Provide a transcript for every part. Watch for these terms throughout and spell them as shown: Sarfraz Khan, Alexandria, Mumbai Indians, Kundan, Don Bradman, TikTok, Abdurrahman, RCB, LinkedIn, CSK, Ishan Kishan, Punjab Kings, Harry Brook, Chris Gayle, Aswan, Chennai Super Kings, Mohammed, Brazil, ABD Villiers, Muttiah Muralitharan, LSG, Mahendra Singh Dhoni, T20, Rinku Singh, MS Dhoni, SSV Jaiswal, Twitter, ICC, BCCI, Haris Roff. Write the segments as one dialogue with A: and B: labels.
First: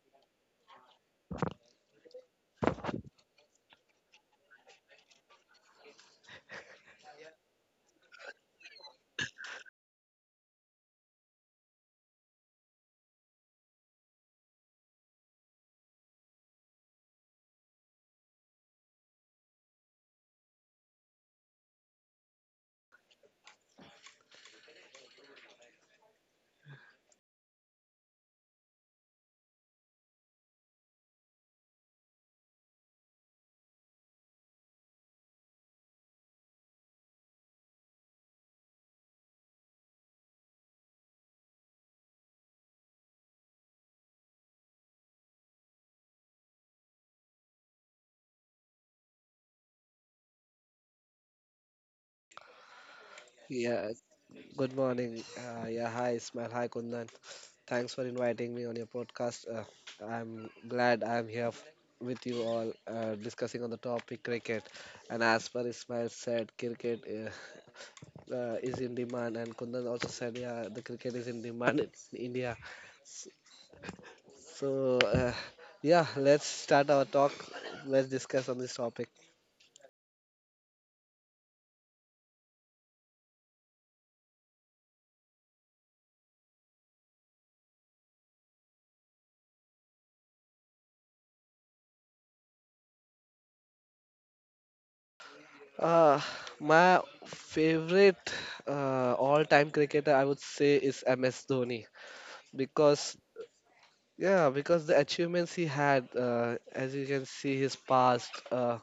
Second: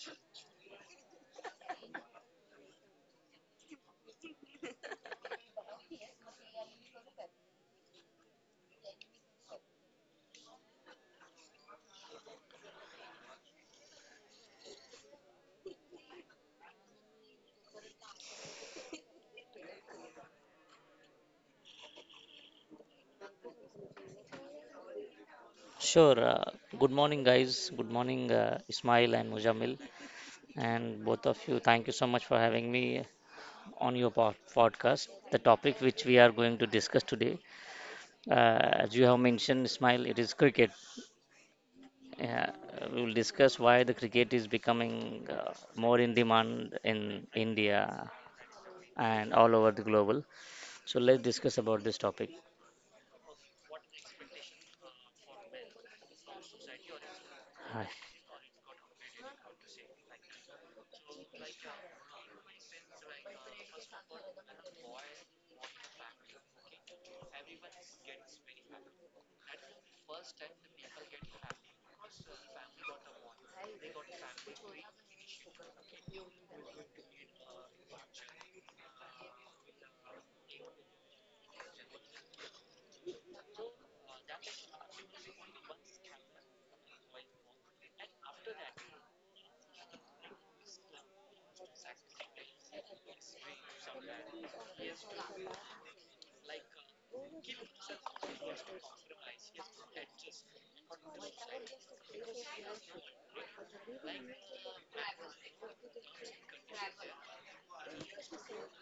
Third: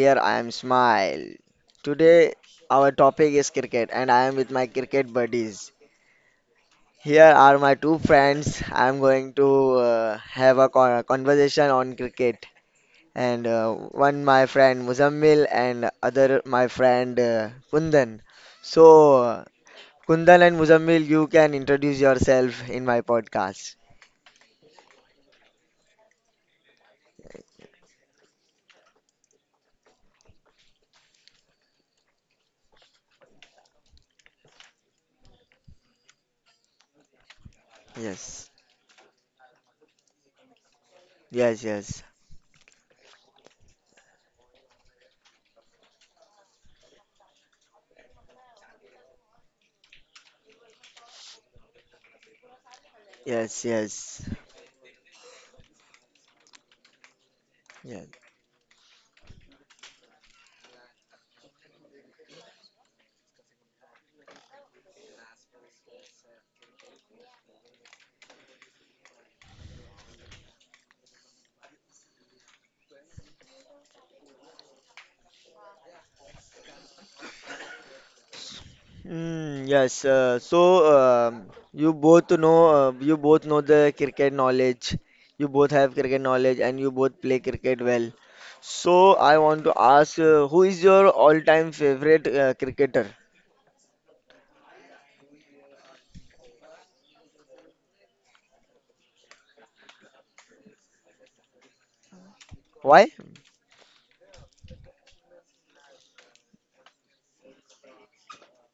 A: Here I am Smile. Today our topic is cricket and I am with my cricket buddies. Here are my two friends. I am going to have a conversation on cricket and one my friend Muzammil and other my friend Kundan. So uh, Kundan and Muzammil, you can introduce yourself in my podcast.
B: Sure. Good morning, guys. Good morning, Ismail and Mujamil, and both of you. Thank you so much for having me on your podcast. The topic which we are going to discuss today,
A: Yes.
B: as you have mentioned, Ismail, it is cricket.
A: Yes, yes.
B: Uh, we will discuss why the cricket is becoming more in demand in India and all over the global. So let's discuss about this topic.
A: Yes,
C: Yeah,
A: yes.
C: good morning. Yeah, hi Ismail, hi Kundan.
B: Hi.
C: Thanks for
A: Yes.
C: inviting me on your podcast. I'm glad with you all discussing on the topic cricket. And as per Ismail said, cricket is in demand, and Kundan also said, yeah, the cricket is in demand in India. So, yeah, let's start our talk. Let's discuss on this topic.
A: Mm, yes. So um you both know you both know the cricket knowledge. You both have cricket knowledge and you both play cricket well. So I want to ask who is your all-time favorite cricketer?
C: Uh, my favorite all-time cricketer, I would say, is MS Dhoni.
A: Why?
C: because yeah because the achievements he had, as you can see his past,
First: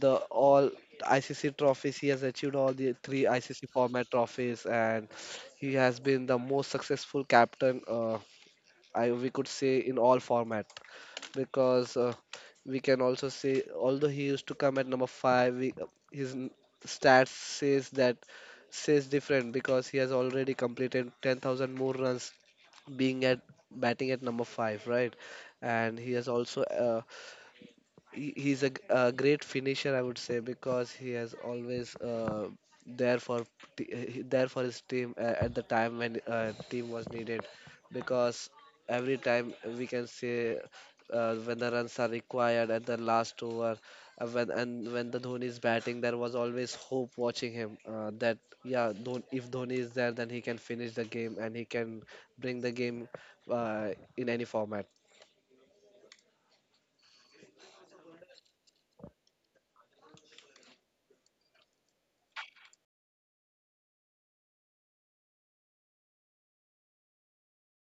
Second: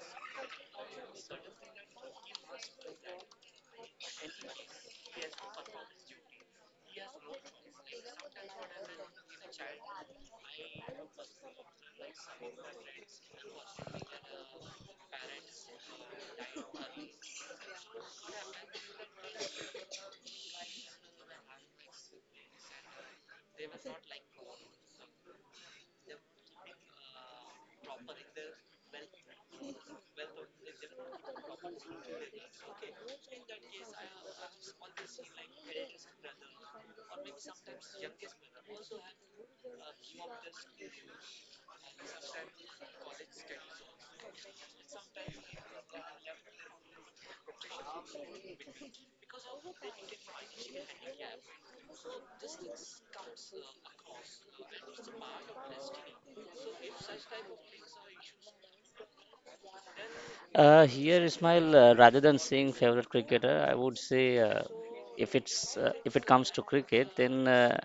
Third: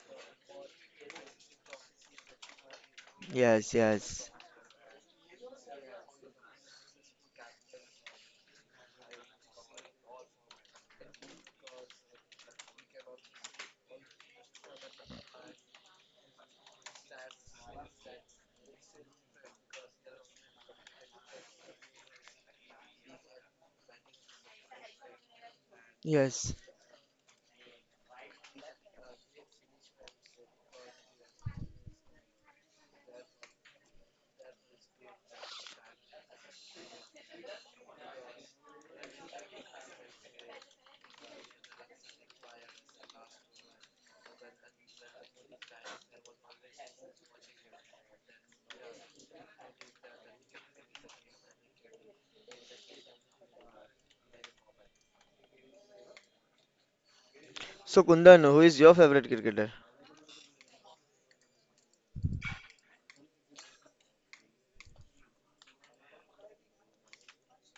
C: the all ICC trophies he has achieved, all the three ICC
A: Yes,
C: format
A: yes,
C: trophies, and he has been the most successful captain, I we could say, in all format, because we can also say, although he used to come at number 5, his n- stats says that, says different, because he has already completed 10,000 more runs being at batting at number five, right? And he has
A: yes.
C: also he's a great finisher, I would say, because he has always there for there for his team at the time when team was needed. Because every time we can say, when the runs are required at the last over, when the Dhoni is batting, there was always hope watching him, that yeah, if Dhoni is there then he can finish the game and he can bring the game, uh, in any format.
A: So Kundan, who is your favorite cricketer?
B: Here, Ismail, rather than saying favorite cricketer, I would say if it's if it comes to cricket, then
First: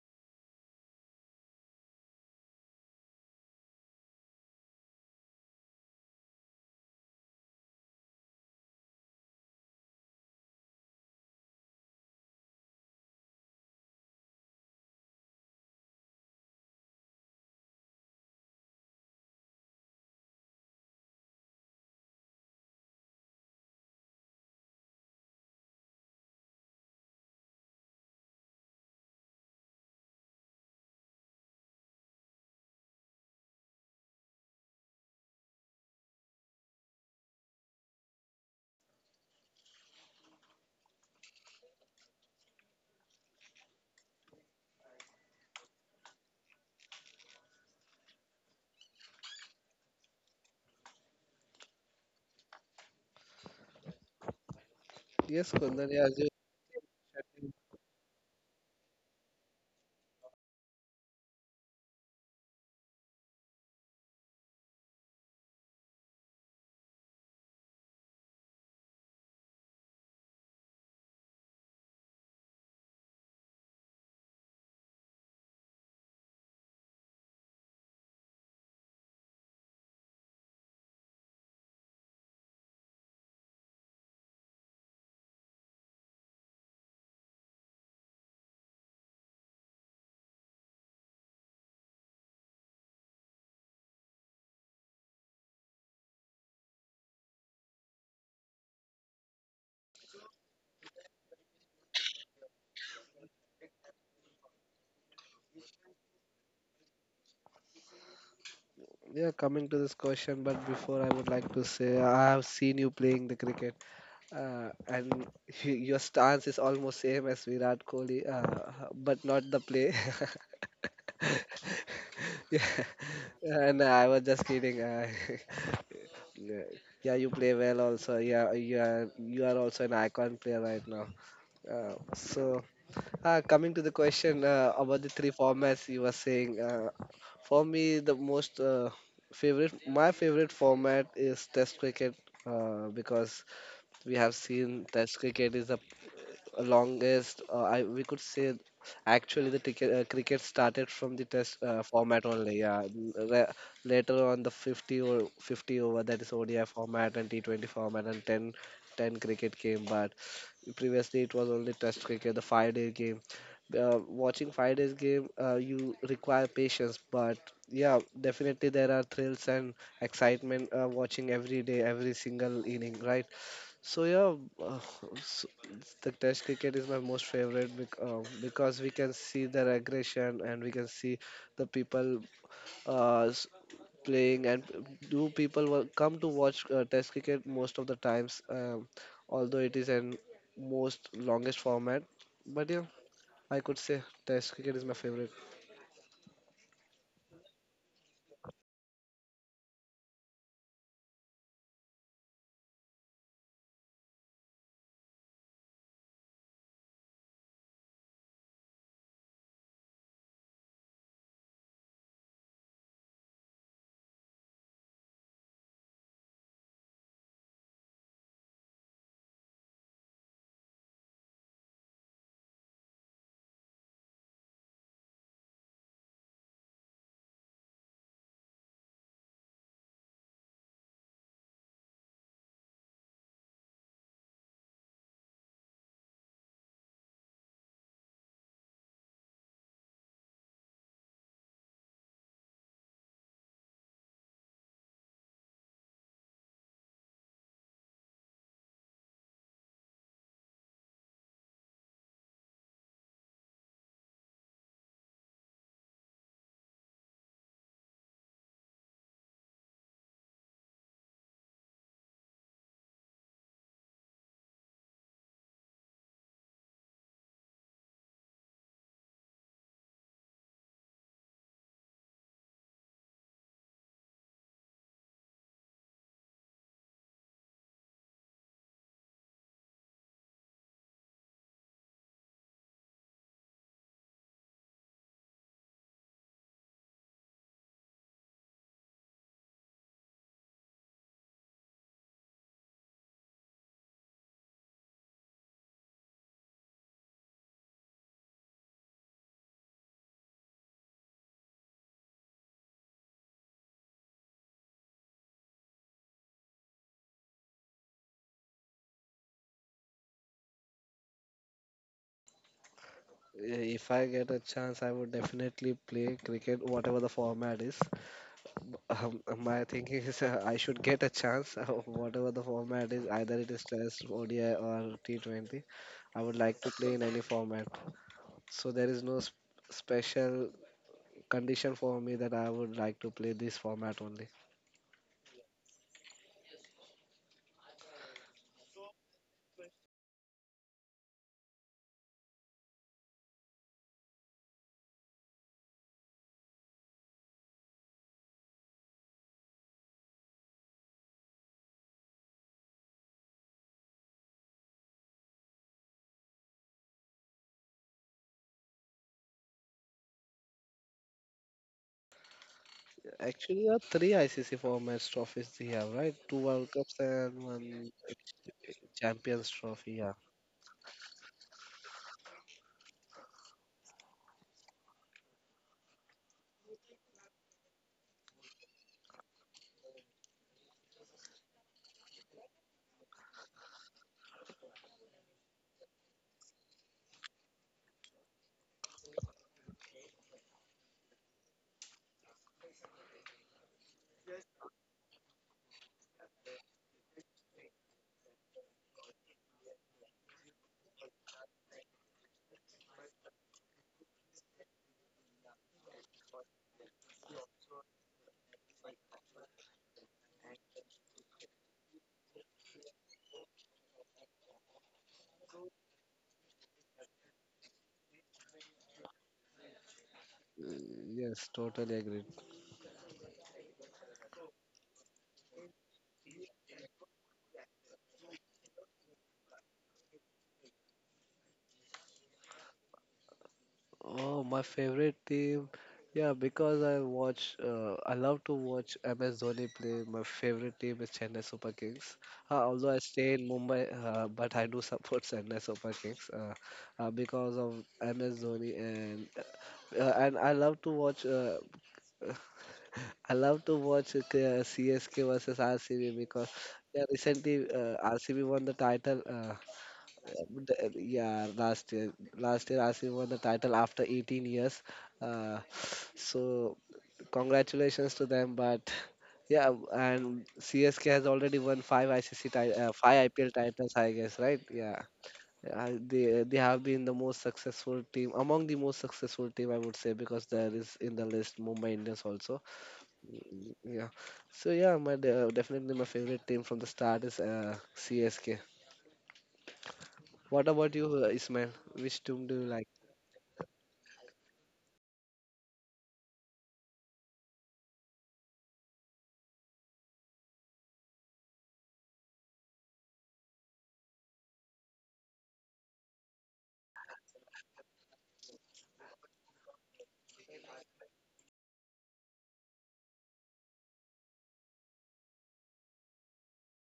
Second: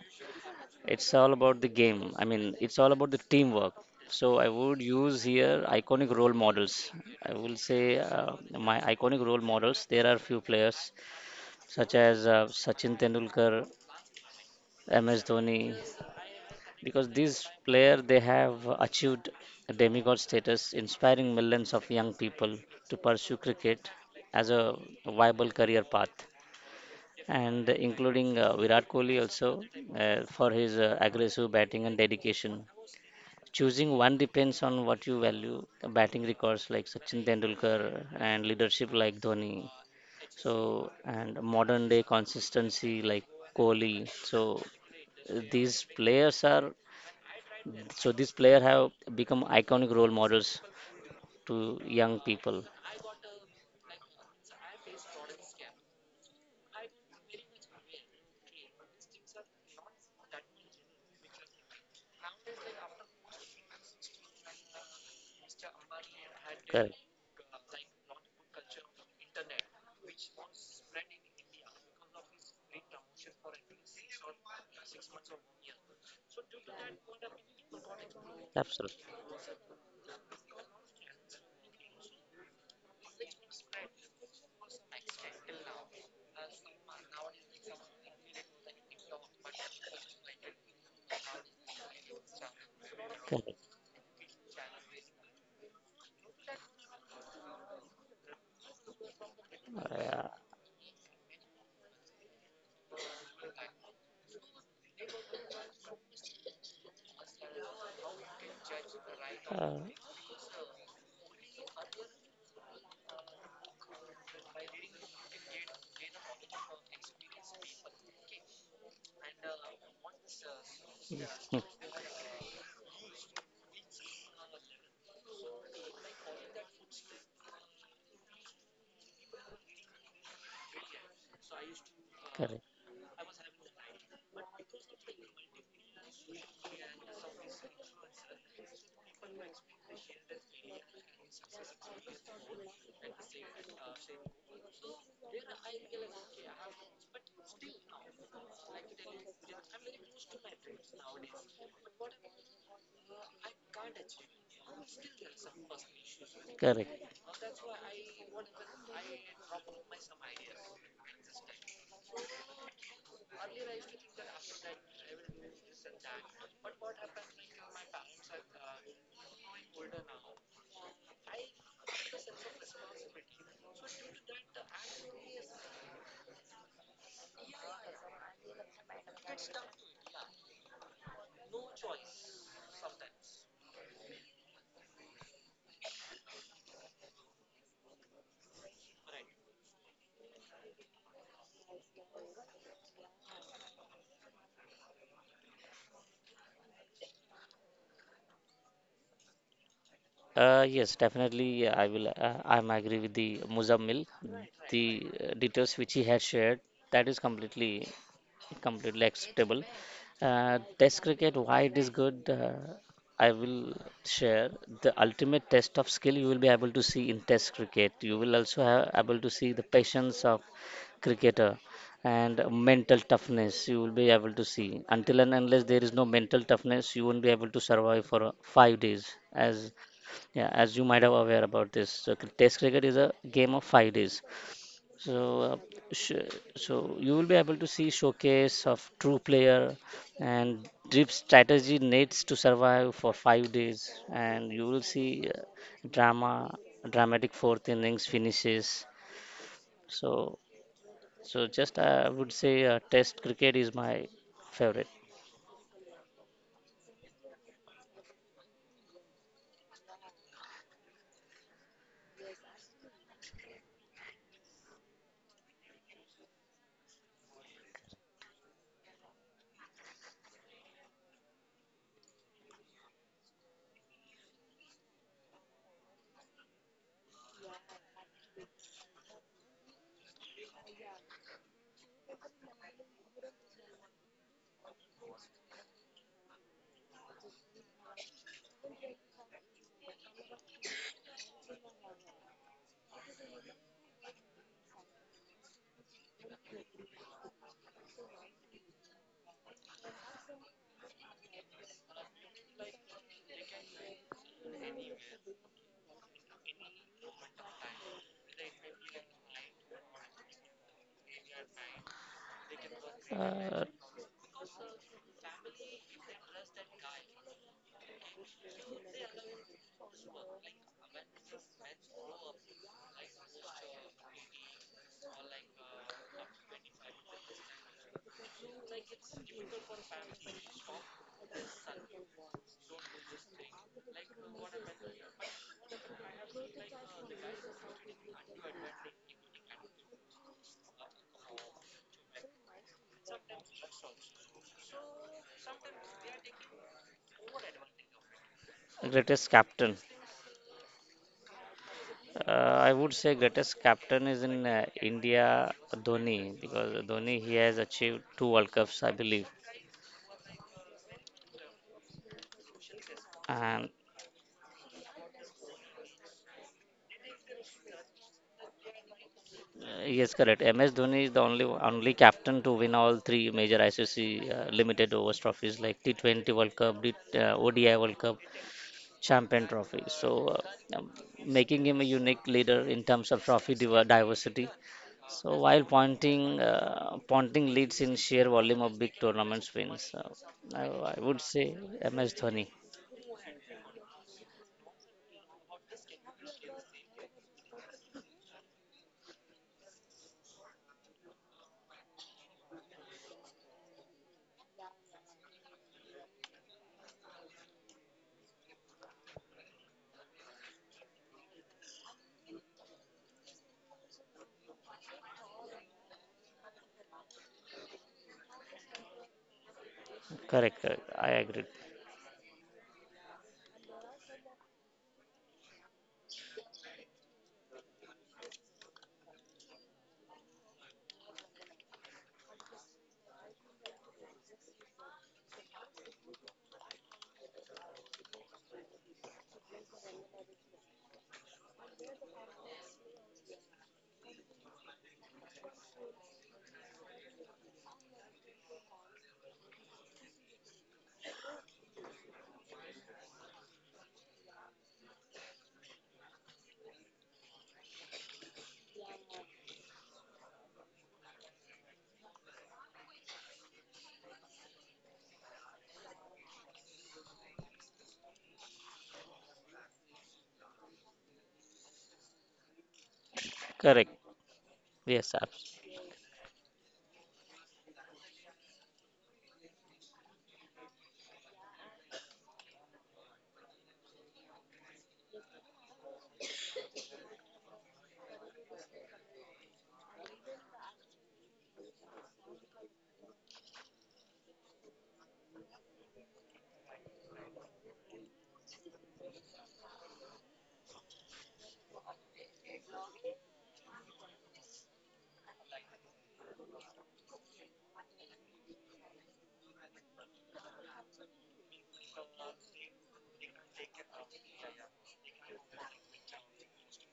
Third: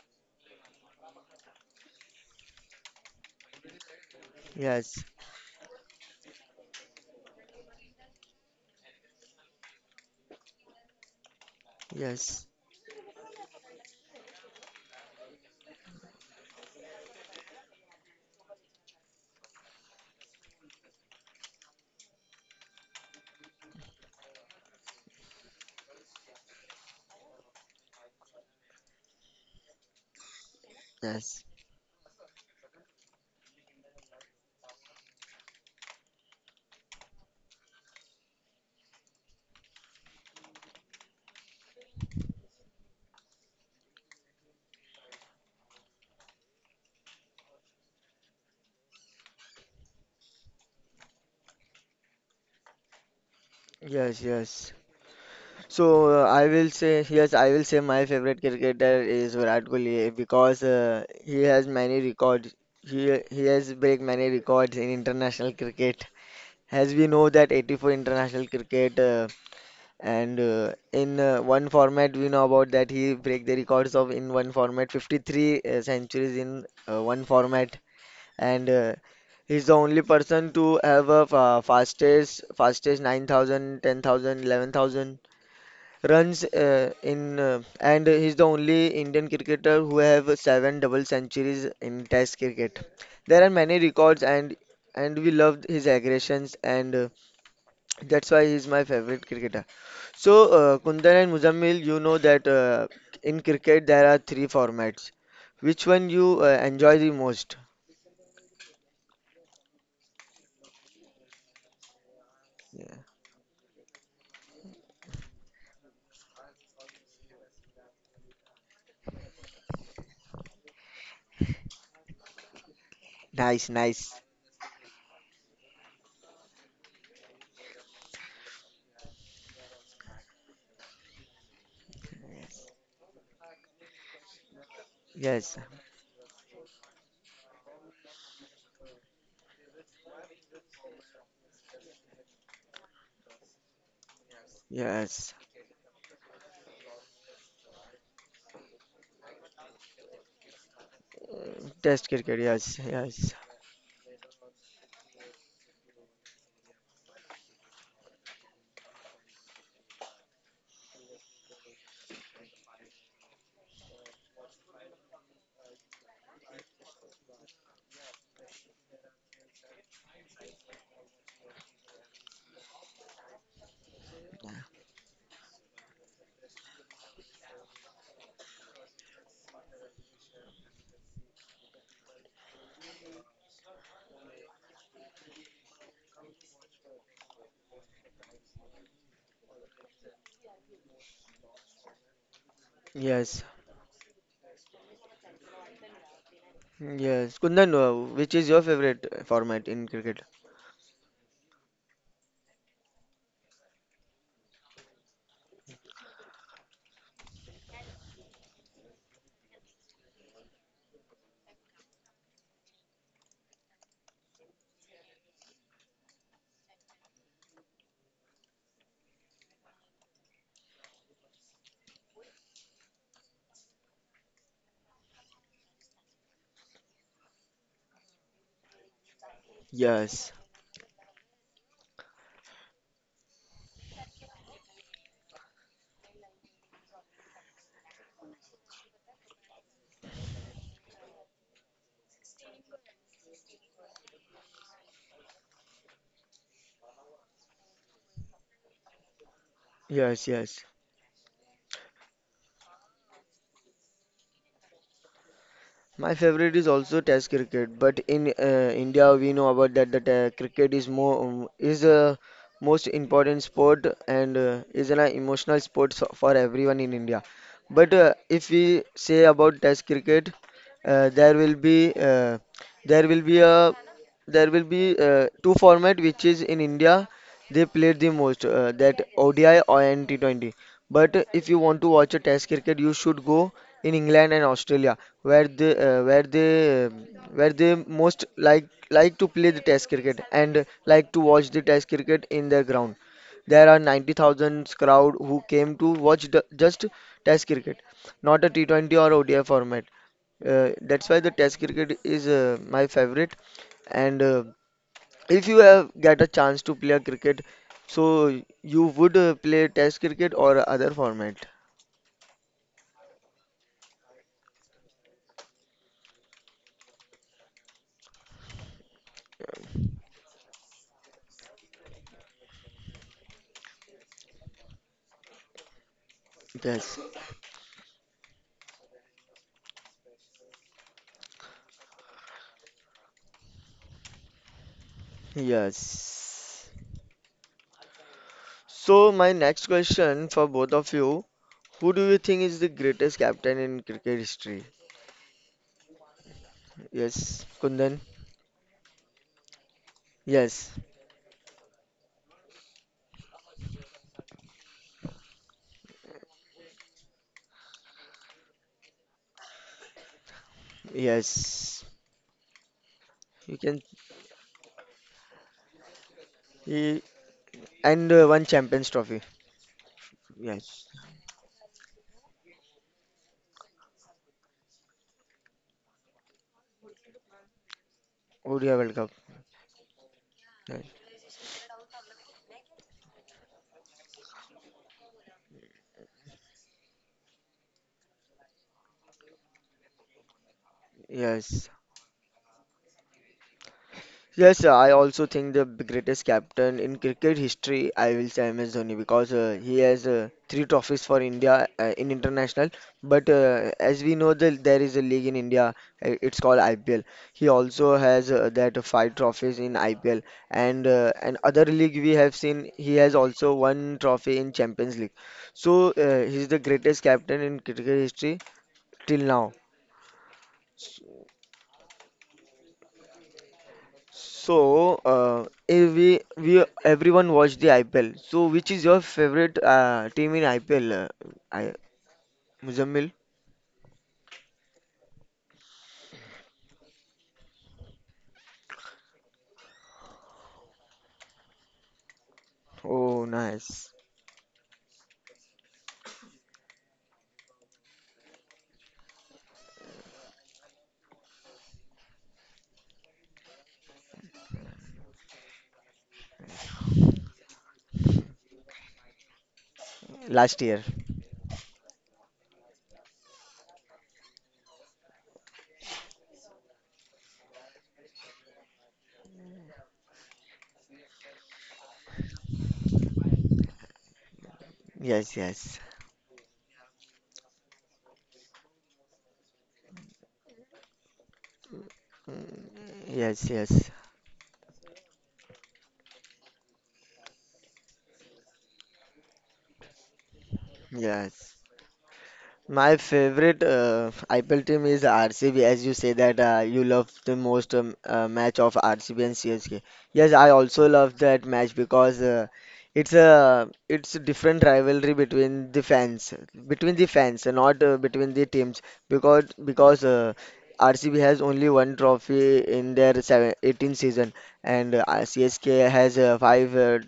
B: it's all about the game. I mean, it's all about the teamwork. So I would
A: Yes,
B: use here iconic role models. I will say my iconic role models. There are few players such as
A: yes,
B: Sachin Tendulkar, MS Dhoni, because these players they have achieved demigod status, inspiring millions of young people to pursue cricket as a viable career path, and including Virat Kohli also, for his
A: yes,
B: aggressive batting and dedication. Choosing one depends on what you value: batting records like Sachin Tendulkar and leadership like Dhoni, so, and modern day consistency like Kohli. So, these players are, so these players have become iconic role models to young people.
A: yes, yes.
C: Yes, Kundan, yeah.
A: So I will say, yes, I will say my favorite cricketer is Virat Kohli, because he has many records. He has break many records in international cricket. As
B: Correct.
A: we know that 84 international cricket, and in one format we know about that he break the records of in one format 53 centuries in one format, and
B: Absolutely.
A: he's the only person to have a fastest 9,000, 10,000, 11,000 runs in and he's the only Indian cricketer who have seven double centuries in Test cricket. There are many
B: Correct.
A: records, and we loved his aggressions, and that's why he's my favorite cricketer. So
B: Uh,
A: uh, Kundan and Muzammil, you know that in cricket there are three formats. Which one you enjoy the most?
C: Yeah, coming
B: uh,
C: to this question, but before I would like to say I have seen
A: Yeah.
C: you playing the cricket, and your stance is almost same as Virat Kohli, but not the play.
B: yes. Hmm.
C: Yeah,
A: Nice,
C: and
A: nice.
C: I was just kidding. Yeah, yeah, you play well also. Yeah, you are also an icon player right now. Uh, so
B: Correct.
C: coming to the question about the three
A: Yes,
C: formats you were saying, for me the most favorite, my favorite format is Test cricket, because we have seen Test
A: yes.
C: cricket is a longest, I we could say, actually the cricket started from the test
A: Test cricket.
C: format only.
A: Yes,
C: Yeah,
A: yes,
C: later on the 50 or 50 over, that is ODI
B: Correct.
C: format and T20 format and 10 cricket came. But previously it was only test cricket, the 5 day game. Watching 5 days game, you require patience, but yeah, definitely there are thrills and excitement watching every day, every single inning, right? So yeah, uh, s it's the test cricket is my most favorite because we can see their aggression and we can see the people uh, s- playing and do people come to watch test cricket most of the times, although it is an most longest format, but yeah,
A: yes.
C: I could say test cricket is my favorite.
A: Yes, Kundan, which is your favorite format in cricket?
B: Yes, definitely. I will. I'm agree with the Muzammil. The details which he has shared, that is completely, completely acceptable. Test cricket, why it is good, I will share. The ultimate test of skill you will be able to see in Test cricket. You will also have able to see the patience of cricketer, and mental toughness you will be able to see. Until and unless there is no mental toughness you won't be able to survive for 5 days as,
A: Yes,
B: yeah, as you might have aware about this, so Test cricket is a game of 5 days. So, sh so you will be able to see showcase of true player, and drip strategy needs to survive for 5 days, and you will see drama, dramatic fourth innings finishes.
A: yes,
B: So,
A: yes.
B: so just I would say Test cricket is my favorite.
A: My favorite is also Test cricket, but in India we know about that cricket is the most important sport, and is an emotional sport for everyone in India. But if we say about Test cricket, uh, there will be uh, there will be a there will be two format which is in India they played the most that ODI or N T20. But if you want to watch a Test cricket, you should go in England and Australia, where they uh, where they um, where they most like to play the Test cricket and like to watch the Test cricket in their ground. There are 90,000 crowd who came to watch just Test cricket, not a T20 or ODI format. That's why the Test cricket is my favorite. And if you have get a chance to play a cricket, so you would play test cricket or other format.
B: uh,
C: If I get a chance, I would definitely play cricket, whatever the format is. My thinking is I should get a chance, whatever the format is, either it is Test, ODI, or T20. I would like to
A: Yes.
C: play in any format. So there is no special condition for me that I would like to play this format only.
A: Yes. So my next question for both of you, who do you think is the greatest captain in cricket history? Yes, Kundan.
B: Greatest captain.
A: Yes.
B: I would say greatest captain is in India, Dhoni, because Dhoni he has achieved two World Cups, I believe.
A: Yes. You can
C: Actually,
B: And
C: there are three ICC formats trophies they have, right? Two World
A: he
C: Cups and one
A: and one Champions Trophy.
C: Champions Trophy. Yeah.
B: yes, correct.
A: Yes.
B: MS Dhoni is the only captain to win all three major ICC limited overs trophies like T20 World Cup, D, ODI World Cup,
A: ODI World Cup.
B: Champion Trophy. So
A: Yes.
B: um, making him a unique leader in terms of trophy diversity. So while pointing, pointing leads in sheer volume of big tournaments wins. I, I would say
A: Yes.
B: MS Dhoni.
A: Yes, I also think the greatest captain in cricket history, I will say MS Dhoni because he has three trophies for India in international. But as we know, that there is a league in India, it's called IPL. He also has that five trophies in IPL, and other league we have seen he has also one trophy in Champions League. So he's the greatest captain in cricket history till now.
B: Correct, correct. I agree.
C: Yes, totally agree.
A: So, if we, we everyone watched the IPL. So, which is your favorite team in IPL? I, Muzammil?
C: Oh, my favorite team. Yeah, because I watch, I love to watch MS Dhoni play. My favorite team is Chennai Super Kings. Although I
A: Oh,
C: stay in
A: nice.
C: Mumbai, but I do support Chennai Super Kings, because of MS Dhoni, and I love to watch. I love to watch CSK versus RCB, because yeah, recently RCB won the title.
A: Last year.
C: Yeah, last year Asif won the title after 18 years. Uh, so congratulations to them. But yeah, and CSK has already won five five IPL
B: Correct.
C: titles, I guess, right? Yeah.
B: Yes,
A: Yes,
B: abs-
A: yes.
C: They have been the most successful team, among the most successful team, I would say, because there is in the list Mumbai Indians also,
A: Mm, yes, yes.
C: yeah. So yeah, definitely my favorite team from the start is CSK. What about you,
A: Yes.
C: Ismail? Which team do you
A: My
C: like?
A: favorite IPL team is RCB, as you say that you love the most match of RCB and CSK. Yes, I also love that match because it's a different rivalry between the fans, and not between the teams. Because RCB has only one trophy in their 18 season, and CSK has five uh,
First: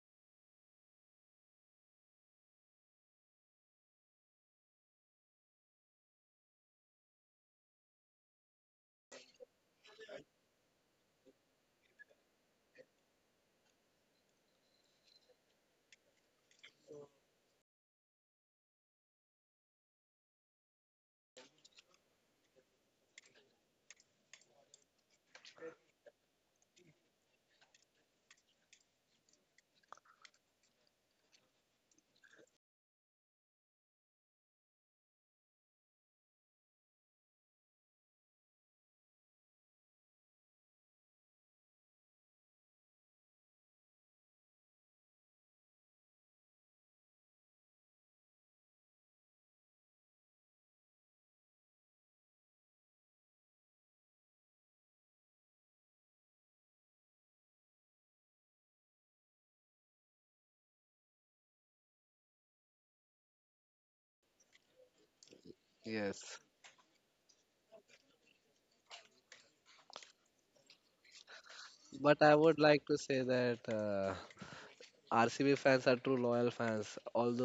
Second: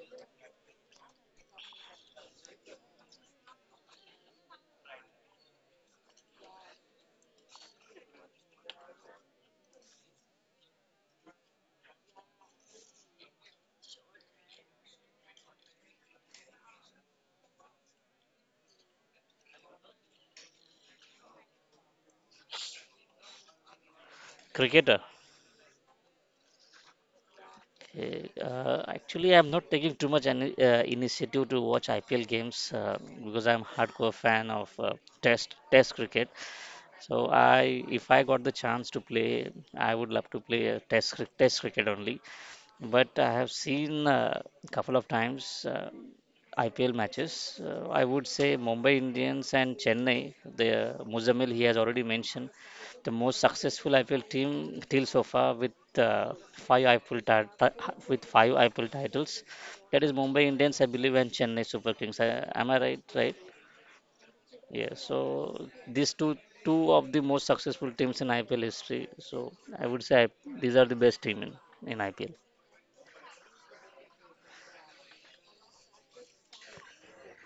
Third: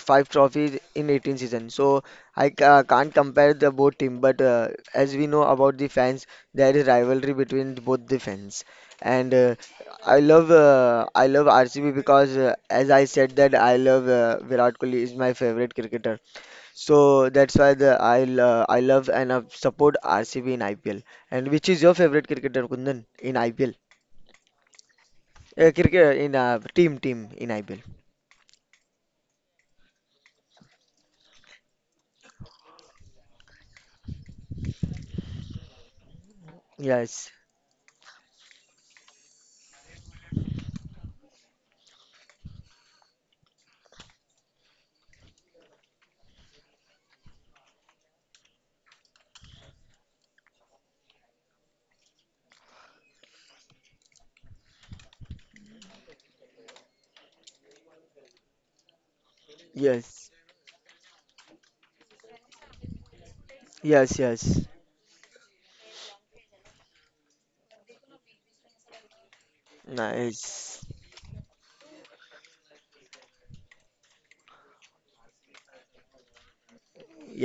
A: five trophies in 18 seasons. So I can't compare the both team, but as we know about the fans, there is rivalry between both the fans. And I love RCB because as I said that I love Virat Kohli is my favorite cricketer. So that's why I love and support RCB in IPL. And which is your favorite cricketer, Kundan, in IPL?
B: cricketer.
A: Cricket in team team in IPL.
B: Okay. Actually, I'm not taking too much any, initiative to watch IPL games, because I'm hardcore fan of Test cricket. So
A: Yes,
B: I, if I got the chance to play, I would love to play Test cricket only. But I have seen a couple of times. IPL matches, I would say Mumbai Indians and Chennai. The Muzamil he has already mentioned the most successful IPL team till so far with five IPL with five IPL titles. That is
A: yes,
B: Mumbai Indians, I believe, and Chennai Super Kings. Am I right? Right?
A: yes, yes.
B: Yeah. So these two,
C: Yes,
B: two of the most successful teams in IPL history. So I would say these are
A: Nice.
B: the best team in
C: but
B: IPL.
C: I would like to say that RCB fans are true loyal fans.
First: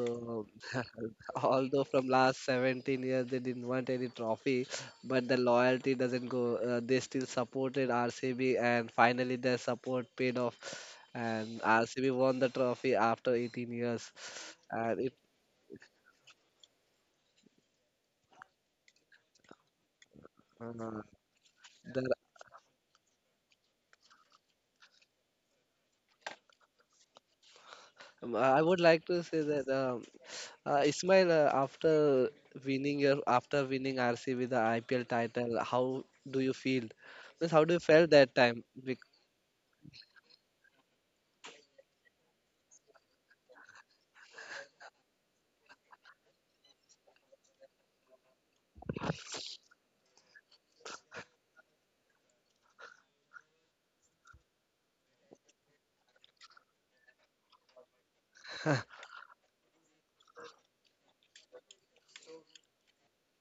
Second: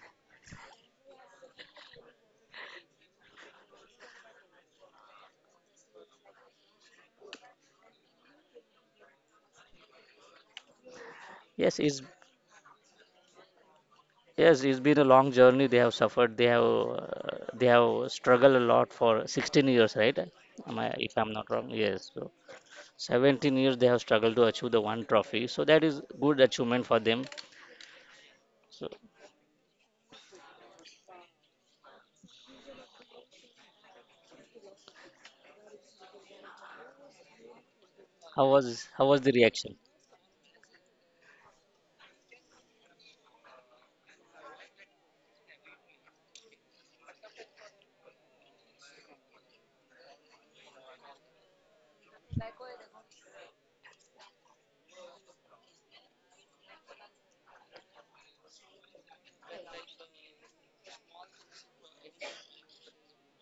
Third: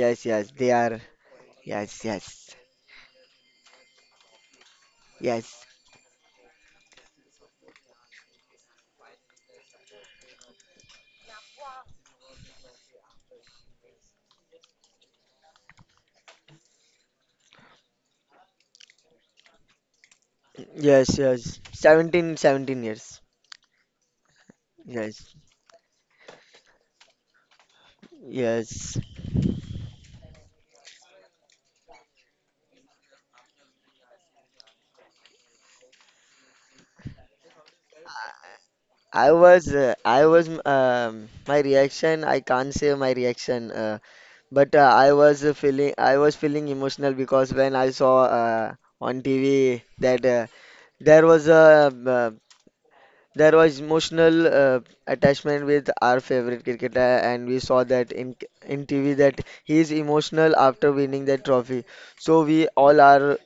A: Yes, yes, they are.
C: although
A: Yes,
C: from last
A: yes,
C: 17 years they didn't want any trophy, but the
A: yes,
C: loyalty doesn't go. They still supported RCB, and finally their support paid off, and
B: Yes, it's,
C: RCB won the trophy after 18 years.
B: yes, it's been
C: And
B: a
C: it,
B: long journey. They have suffered. They have struggled a lot for 16 years, right? Am I,
C: uh,
B: if
A: yes,
B: I'm not
A: yes.
B: wrong,
C: the,
B: yes. So
A: Seventeen years.
B: 17 years they have struggled to achieve the one
A: Yes,
B: trophy. So that is good achievement for them.
C: I would
B: So
A: yes.
C: like to say that. Ismail, after winning your after winning RC with the IPL title, how do you feel? Means how do you felt that
B: how
C: time?
B: was, how was the reaction?
A: My reaction, I can't say my reaction, but I was feeling emotional because when I saw on TV that there was a uh, There was emotional attachment with our favorite cricketer, and we saw that in TV that he is emotional after winning that trophy. So we all are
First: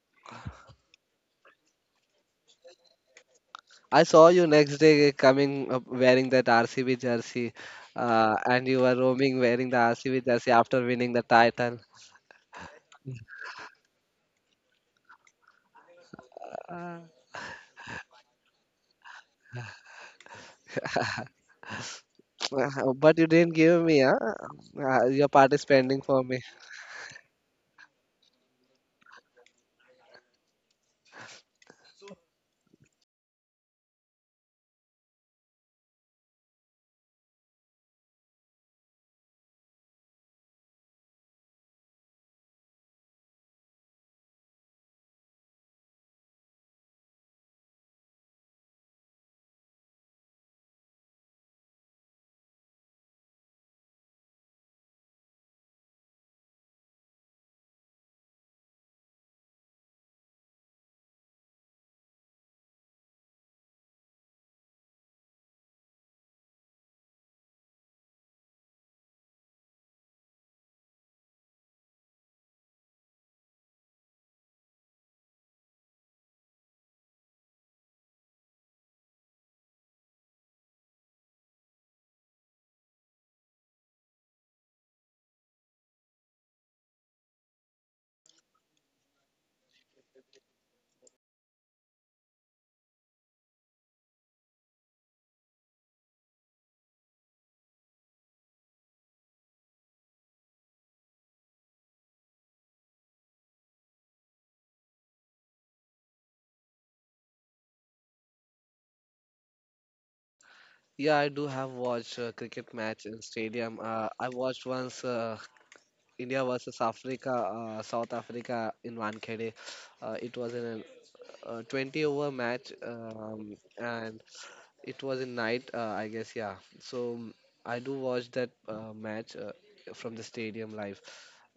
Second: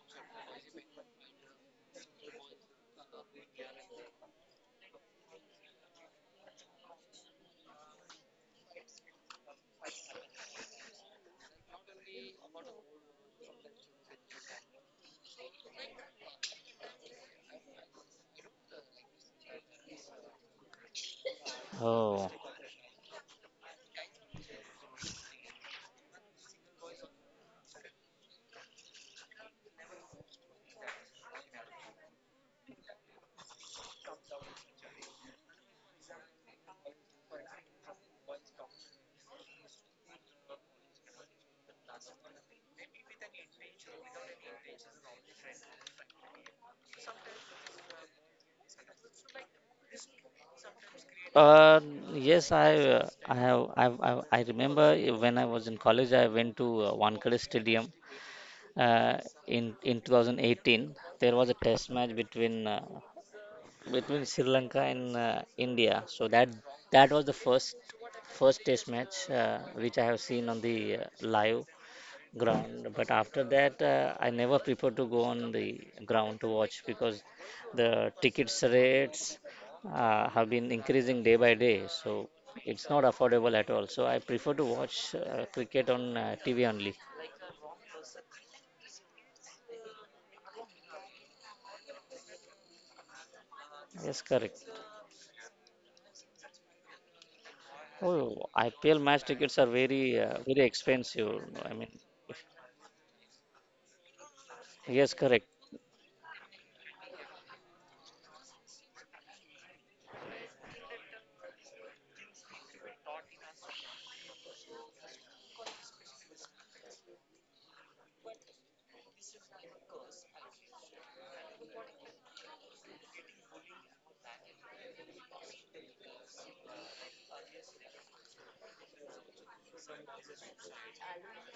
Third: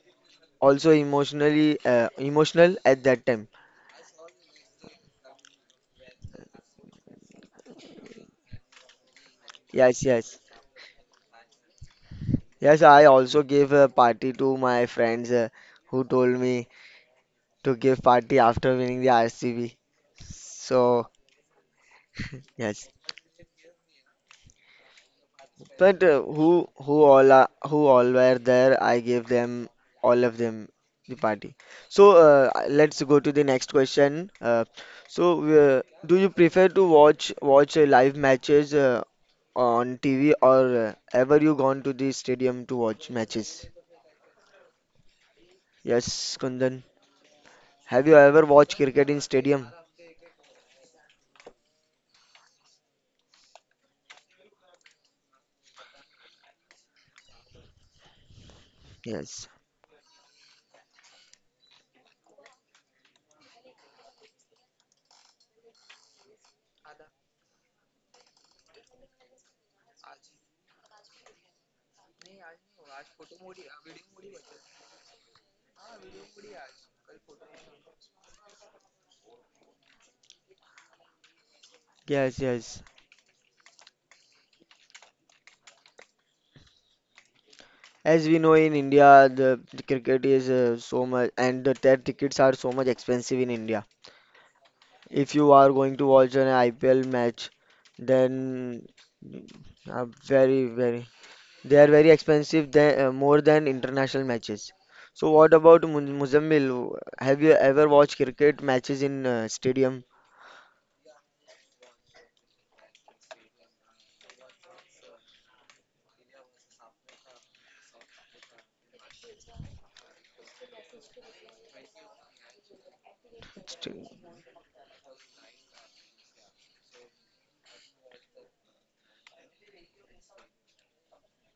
A: also emotional at that time.
C: I saw you next day coming up wearing that RCB jersey, and you were roaming wearing the
A: Yes,
C: RCB
A: yes,
C: jersey after winning the title.
A: yes. I also gave a party to my friends who told me to give party after winning the RCB. So
B: Oh,
A: yes.
C: But you didn't give me, huh? Your part is pending
A: But
C: for
A: uh,
C: me.
A: who all were there? I gave them all of them the party. So let's go to the next question. So do you prefer to watch live matches on TV, or ever you gone to the stadium to watch matches? Yes, Kundan. Have you ever watched cricket in stadium?
B: uh, yes, I have I remember when I was in college, I went to Wankhede Stadium uh,
A: Yes,
B: in 2018. There was a test match between between Sri Lanka and India. So that, that was the first test match which I have seen on the live ground. But after that, I never prefer to go on the ground to watch because the tickets rates have been increasing day by day. So
A: yes, yes.
B: it's not affordable at all. So I prefer to watch cricket on TV only.
A: As we know in India, the cricket is so much, and their tickets are so much expensive in India.
B: Yes, correct.
A: If you are going to watch an IPL match,
B: Oh,
A: then
B: IPL match tickets are
A: are
B: very very
A: very, very,
B: expensive. I
A: they are
B: mean,
A: very expensive, more than international matches.
B: yes,
A: So
B: correct.
A: what about Muzammil? Have you ever watched cricket matches in stadium?
C: Yeah, I do have watched cricket match in stadium. I watched once. India versus Africa, South Africa in Wankhede. It was in a 20 over match,
A: St-
C: and it was in night, I guess, yeah. So I do watch that match from the stadium live.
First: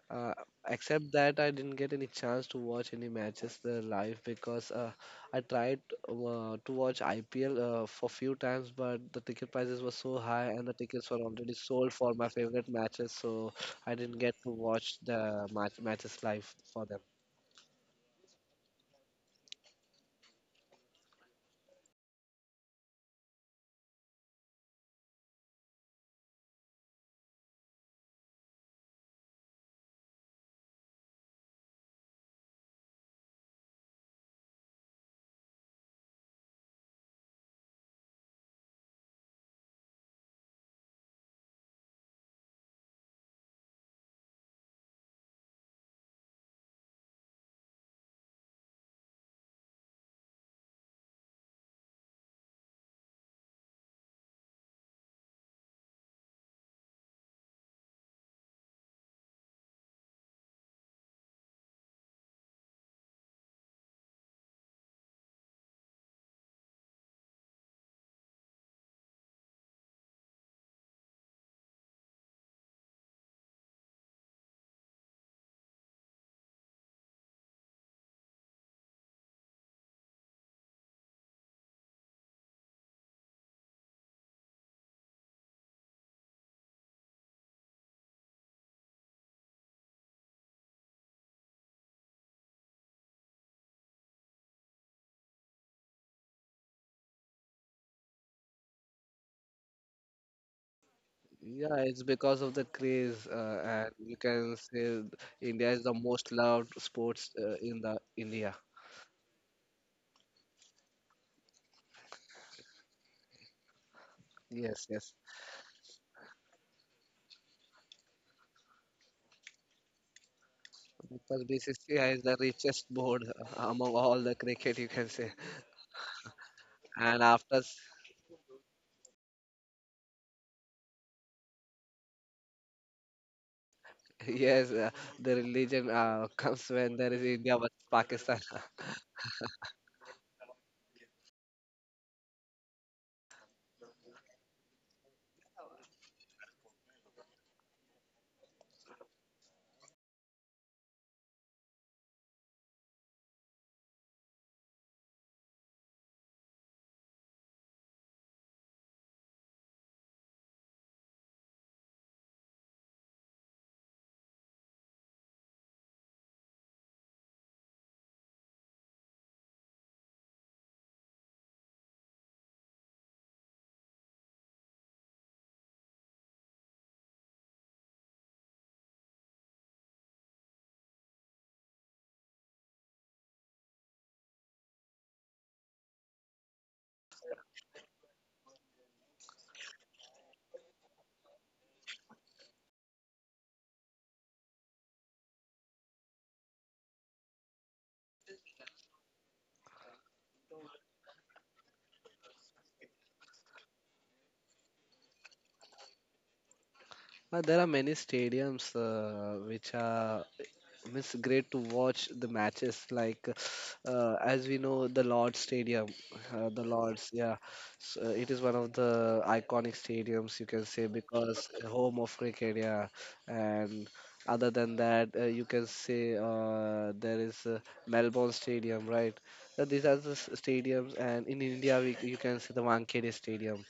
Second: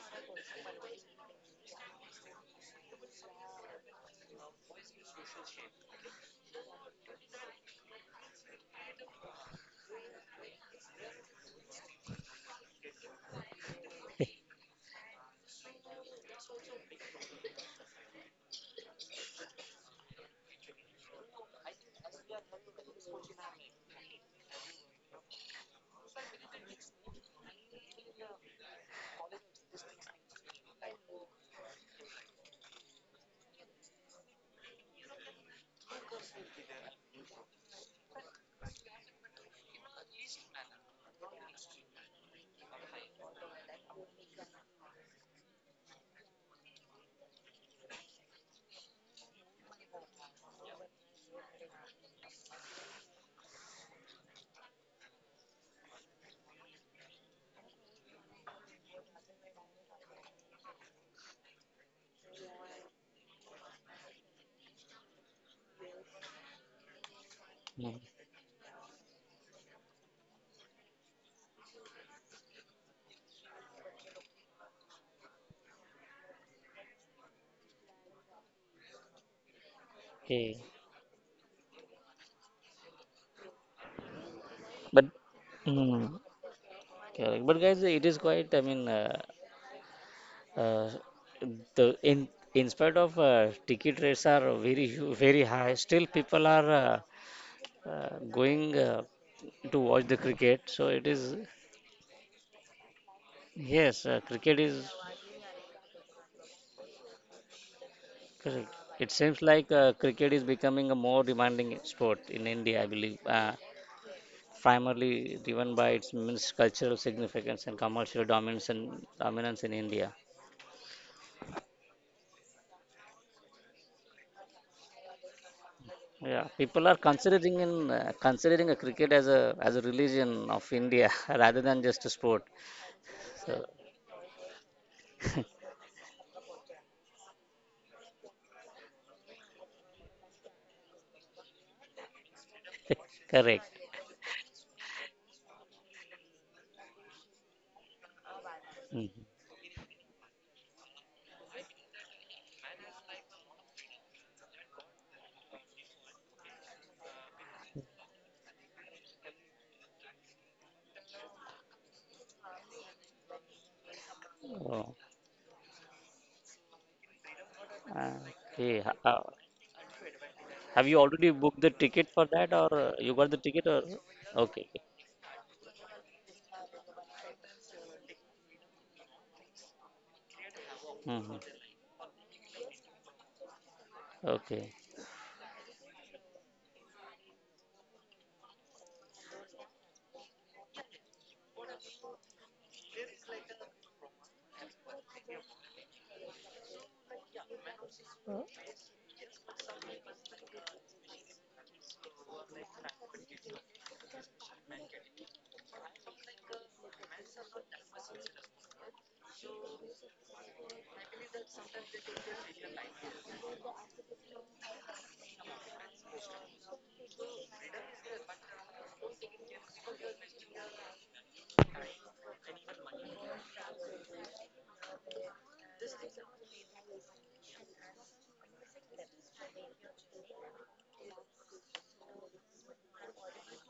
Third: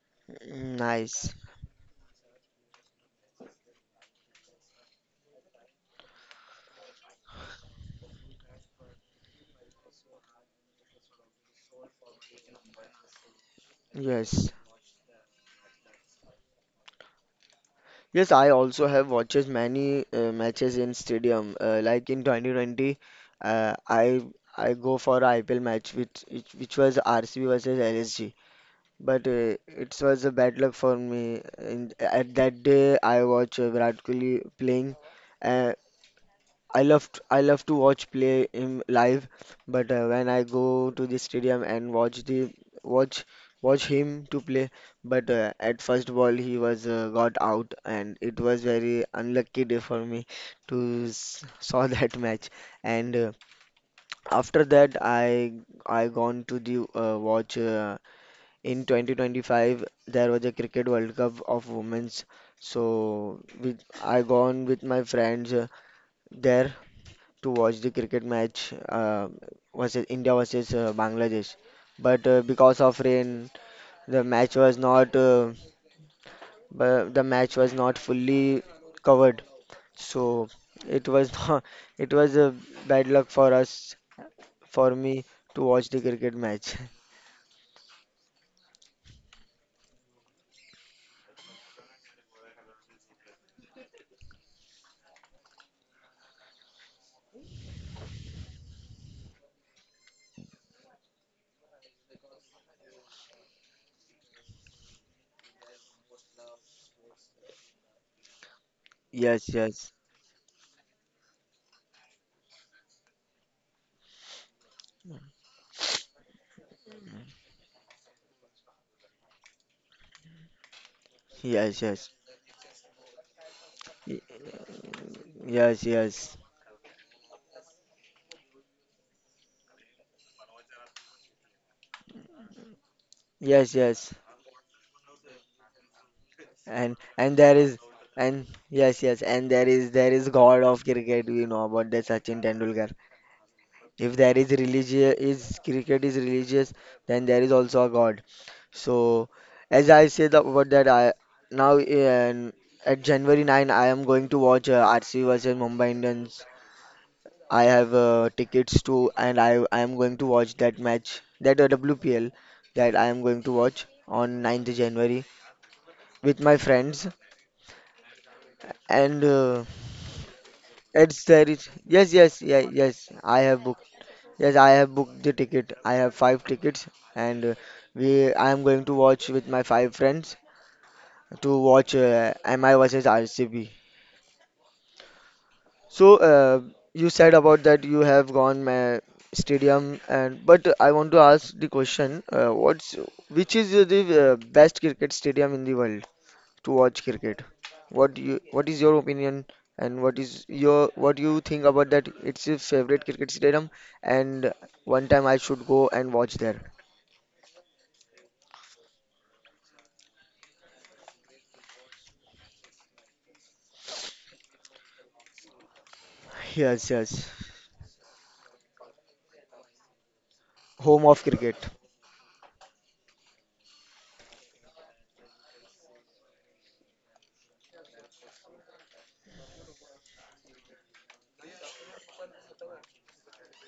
C: Uh, Except
A: Nice.
C: that I didn't get any chance to watch any matches live, because I tried to watch IPL for few times, but the ticket prices were so high and the tickets were already sold for my favorite matches, so I didn't get to
A: Yes.
C: watch the match matches live for them.
A: Yes, I also have watches many matches in stadium. Like in 2020, uh, I I go for a IPL match which was RCB versus LSG. But it was a bad luck for me. And at that day, I watched Virat Kohli playing. Uh, I love to watch play him live, but when I go to the stadium and watch the watch watch him to play, but at first ball he was got out, and it was very unlucky day for me to s saw that match. And after that, I gone to the watch. In 2025 there was a cricket world cup of women's, so I gone with my friends there to watch the cricket match, versus India versus Bangladesh, but because of rain the match was not bu- the match was not fully covered, so
B: Okay,
A: it was not, it was a bad luck for
B: but
A: me to watch the
B: mm,
A: cricket match.
B: correct. But guys, it is quite. I mean, uh, the in spite of ticket rates are very very high, still people are going to watch the cricket. So it is,
C: Yeah, it's because of the craze,
B: yes,
C: and you can
B: cricket is
C: say India is the most loved sports in the India.
B: correct. It seems
A: Yes,
B: like
A: yes,
B: cricket is becoming a more demanding sport in India, I believe.
C: Yes, yes.
B: Primarily driven by its means cultural significance and commercial dominance and dominance in India.
C: Because
A: yes, yes,
C: BCCI is the richest board among all
A: Y-
C: the cricket, you can say.
A: yes, yes,
B: Yeah, people are
C: and after
B: considering in
C: s-
B: considering a cricket as a religion of India rather than just a sport. So,
A: yes, yes,
C: yes, the religion, comes when there is
A: and there
C: India
A: is
C: versus Pakistan.
A: and yes, yes, and there is God of cricket. You know about the Sachin Tendulkar.
B: correct.
A: If there is religious, is cricket is religious, then there is also a God.
B: Mhm.
A: So, as I said about that, now in, at January 9, I am going to watch RCB versus Mumbai Indians. I have tickets to, and I am going to watch that match, that WPL, that I am going to watch on 9th
B: Oh,
A: January with my friends.
B: uh, okay.
A: And
B: Have you
A: it's
B: already
A: there
B: booked the
A: is
B: ticket
A: Yes,
B: for
A: yes,
B: that,
A: yeah,
B: or
A: yes.
B: you got the
A: I have
B: ticket, or
A: booked. Yes,
B: okay,
A: I
B: okay.
A: have booked the ticket. I have five tickets, and we. I am going to watch with my five friends
B: Mhm.
A: to watch MI versus RCB.
B: Okay.
A: So you said about that you have gone stadium, and but I want to ask the question. What's Which is the best cricket stadium in the world to watch cricket? What is your opinion, and what do you think about that? It's your favorite cricket stadium, and one time I should go and watch there.
C: There are many stadiums which are, it's great to watch the matches, like as we know the Lord Stadium, the
A: Yes,
C: Lords,
A: yes.
C: yeah. So it is one of the iconic stadiums, you can say,
A: Home of
C: because
A: cricket.
C: home of cricket, yeah. And other than that, you can say there is, Melbourne Stadium, right? So these are the stadiums, and in India we, you can see the Wankhede Stadium,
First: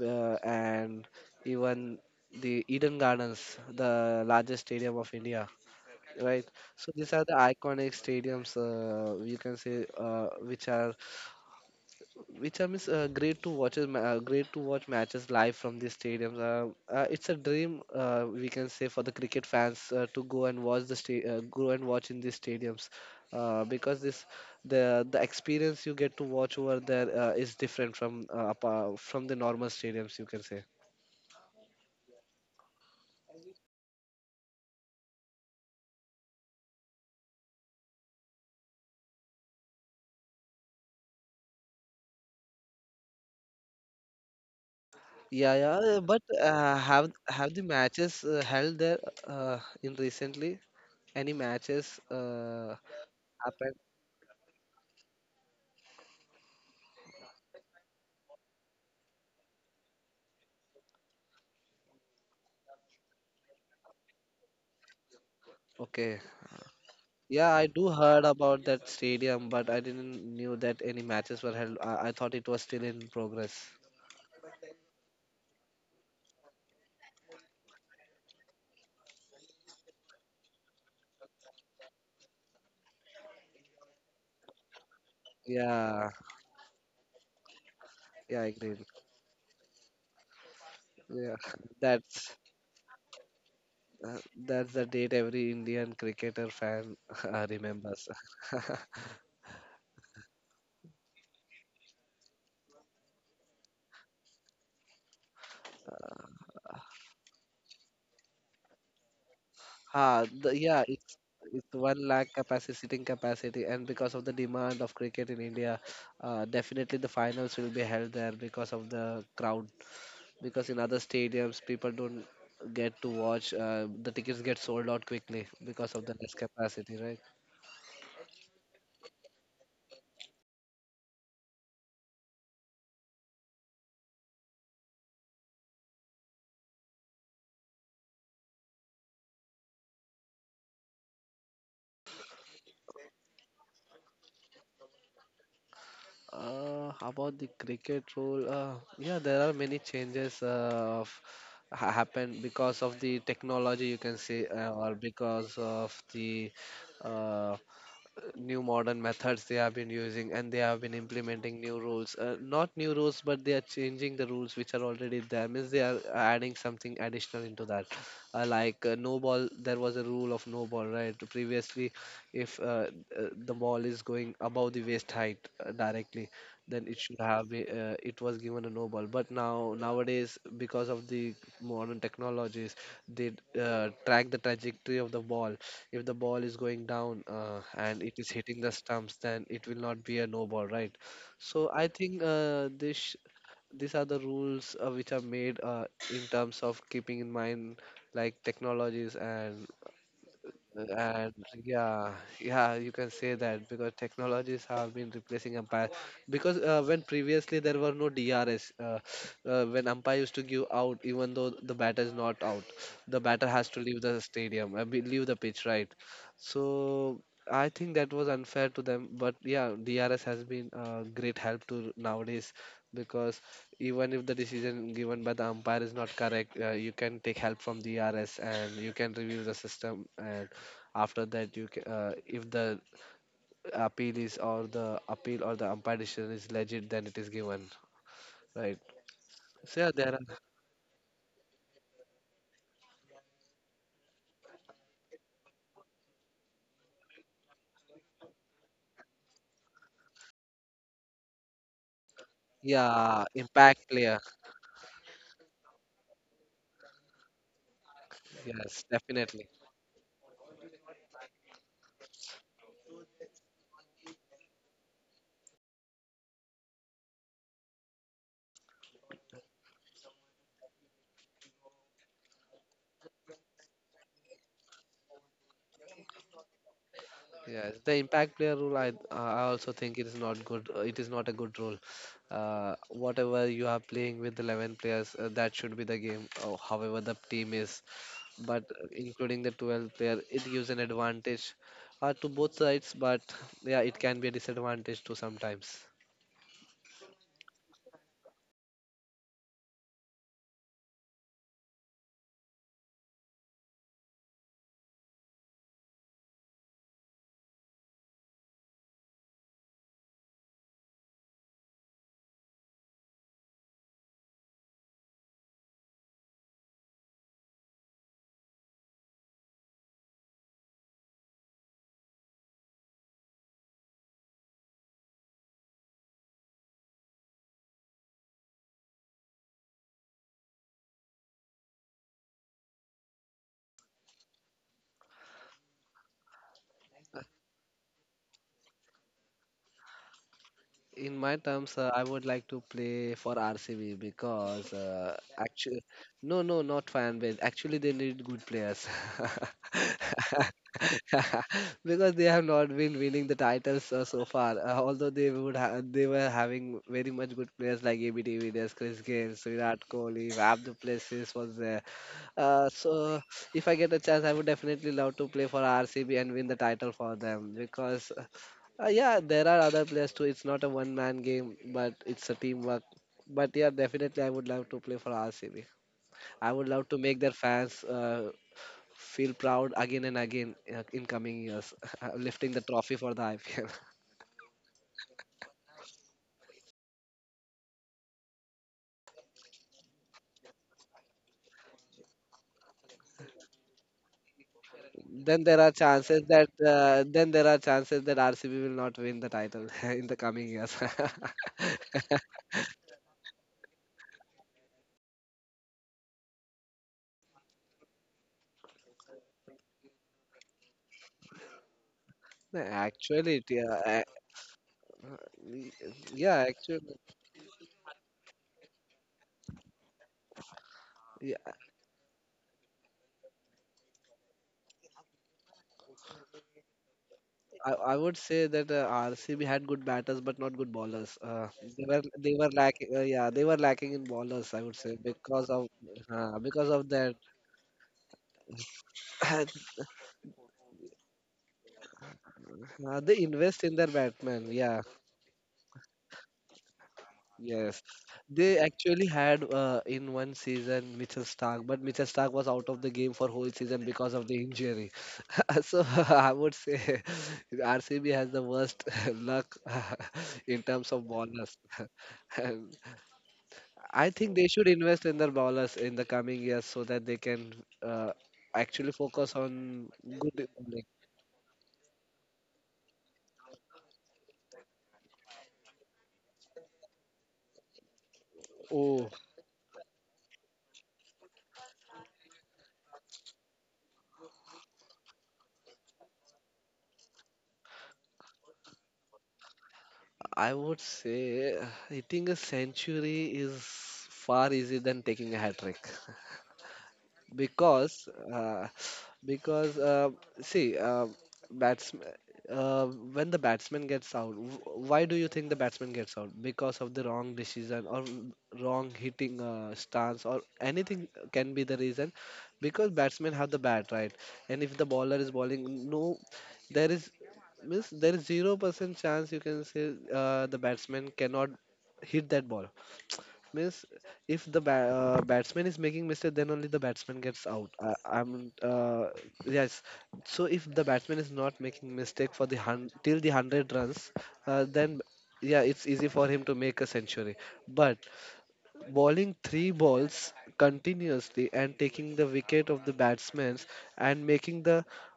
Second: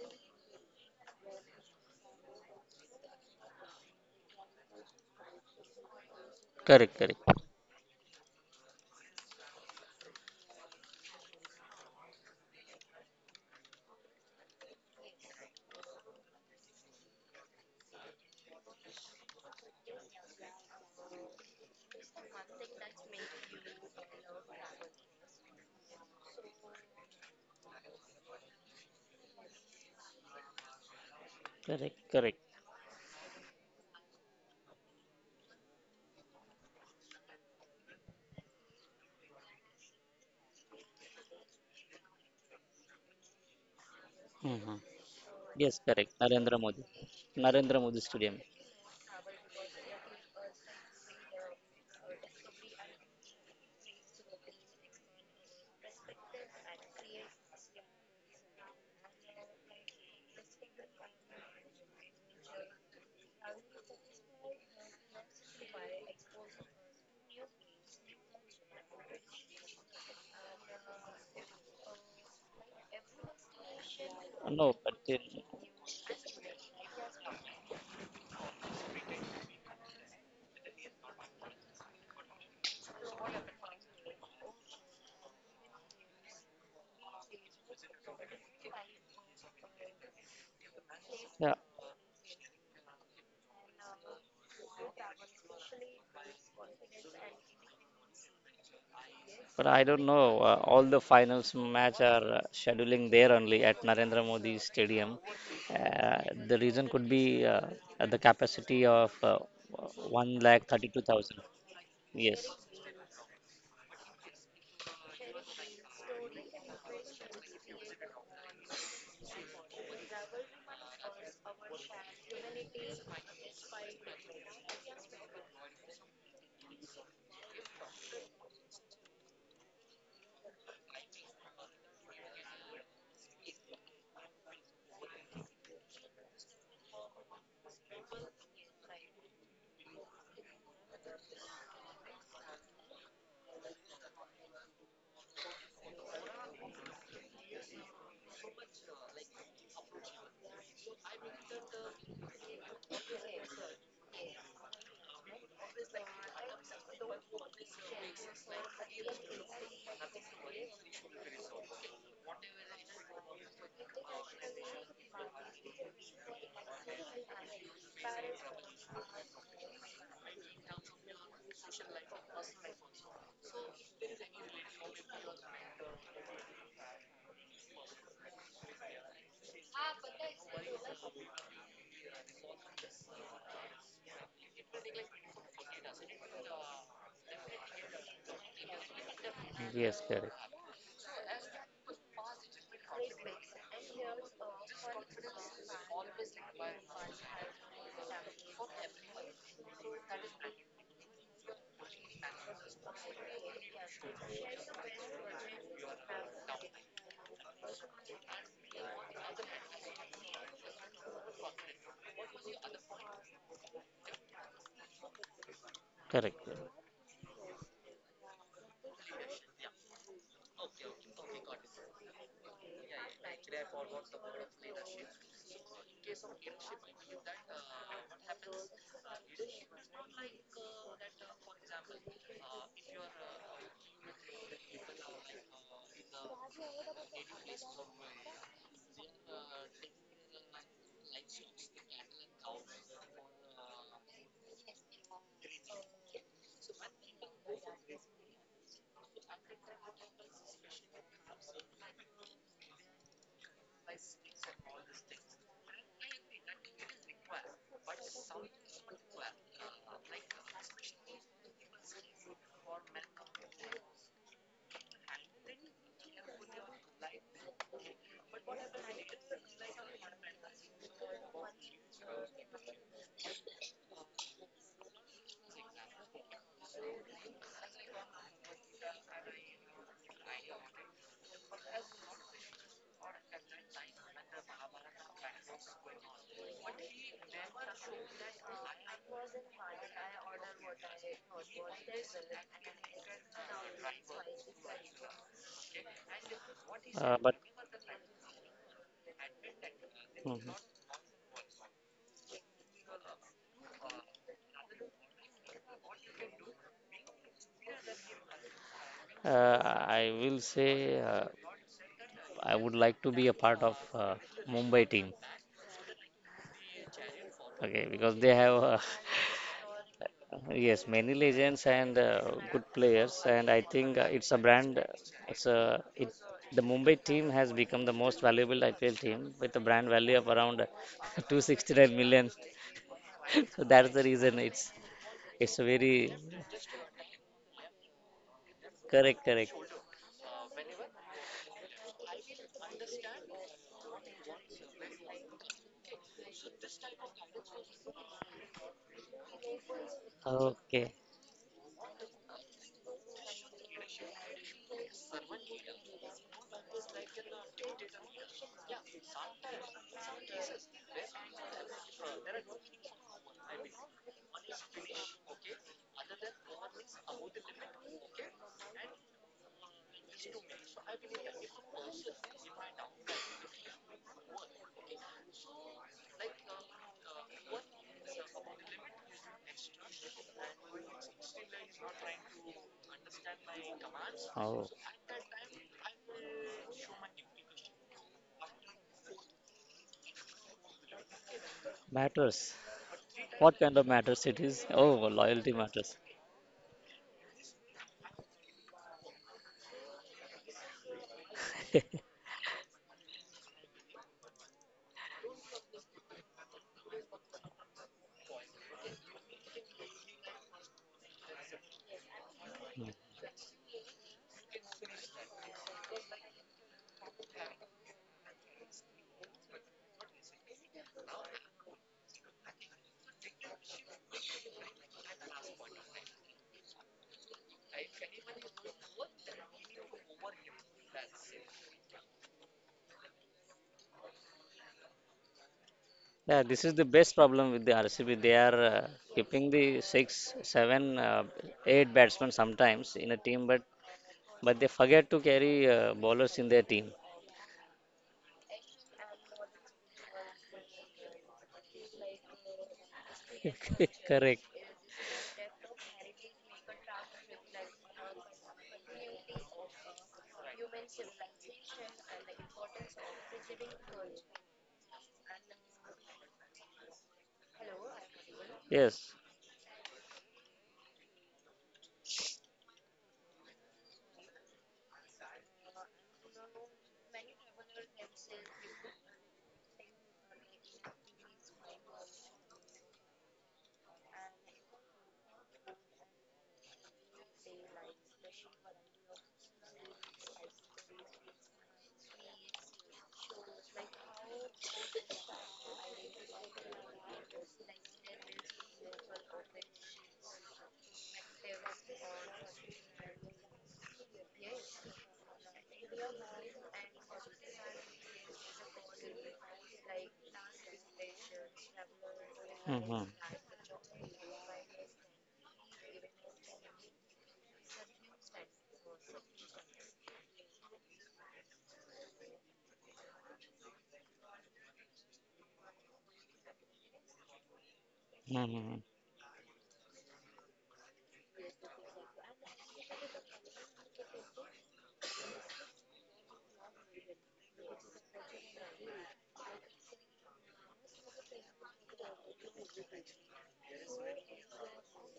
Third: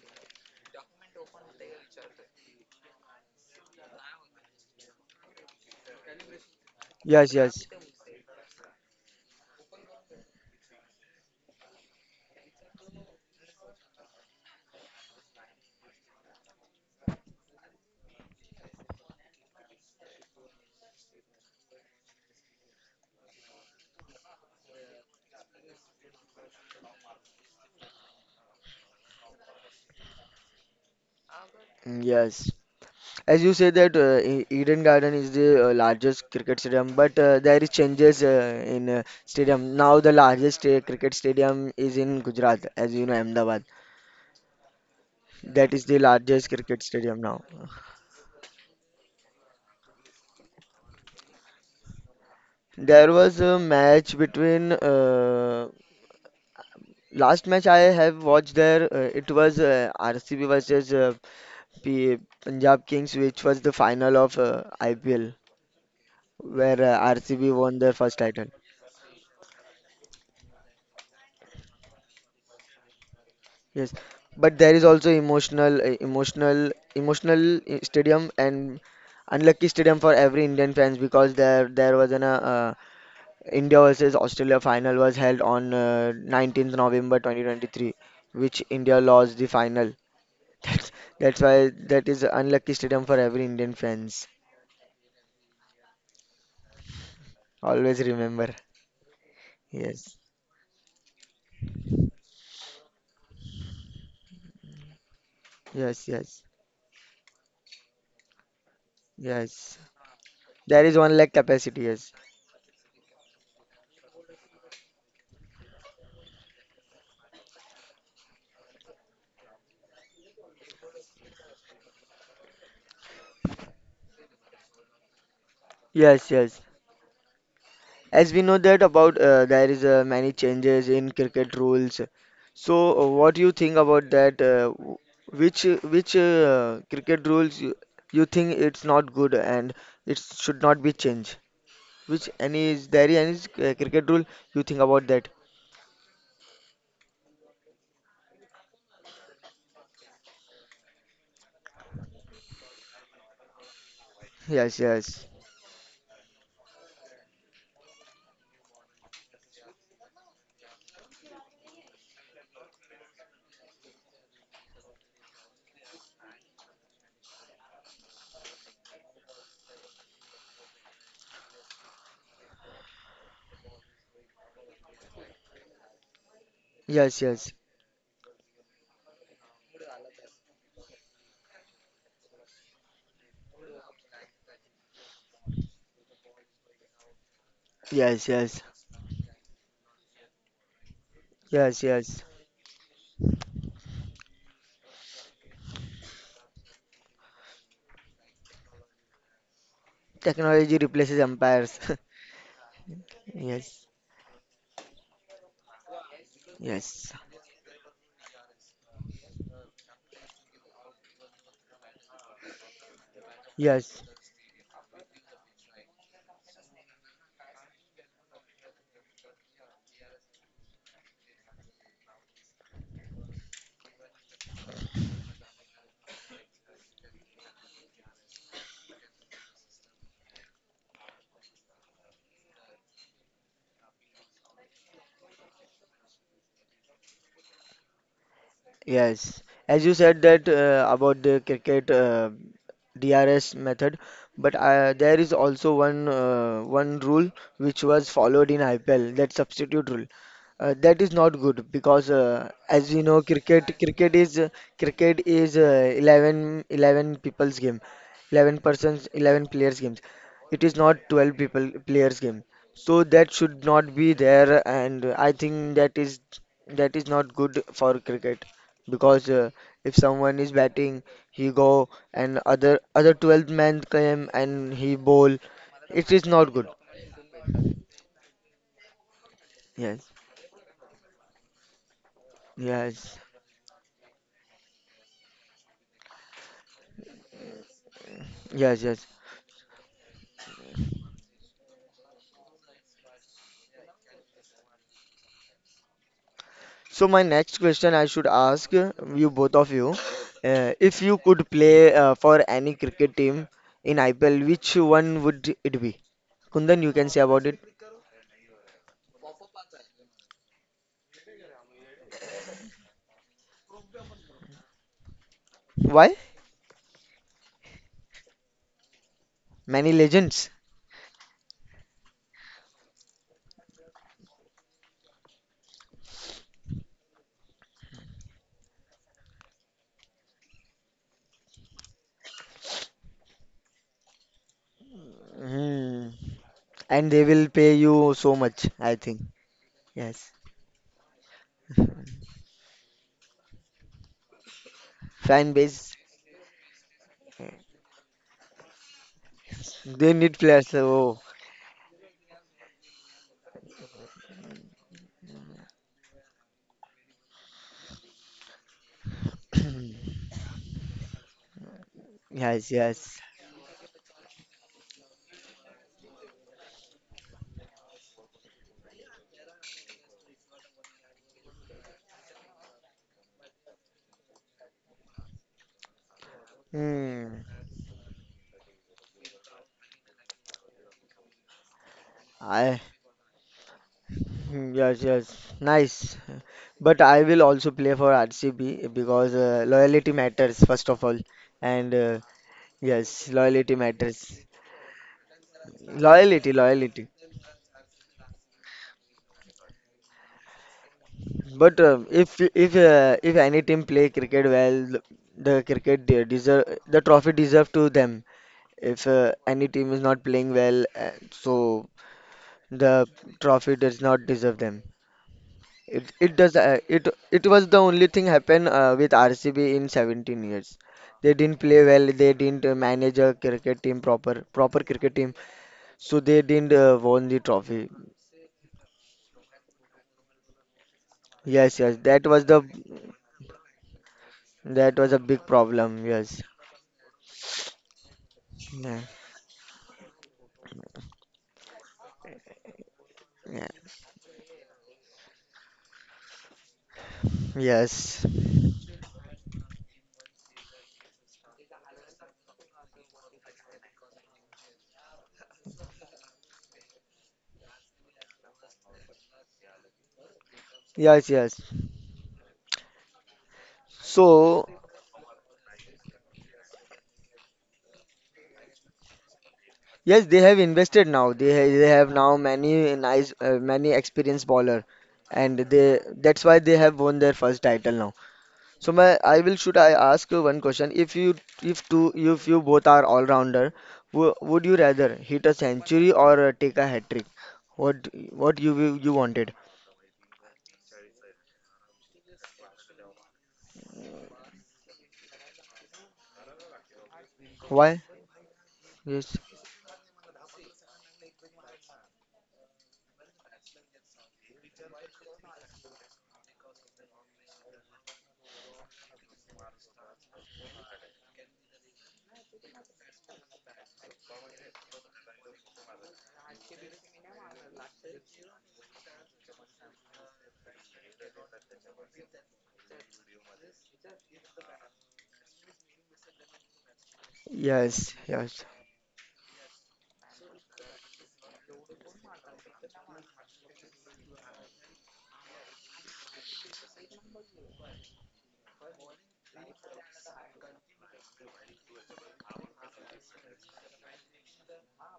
C: and even the Eden Gardens, the largest stadium of India, right? So
B: Correct,
C: these
B: correct,
C: are the
A: Yes, yes.
C: iconic stadiums. You can say which are, great to watch. Great to watch matches live from these stadiums. It's a dream. We can say, for the cricket fans to go and watch the go and watch in these stadiums. Because this, the experience you get to watch over there is different from, from the normal stadiums, you can say.
B: correct,
A: Mm,
B: correct.
A: yes, as you say that Eden Garden is the largest cricket stadium, but there is changes in stadium. Now the largest cricket stadium is in Gujarat, as you know, Ahmedabad.
B: Mhm.
C: Yeah, yeah,
A: That
B: Yes,
A: is the
B: correct.
C: but
A: largest
B: Narendra
C: uh,
B: Modi,
A: cricket
C: have
A: stadium now.
C: have the
B: Narendra Modi
C: matches
B: Stadium.
C: held there in recently? Any matches
A: There was a
C: happen?
A: match between Last match I have watched there. It was RCB versus P Punjab Kings, which was the final of IPL,
C: Okay.
A: where RCB
C: Yeah, I
A: won
C: do
A: their first
C: heard
A: title.
C: about that stadium, but I didn't knew that any matches were held. I thought it was still in progress.
A: Yes, but
B: No,
A: there is
B: but
A: also emotional, emotional stadium and unlucky stadium for every Indian fans because there was an India versus Australia final was held on
C: Yeah,
A: 19th November 2023,
C: yeah, I
A: which
C: agree.
A: India lost the final. That's
C: Yeah,
A: that's
B: yeah.
A: why that is
C: that's,
A: unlucky stadium for every Indian
C: uh,
A: fans.
C: that's the date every Indian cricketer fan
A: Always
C: remembers.
A: remember.
B: But I don't
A: Yes,
B: know. All the finals match are scheduling there only at Narendra Modi Stadium.
A: yes,
B: Uh,
A: yes,
B: the reason could be at the capacity of
A: yes.
B: one lakh
A: There
C: Yeah,
A: is
B: thirty-two
A: one
C: it's
A: lakh
B: thousand.
C: it's
A: capacity.
C: one
A: Yes,
C: lakh
B: Yes,
C: capacity, sitting capacity, and because of the demand of cricket in India, definitely the finals will be held there because of the crowd. Because in other stadiums people don't get to watch. The tickets get sold out quickly because of the
A: yes,
C: less
A: yes.
C: capacity, right?
A: As we know that about there is many changes in cricket rules. So, what do you think about that? Which cricket rules you think it's not good and it should not be changed? Which any, is there any cricket rule you think about that?
C: About the cricket rule, yeah, there are many changes happened because of the technology, you can say,
A: Yes,
C: or
A: yes,
C: because of the uh, new modern methods they have been using, and they have been implementing new rules, not new rules but they are changing the rules which are already there, means they are adding something additional into that, like no ball. There was a rule of no ball, right? Previously if the ball is going above the waist height directly, then it should
A: yes, yes.
C: have it was given a Nobel. But now nowadays, because of the modern technologies, they track the trajectory of the ball. If the ball is going down and it
A: Yes,
C: is hitting
A: yes,
C: the stumps, then it will
B: yes,
C: not be a
B: correct,
C: no ball, right? So
A: yes,
C: I think
A: yes.
C: this these are the rules which are made in terms of keeping in mind like technologies and
A: Technology
C: and
A: replaces
C: uh,
A: empires.
C: yeah yeah, you can say that
A: Yes,
C: because technologies have been replacing umpire because when
A: yes.
C: previously there were no drs when umpire used to give out even though the batter is not out the batter has to leave
A: Yes.
C: the stadium leave the pitch, right?
B: correct, correct.
C: So I think that was unfair to them, but yeah, drs has been a great help to nowadays because even if the decision given by the umpire is not correct, you can take help from drs and you can review the system, and after that if the appeal is or the appeal or the umpire decision is legit, then it is given, right?
A: Yes,
C: So
A: as
C: yeah,
A: you
C: there are
A: said that about the cricket DRS method, but there is also one rule which was followed in IPL, that substitute rule. That is not good because as we know,
C: yeah,
A: cricket
C: impact
A: cricket
C: player.
A: is uh, cricket is 11, eleven people's game, 11
C: Yes,
A: persons,
C: definitely.
A: 11 players games. It is not 12 people players game. So that should not be there, and I think that is not good for cricket because if someone is batting, he go and other 12 men come and he bowl. It is not good.
C: Yes, the impact player rule, I also think it
A: Yes,
C: is not good. It is not a good rule.
A: yes,
C: Whatever, you are playing with 11 players. That should be the game however the team is, but
A: yes, yes.
C: including the 12 player, it gives an advantage to both sides, but yeah, it can be a disadvantage too sometimes.
A: So my
B: But
A: next question I should ask you, both of you,
B: mhm.
A: if you could play for any cricket team in IPL, which one would it be? Kundan, you can say about it.
B: uh, I will say I would like to be a part of Mumbai team.
A: Why?
B: Okay, because they have
A: Many legends.
B: yes, many legends and good players, and I think it's a brand. It's a it, the Mumbai team has become the most valuable IPL team with a brand value of around 269 million. So that's the reason it's a very
A: Hmm. And they will pay you so much, I think.
B: correct, correct.
A: Yes.
C: In my terms, I would like to play for RCB because
A: Fan
C: actually,
A: base.
C: no, no, not fan base. Actually, they need good players
A: They need players.
B: Okay.
A: Oh,
C: because they have not been winning the titles so far. Although they would, they were having very much good players like ABD Villiers, Chris Gayle, Virat Kohli, Abdul Plessis was there.
A: yes, yes.
C: So if I get a chance, I would definitely love to play for RCB and win the title for them because yeah, there are other players too. It's not a one man game, but it's a teamwork. But yeah, definitely, I would love to play for RCB. I would love to make their
A: Hmm.
C: fans feel proud again and again in coming years, lifting the
A: I
C: trophy for the IPL.
A: Hmm,
B: Oh,
A: yes, yes. Nice. But I will also play for RCB because loyalty matters, first of all, and
B: matters.
A: yes,
B: What
A: loyalty
B: kind of
A: matters.
B: matters it is? Oh, loyalty matters.
A: Loyalty, loyalty.
C: Then there are chances that RCB will not win the title in the coming years.
A: But if any team play cricket well, the cricket, they deserve the trophy, deserve to them. If any team is not playing well, so the
C: Actually, it,
A: trophy
C: yeah,
A: does not deserve them. It
C: yeah,
A: does,
C: actually.
A: it was the only thing happen with RCB in 17 years. They didn't play well. They didn't manage a cricket team, proper cricket team. So they didn't won the
C: I,
A: trophy.
C: I would say that RCB had good batters but not good bowlers.
A: Yes,
C: They
A: yes,
C: were
A: that
C: they
A: was
C: were
A: the,
C: lacking. Yeah, they were lacking in bowlers. I would say
A: that was a big problem. Yes,
B: Yeah, this
C: because
B: is the
C: of
B: best
C: that.
B: problem with the RCB. They are
A: yeah.
B: keeping the six, seven, eight batsmen sometimes in a
C: They
B: team,
C: invest
A: Yeah.
C: in their batsmen.
B: but they
C: Yeah,
B: forget to carry bowlers in their team.
C: yes.
A: Yes,
C: They actually had in one season Mitchell Stark, but Mitchell Stark was out of the game for whole season because of the
B: Correct.
C: injury. so I would say RCB has the worst luck in terms of
A: yes,
C: bowlers.
A: yes.
C: I think they
A: So
C: should invest in their bowlers in the coming years so that they can uh, actually
B: Yes.
C: focus on
A: yes, they
C: good
A: have
C: bowling.
A: invested now. They have now many nice, many experienced bowler, and they that's why they have won their first title now. So
C: Oh,
A: my, I will, should I ask you one question? If you if two if you both are all rounder, w would you rather hit a century or take a hat trick? What what you will, you wanted?
C: I would say hitting a century is far easier than taking a hat trick.
A: Why?
C: Because
A: Yes,
C: because see batsman when the batsman gets out, why do you think the batsman gets out? Because of the wrong decision or wrong hitting stance or anything can be the reason, because
B: Hmm,
C: batsmen have the bat, right? And if the bowler is bowling no, there is means there is 0% chance, you can say the batsman cannot hit that ball. Means if the ba- batsman is making mistake, then only the batsman gets out. I,
A: yes,
C: I'm
A: yes,
B: hmm.
C: Yes. So if the batsman is not making mistake till the 100 runs, then yeah, it's easy for him to make a century. But bowling three balls continuously and taking the wicket of the batsman and making the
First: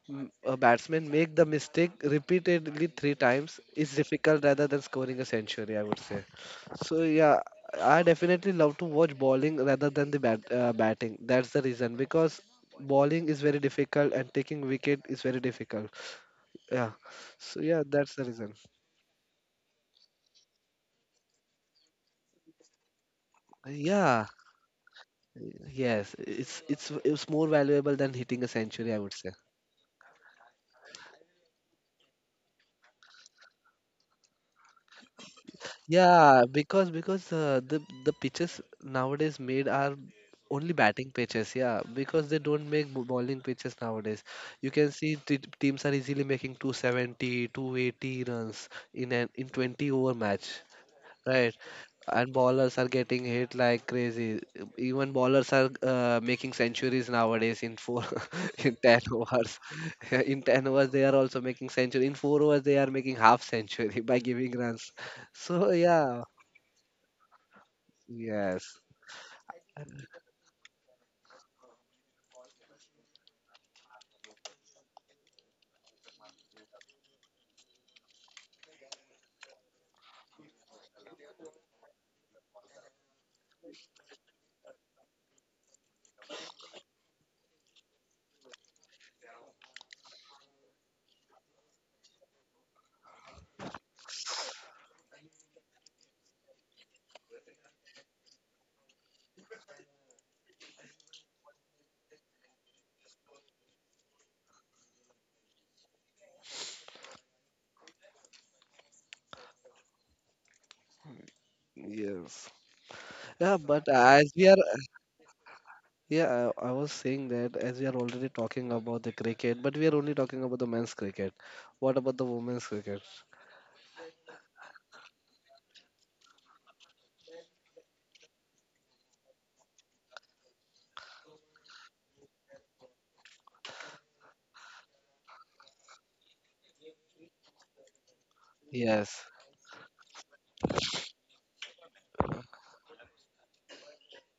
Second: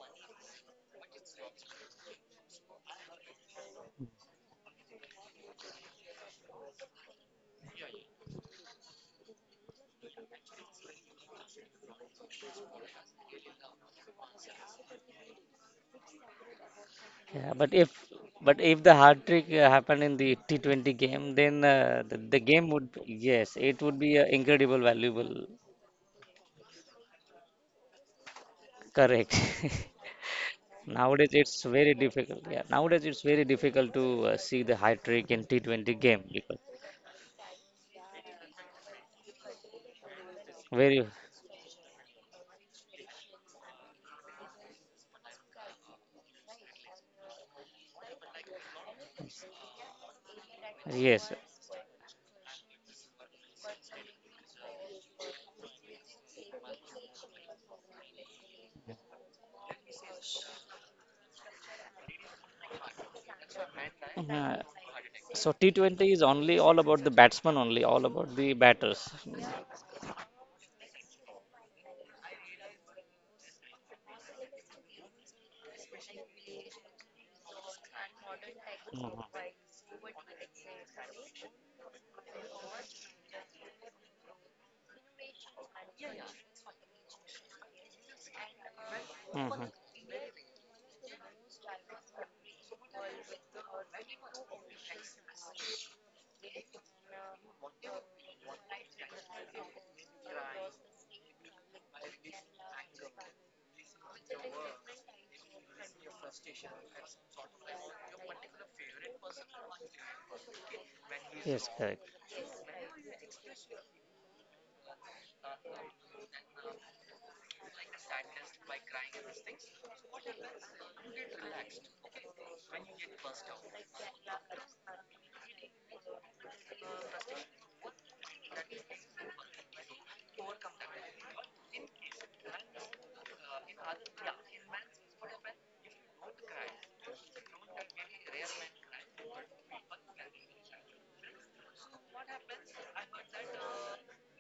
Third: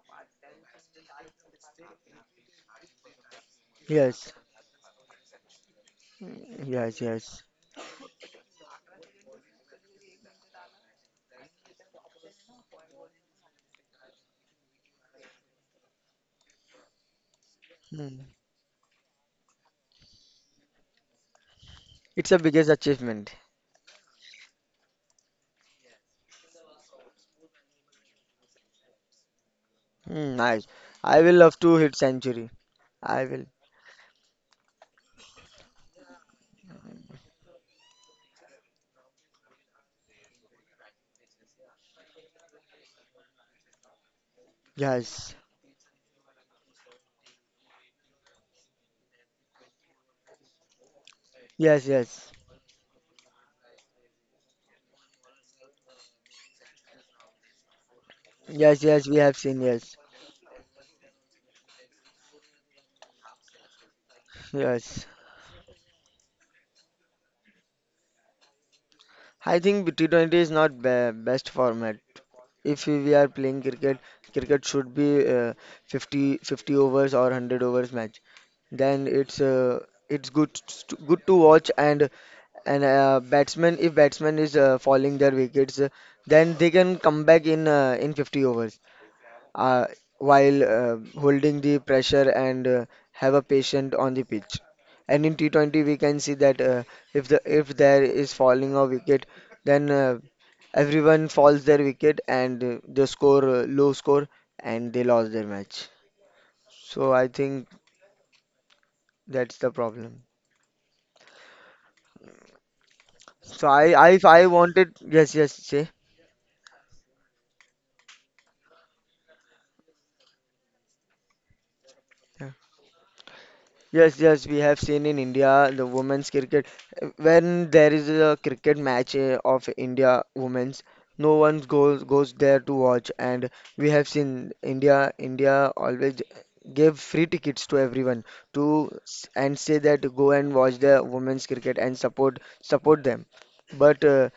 C: a batsman make the mistake repeatedly three times is
A: yes.
C: difficult rather than scoring a century, I would say.
A: Mm,
C: So
A: yes,
C: yeah,
A: yes.
C: I definitely love to watch bowling rather than batting. That's the reason, because bowling is very difficult and taking wicket is very difficult. Yeah.
B: Yeah,
C: So
B: but
C: yeah,
B: if,
C: that's the
A: Mm.
C: reason.
B: but if the hard trick happened in the T20 game, then
A: It's a
B: the game
A: biggest
B: would,
A: achievement.
B: yes, it would be
C: Yeah.
B: incredible valuable.
C: Yes, it's more valuable than hitting a century, I would say.
B: Correct.
A: Mm, nice. I
B: Nowadays,
A: will love
B: it's
A: to
B: very
A: hit
B: difficult.
A: century.
B: Yeah, nowadays it's
A: I
B: very
A: will.
B: difficult to see the high trick in T20 game
C: Yeah,
B: because
C: because the pitches nowadays made are only
B: very
C: batting pitches. Yeah, because they don't make bowling pitches nowadays. You can see
A: Yes,
C: t teams are easily making 270, 280 runs in 20 over match.
B: yes.
C: Right.
A: yes, yes,
C: And ballers are getting hit like crazy. Even ballers are making centuries nowadays in four, in
A: yes,
C: 10
A: yes. We have
C: overs.
A: seen, yes,
C: In 10 overs, they are also making century. In four overs, they are making half century by giving
B: Uh,
C: runs.
A: yes.
B: so
C: So,
B: T20 is
C: yeah.
B: only all about the batsman only, all about the
C: Yes.
B: batters.
A: I think T20 is not be best format. If we are playing cricket, cricket should be 50 50 overs or 100 overs match. Then
B: Mhm.
A: it's good to, good to watch, and batsman if batsman is falling their wickets, then they can come back in 50 overs,
B: Mhm.
A: uh, while holding the pressure and have a patient on the pitch. And in T20 we can see that, if there is falling a wicket, then everyone falls their wicket and they score low score and they lost their match. So I think that's the problem.
B: Yes, correct.
C: Yes. Yeah,
A: So
C: but
A: I I if
C: as we
A: I
C: are,
A: wanted, yes, yes, say.
C: yeah, I was saying that as we are already talking about the cricket, but we are only talking about the men's cricket. What about the women's cricket?
A: Yes, yes, we have seen in India the women's cricket. When there is a cricket match of India women's, no one goes there to watch, and we have seen India always give free tickets to everyone to
C: Yes.
A: and say that go and watch the women's cricket and support them. But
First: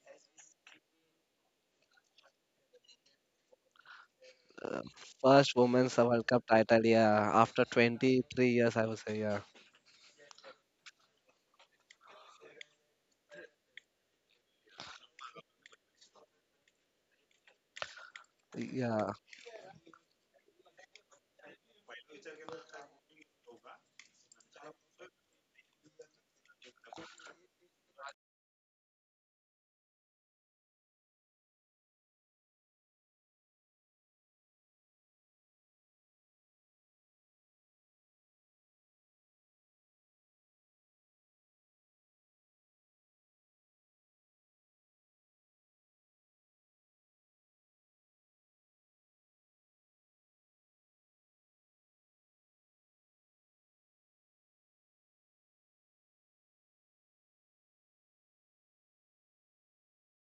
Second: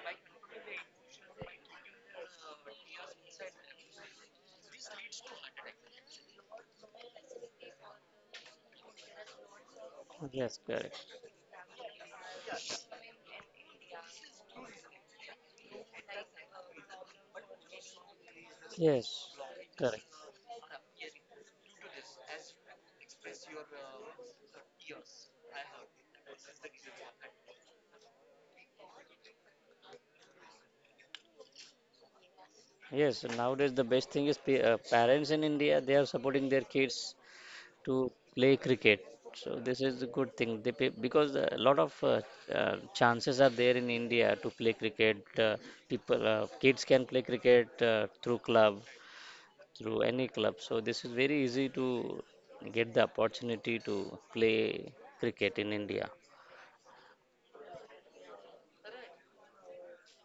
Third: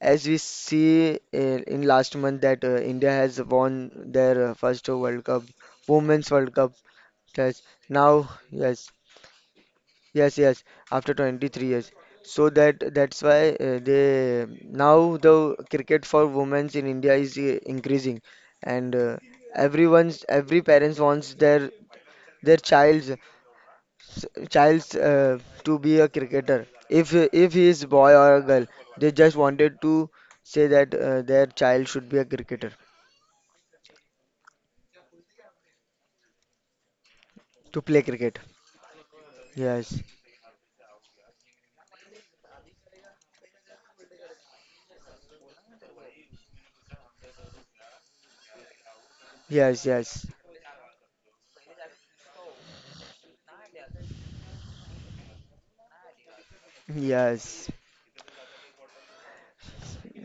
A: as we see in last month that India has won their
C: uh,
A: first World Cup,
C: First women's World
A: Women's
C: Cup
A: World Cup.
C: title. Yeah,
A: Yes,
C: after
A: now,
C: 23 years, I
A: yes.
C: would say. Yeah,
A: Yes,
B: Yes,
A: yes,
B: correct.
A: after 23 years. So that, that's why they now the cricket for women's in India is increasing, and
C: yeah.
B: Yes, correct.
A: everyone's, every parents wants their child's to be a cricketer. If he is boy or a girl, they just wanted to say that their child should be a cricketer
B: Yes, nowadays the best thing is parents in India they are supporting their kids
A: to
B: to
A: play cricket.
B: play cricket. So this
A: Yes,
B: is a good thing. They pay, because a lot of chances are there in India to play cricket. People, kids can play cricket through club,
A: yes,
B: through
A: yes,
B: any club. So this is very easy to get the opportunity to play cricket in India.
A: yes.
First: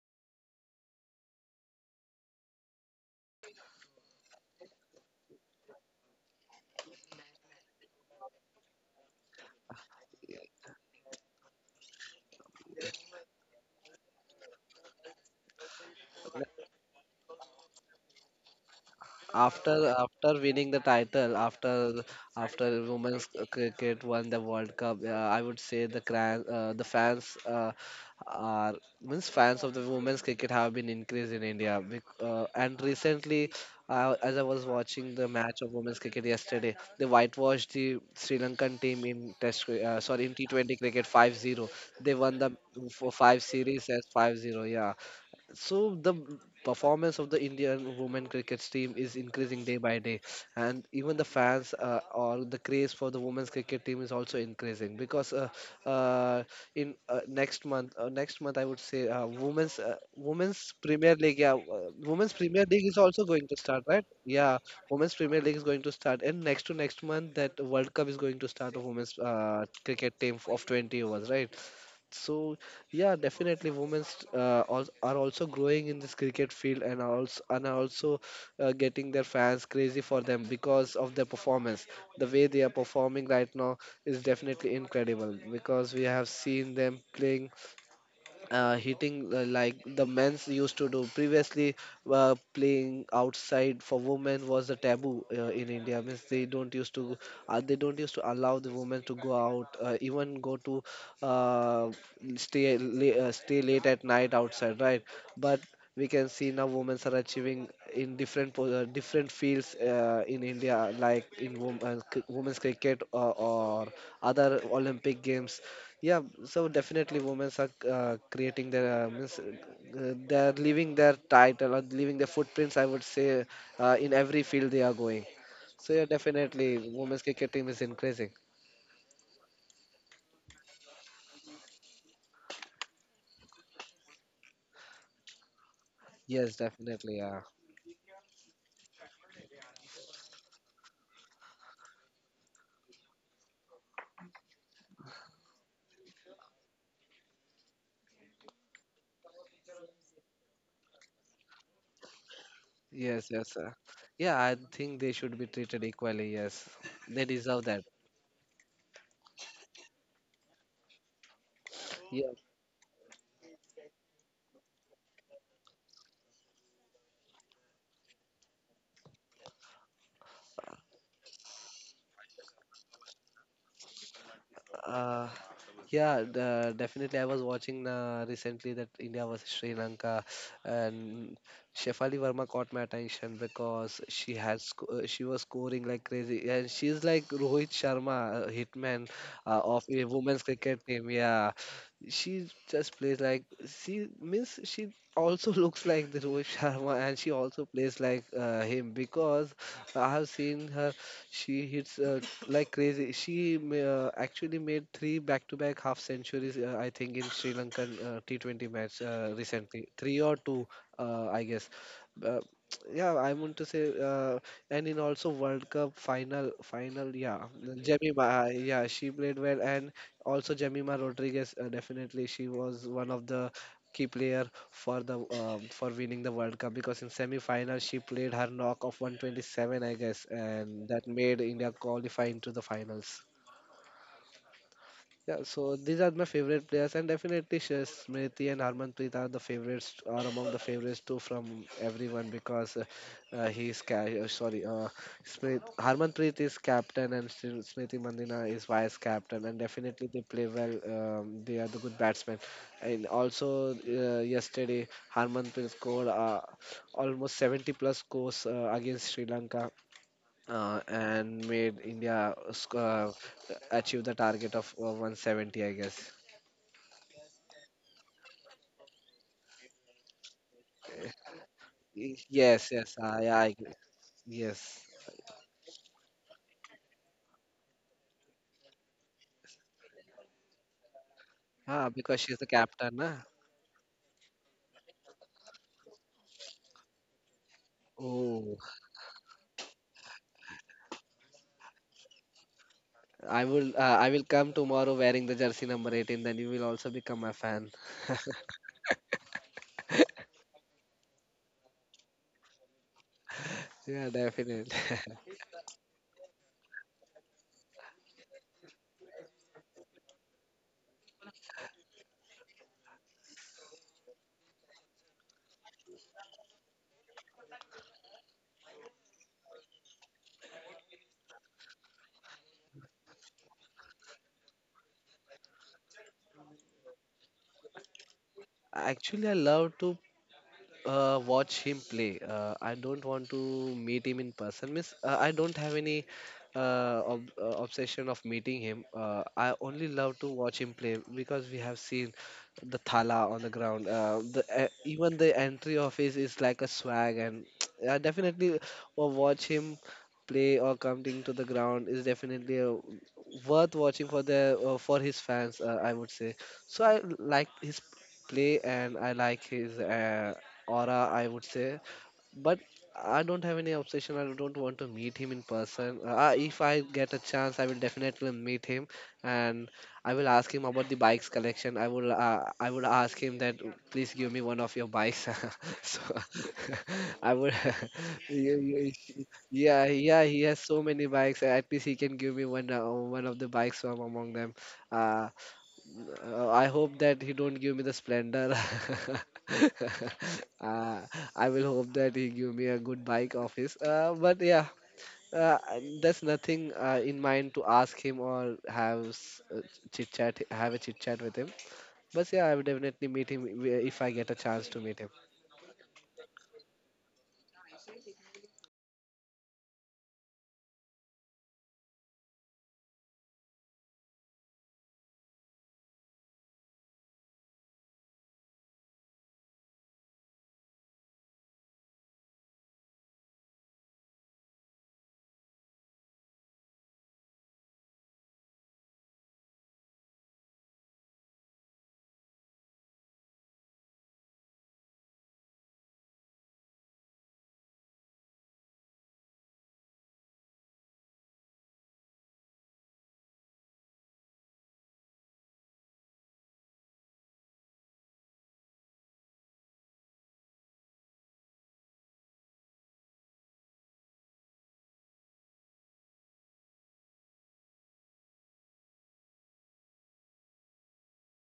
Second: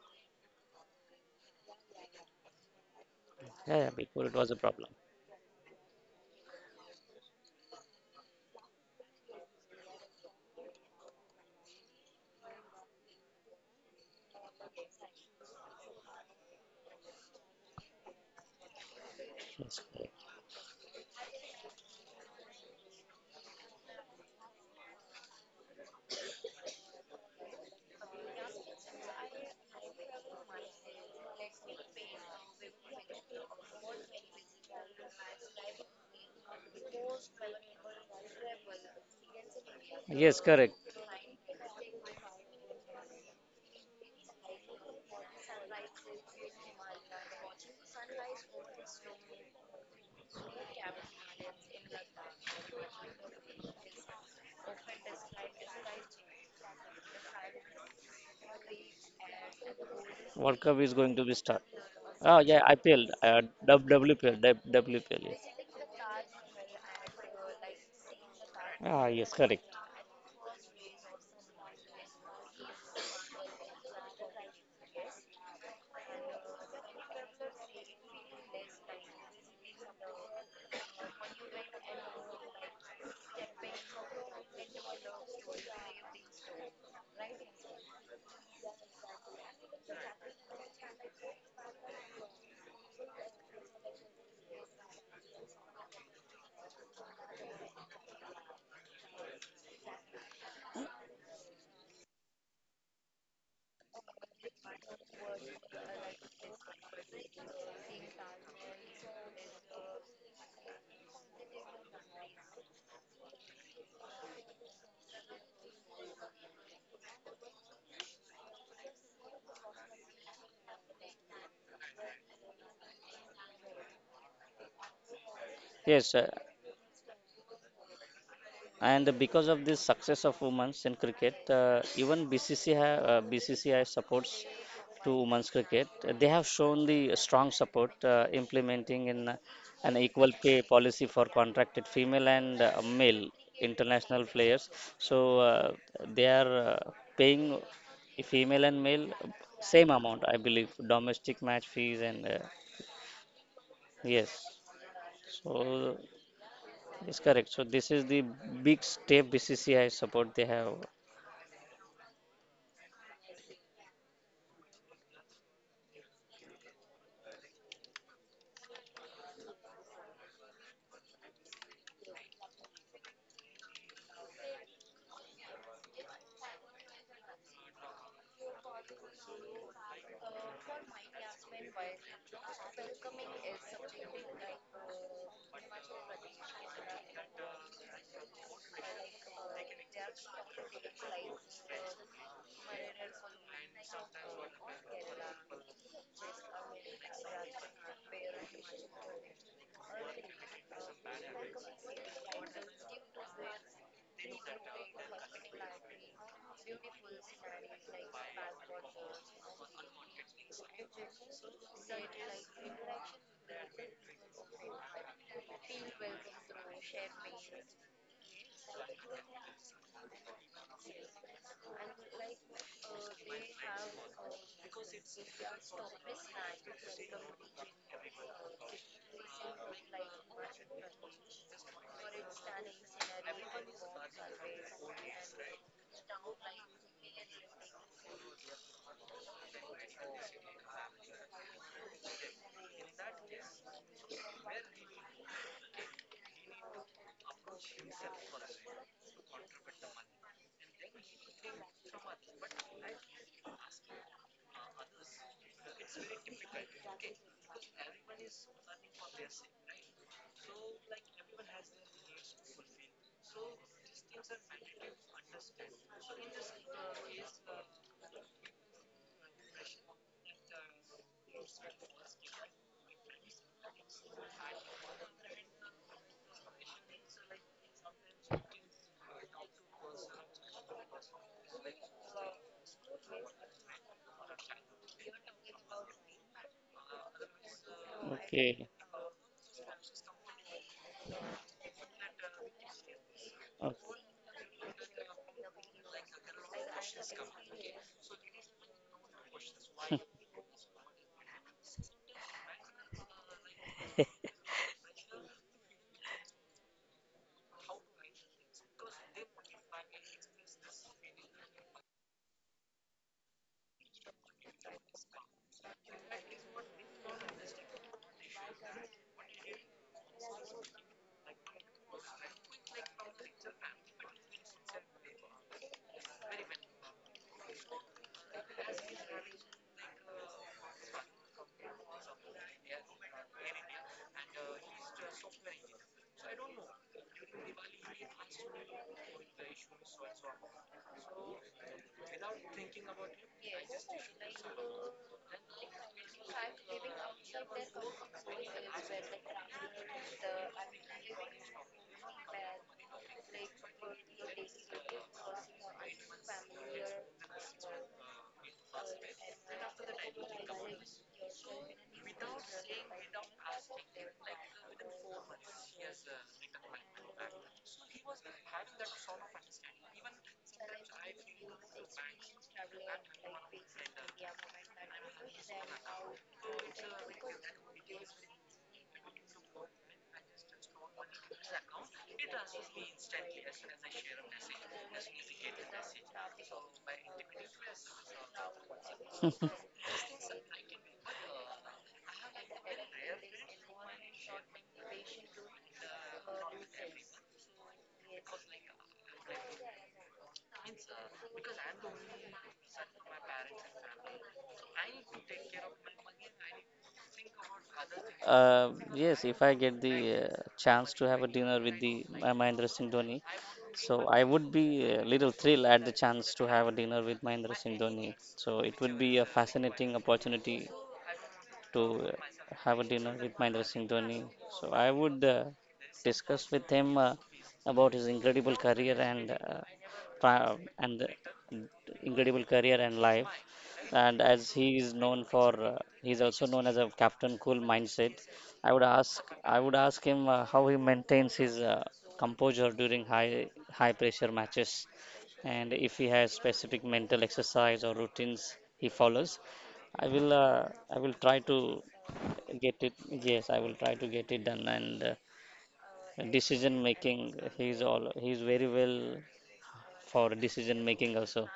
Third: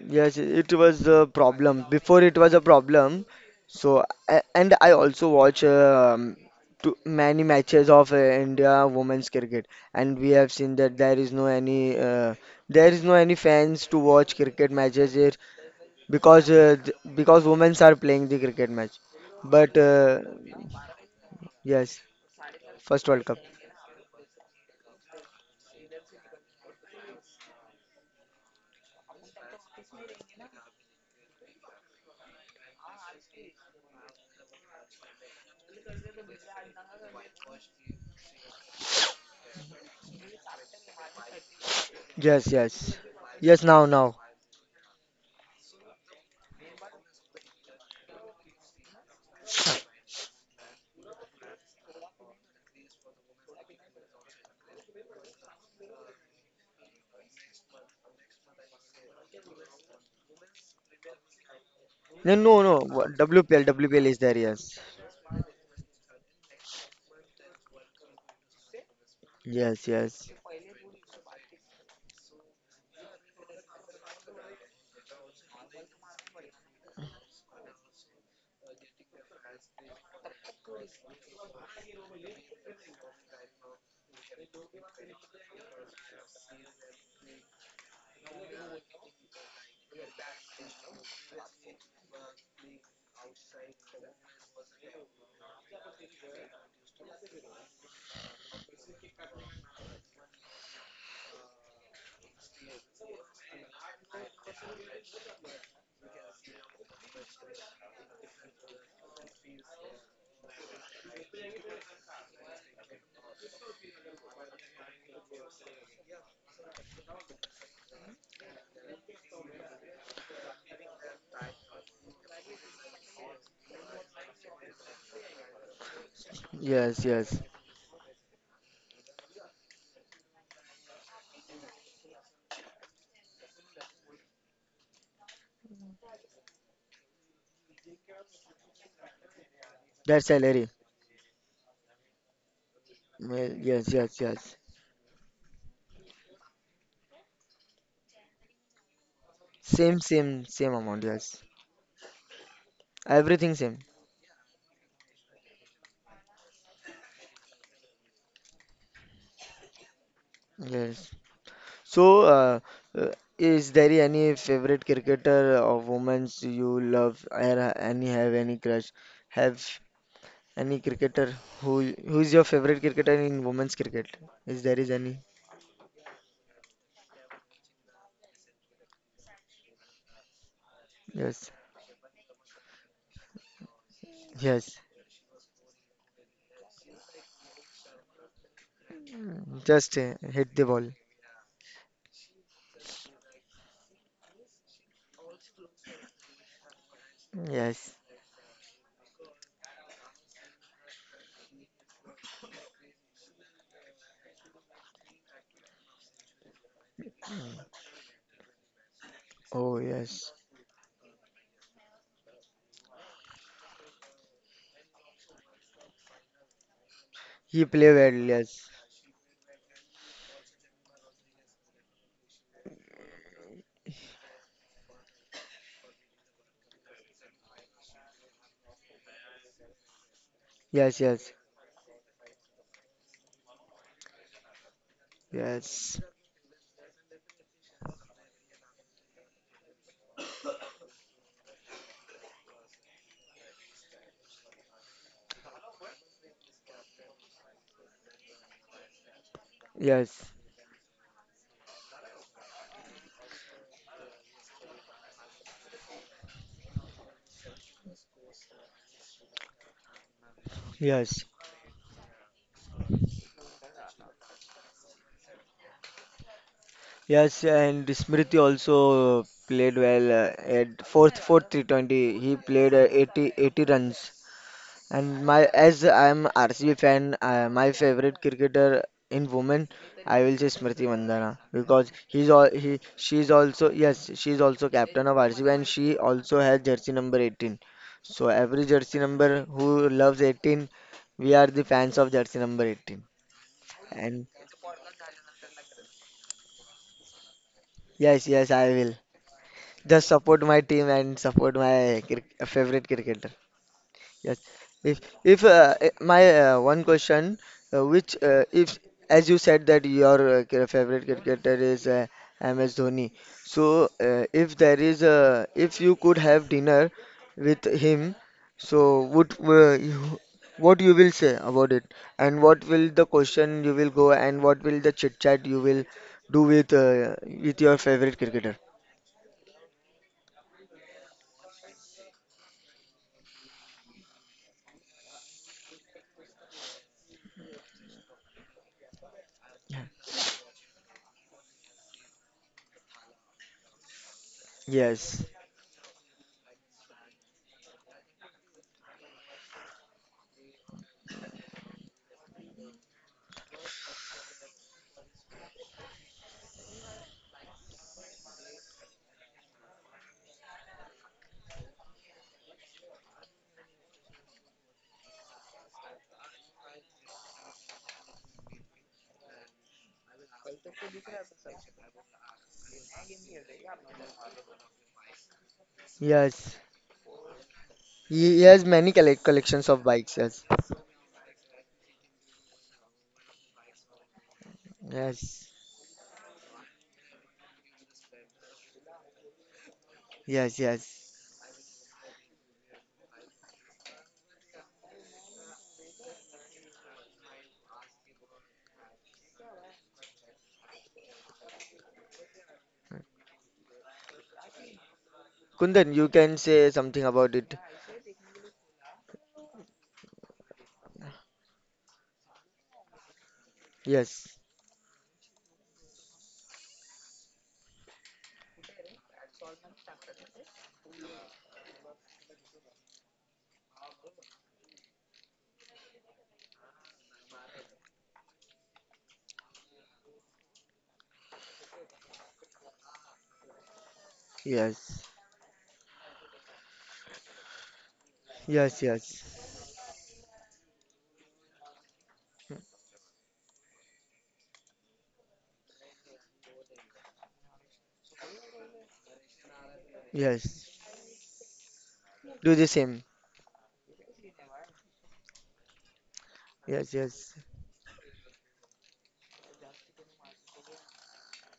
A: Yes, it was a problem. Before it was a problem.
B: Yeah, yeah, before it was a
A: And I
B: problem.
A: also watch to many matches of India women's cricket, and we have seen that there is no any, there is no any fans to watch cricket matches here because because women's are playing the cricket match. But
B: Yes,
C: After
B: correct.
C: after winning the title,
A: yes,
C: after after
A: first World
C: women's
A: Cup.
C: cricket won the world cup, I would say the fans are means fans of the women's cricket have been increased in India. And recently, as I was watching the match of women's cricket yesterday, they whitewashed the Sri Lankan team in sorry, in
B: Yes, correct.
C: T20 cricket, 5-0. They won the
A: Yes, yes,
C: for 5
A: yes. Now,
C: series as
A: now.
C: 5-0. Yeah, so the performance of the Indian women cricket team is increasing day by day, and even the fans or the craze for the women's cricket team is also increasing because uh, in next month, next month, I would say,
B: World
C: women's
B: Cup is
C: Premier
B: going to be
C: League, yeah,
B: start.
C: women's
A: No,
B: Oh yeah,
A: no,
C: Premier
A: no.
C: League is
B: IPL,
C: also going to
A: WPL,
C: start, right?
A: WPL is there.
B: WWPL,
C: Yeah,
A: Yes,
C: women's
B: WWPL. Yeah.
C: Premier League is going to start, and next to next month that World Cup is going to start of
B: Ah
C: women's
B: yes, correct.
A: yes,
C: cricket
A: yes,
C: team of 20 overs, right? So yeah, definitely women are also growing in this cricket field and are also and are also getting their fans crazy for them because of their performance. The way they are performing right now is definitely incredible, because we have seen them playing hitting like the men's used to do previously. Playing outside for women was a taboo in India. Means they don't used to they don't used to allow the women to go out, even go to uh, stay late at night outside, right? But we can see now women are achieving in different fields in India, like in women's cricket or other olympic games. Yeah, so definitely women are creating their means they are leaving their title or leaving their footprints. I would say in every field they are going. So yeah,
B: Yes,
C: definitely
A: yes,
C: women's
A: yes.
C: cricket team is increasing.
B: and because of this success of women's in cricket, even BCCI BCCI supports to women's cricket. They have
C: Yes,
B: shown the
C: definitely. Yeah.
B: strong support, implementing in an
A: That
B: equal pay
A: salary.
B: policy for contracted female and male
A: Well, yes, yes,
B: international
A: yes.
B: players, so they are paying female and male same
A: Same,
B: amount, I
A: same,
B: believe,
A: same amount. Yes,
B: domestic match fees and
C: Yes,
A: everything
C: yes.
A: same.
C: Yeah,
B: yes,
C: I think they should be treated
B: so
C: equally. Yes,
B: it's
C: they
B: correct. So
C: deserve that.
B: this is the big step BCCI support they have.
A: Yes. So,
C: Yeah.
A: uh, is there any favorite cricketer or women's you love? Or any, have any crush? Have any cricketer who who is your favorite cricketer in women's cricket? Is there is any?
C: Uh, Yeah, definitely. I was watching recently that India versus Sri Lanka, and
A: Yes,
C: Shefali Verma caught my attention because
A: yes.
C: she was scoring like crazy, and she's like Rohit Sharma, hitman of
A: Just
C: a women's
A: hit the
C: cricket
A: ball.
C: team. Yeah, she just plays like she means she also looks like the Rohit Sharma, and she also
A: Yes.
C: plays like him because I have seen her. She hits like crazy. Actually made three back-to-back half centuries, I think, in Sri Lankan T20 match
A: Oh,
C: recently. Three
A: yes.
C: or two, I guess. Uh, yeah, I want to say, and in also World Cup final, yeah,
A: He play well.
C: Jemima,
A: Yes.
C: yeah, she played well, and also Jemima Rodriguez, definitely, she was one of the key player for the for winning the World Cup because in semi-final she played her knock of 127, I guess, and
A: Yes,
C: that
A: yes,
C: made India qualify into the finals. Yeah, so
A: yes,
C: these are my favorite players, and definitely Smriti and Harmanpreet are the favorites, are among the favorites too from everyone because sorry, Harmanpreet is captain and Smriti Mandina is vice captain, and definitely they
A: yes,
C: play well. They are the good batsmen, and also yesterday Harmanpreet scored almost 70 plus scores against Sri Lanka
A: yes.
C: and made India achieve the target of 170, I guess.
A: Yes, and Smriti also played well at fourth 320. He
C: Yes,
A: played
C: yes,
A: 80
C: yeah,
A: 80 runs.
C: yes.
A: And my, as I'm RCB fan, my favorite cricketer in women, I will say Smriti Mandhana because
C: Ah, because
A: he's
C: she's the
A: all, he,
C: captain, na?
A: she's also, yes, she's also captain of RCB and she also has jersey number 18. So
C: Oh,
A: every
B: Okay.
A: jersey number who loves 18, we are the fans of jersey number 18.
B: Okay.
C: I will
A: And
C: come tomorrow wearing the jersey number 18. Then you will also become a fan.
A: yes, yes, I will. Just support my team and support my cri, favorite cricketer.
C: Yeah,
A: Yes.
C: definitely.
A: If eh, My one question, which if as you said that your favorite cricketer is MS Dhoni. So if there is a if you could have dinner with him, so would what you will say about it, and what will the question you will go, and what will the chit chat you will do with your favorite cricketer?
C: Actually, I love to watch him play. I don't want to meet him in person. Miss, I don't have any obsession of meeting him. I only love to watch him play, because we have seen the thala on the ground. The Even
A: Yes.
C: the entry of his is like a swag, and I definitely will watch him play or coming to the ground is definitely a worth watching for the for his fans. I would say. So I like his play and I like his aura, I would say. But I don't have any obsession. I don't want to meet him in person. If I get a chance, I will definitely meet him and I will ask him about the bikes collection. I would ask him that please give me one of your bikes. so
A: Yes.
C: I would
A: He
C: yeah,
A: has
C: yeah,
A: many collections of
C: yeah,
A: bikes.
C: yeah, he
A: Yes,
C: has so many bikes. At least he can give me one of the bikes from among them. Uh,
A: yes,
C: I hope that he don't give me the splendor.
A: yes, yes.
C: uh, I will hope that he give me a good bike of his. But yeah, uh, that's nothing in mind to ask him or have a chit chat with him. But yeah, I will definitely meet him if I get a chance to meet him.
A: Kundan, you can say something about it.
B: Yes, if I get the chance to have a dinner with the Mahendra Singh Dhoni, so I
A: Yes,
B: would be a little thrilled at the chance to have a dinner with Mahendra Singh Dhoni. So it would be a fascinating opportunity to have a dinner with Mahendra Singh Dhoni. So I would discuss with him about his incredible career and and the incredible career and life. And as he is
A: yes,
B: known for, he is also known as a captain cool mindset.
A: yes, yes,
B: I would ask him how he maintains his composure during high pressure matches, and if he has specific mental exercise or routines he follows. I will uh,
A: yes.
B: I will try to
A: Do the
B: get it.
A: same.
B: Yes, I will try to get it done. And decision
A: Yes,
B: making,
A: yes,
B: he's very well for decision making also.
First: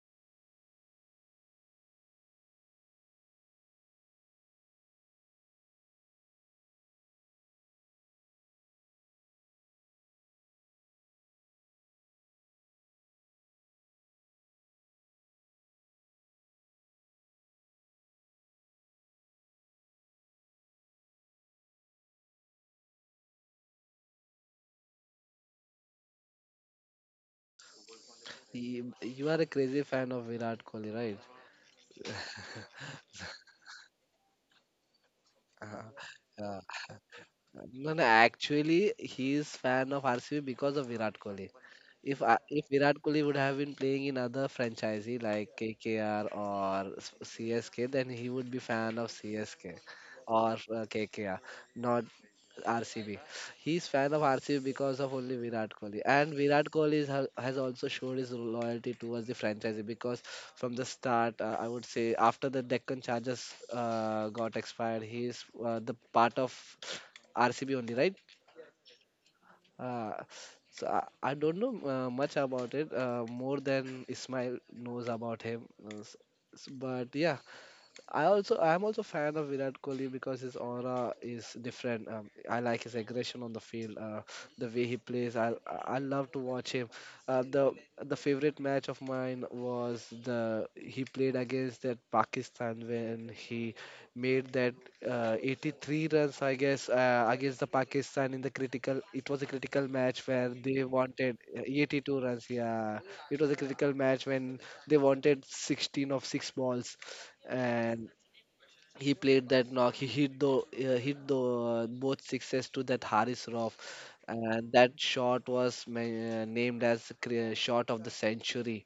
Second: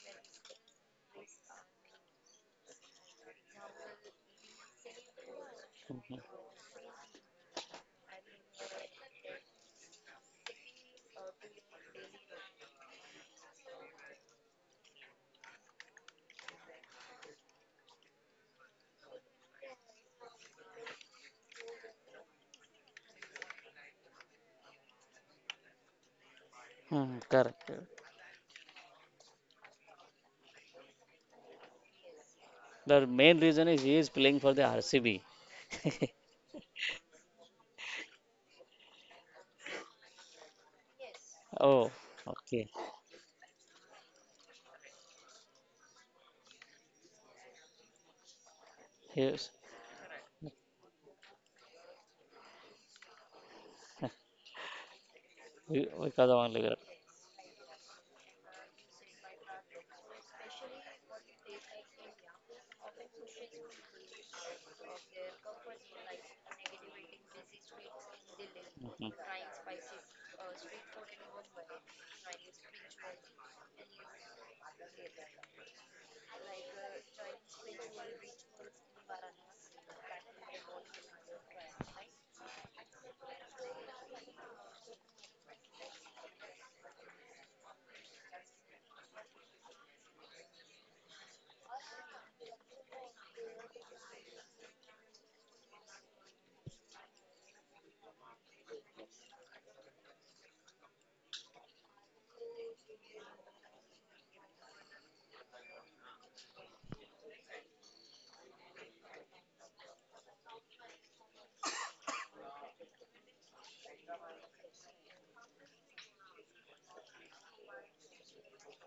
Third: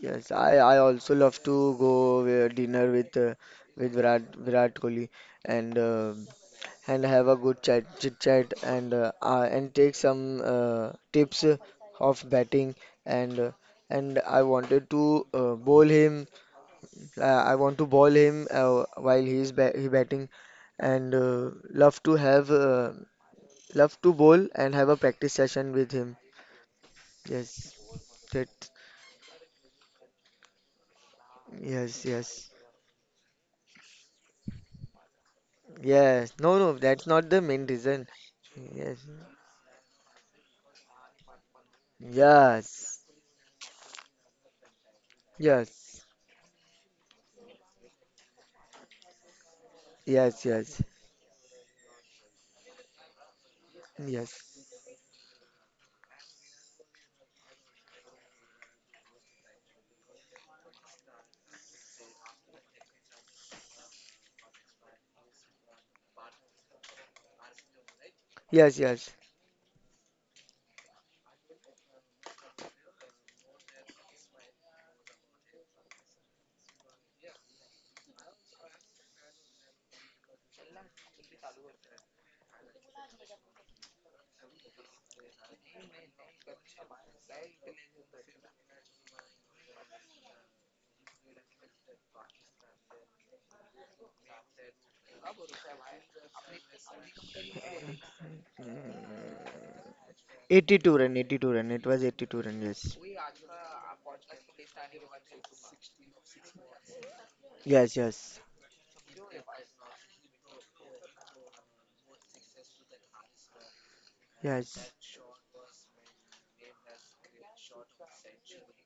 A: yes. I also love to go dinner with with Virat Kohli and uh,
B: Mhm.
A: and have a good chat, chit chat, and take some tips of batting and uh, and I wanted to bowl him. I want to ball him while he batting, and love to have love to bowl and have a practice session with him.
B: Hmm, correct.
A: Yes, that,
C: You are a crazy fan of Virat Kohli, right?
A: yes, yes,
B: The main reason is he is playing for the RCB.
C: Uh,
A: yes. No,
C: uh,
A: no, that's not the main
C: no,
A: reason.
C: actually,
A: Yes,
C: he is fan of RCB because of Virat Kohli.
B: Oh,
C: If
B: okay.
A: yes,
C: Virat Kohli would have been playing in other franchisee like
A: yes,
C: KKR or CSK, then he would be fan of
B: Yes,
C: CSK
A: yes,
C: or
A: yes,
C: KKR, not RCB. He's fan of
A: yes,
C: RCB because of only Virat Kohli,
B: because of
C: and
B: only
C: Virat Kohli has also showed his loyalty towards the franchise because from the start, I would say after the Deccan Chargers got expired, he's the part of RCB only, right?
A: yes,
B: mhm.
A: yes.
C: Uh, so I don't know much about it, more than Ismail knows about him. But yeah, I'm also fan of Virat Kohli because his aura is different. I like his aggression on the field, the way he plays. I love to watch him. Uh, the the favorite match of mine was the he played against that Pakistan when he made that 83 runs I guess against the Pakistan in the critical. It was a critical match where they
A: 82 run,
C: wanted
A: 82 run. It was
C: 82
A: 82
C: runs.
A: run. Yes,
C: Yeah, it was a critical match when they wanted 16 of six balls
A: yes,
C: and
A: yes,
C: he played that knock. He hit the both sixes to that Haris Roff, and
A: yes,
C: that shot was named as shot of the century.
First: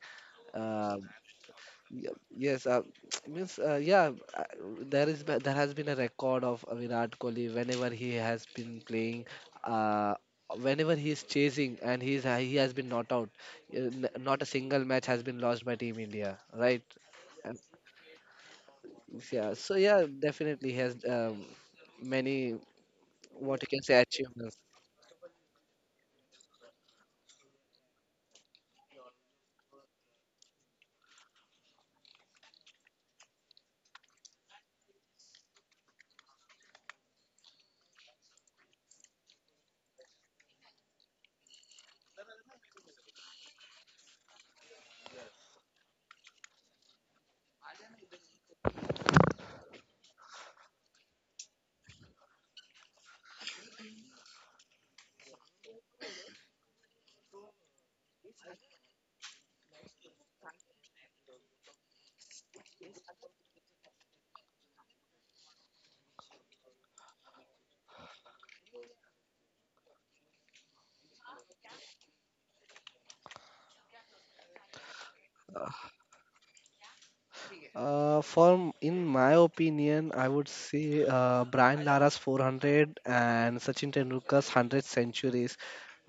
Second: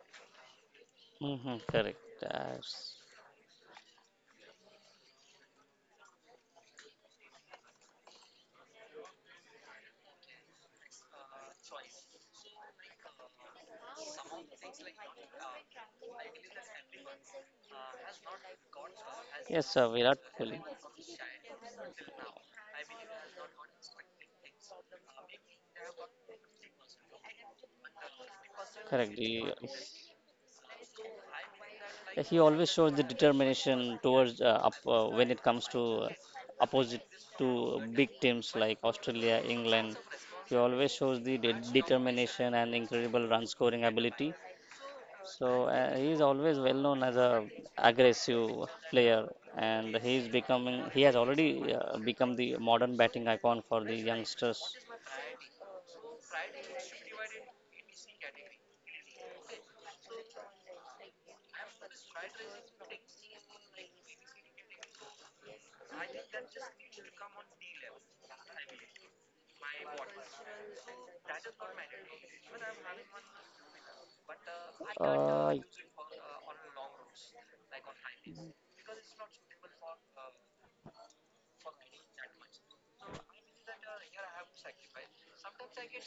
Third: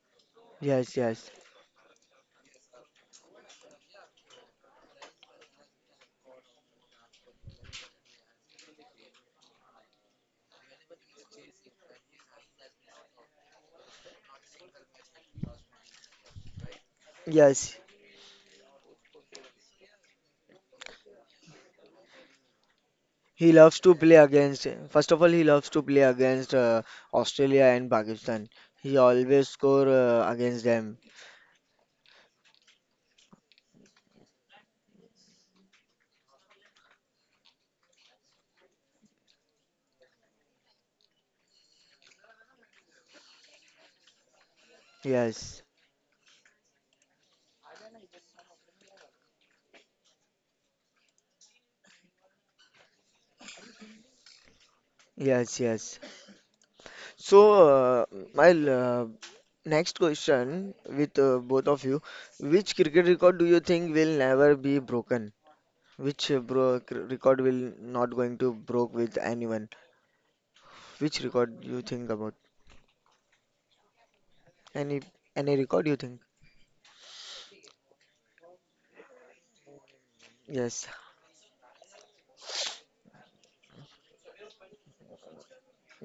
A: yes,
C: Uh,
A: yes,
B: Mhm, correct.
C: y- yes, means yeah, uh, there is there has been a record of Virat Kohli whenever he has been playing. Uh, Whenever he is chasing and he has been not out, not a single match has been lost by Team India, right?
A: yes.
C: Yeah,
B: Yes,
C: so
B: sir,
C: yeah,
B: Virat Kohli.
C: definitely has many
A: He
C: what you
A: loves
C: can
A: to
C: say
A: play
C: achievements.
A: against, first of all, he loves to play against Australia and Pakistan. He
B: Correct.
A: always score against them.
B: Yeah, he always shows the determination towards when it comes to opposite to big teams like Australia, England. He always shows the determination and incredible run scoring ability.
A: Yes,
B: So he is always well known as a aggressive player, and he is becoming. He has already become the modern batting icon for the youngsters.
A: yes, yes. So, uh, my next question with both of you, which cricket record do you think will never be broken? Which record will not going to broke with anyone? Which record you think about? Any
B: Uh,
A: any record you think?
C: In my opinion, I would
A: Yes,
C: say Brian Lara's 400 and Sachin Tendulkar's 100 centuries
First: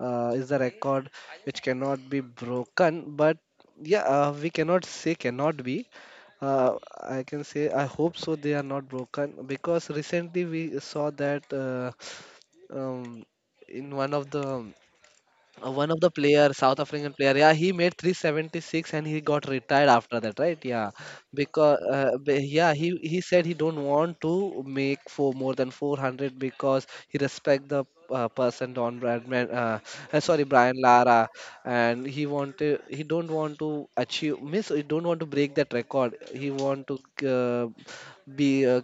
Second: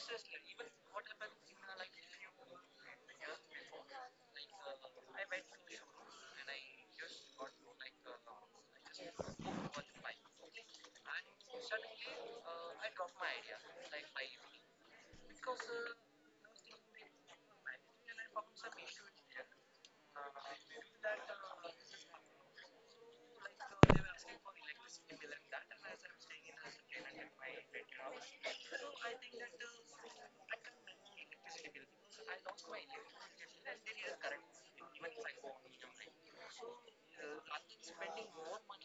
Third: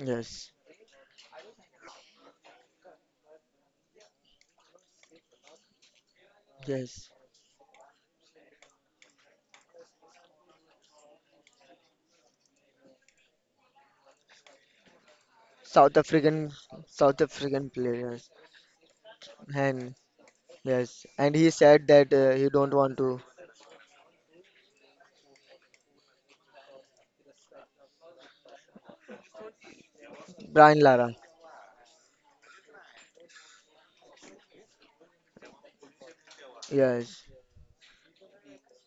C: is the record which cannot be broken. But yeah, we cannot say cannot be. Uh,
A: yes.
C: I can say I hope so they are not broken because recently we saw that um, in one
A: South
C: of the
A: African,
C: player, South African
A: South
C: player, yeah,
A: African
C: he made
A: players,
C: 376 and he got
A: and
C: retired after that, right?
A: yes,
C: Yeah,
A: and he
C: because
A: said that
C: uh,
A: he
C: be-
A: don't
C: yeah,
A: want to,
C: he said he don't want to make for more than 400 because he respect the person Don Bradman, sorry
A: Brian
C: Brian
A: Lara,
C: Lara, and he wanted he don't want to achieve miss he don't want to break that record. He want to
A: yes,
C: uh, be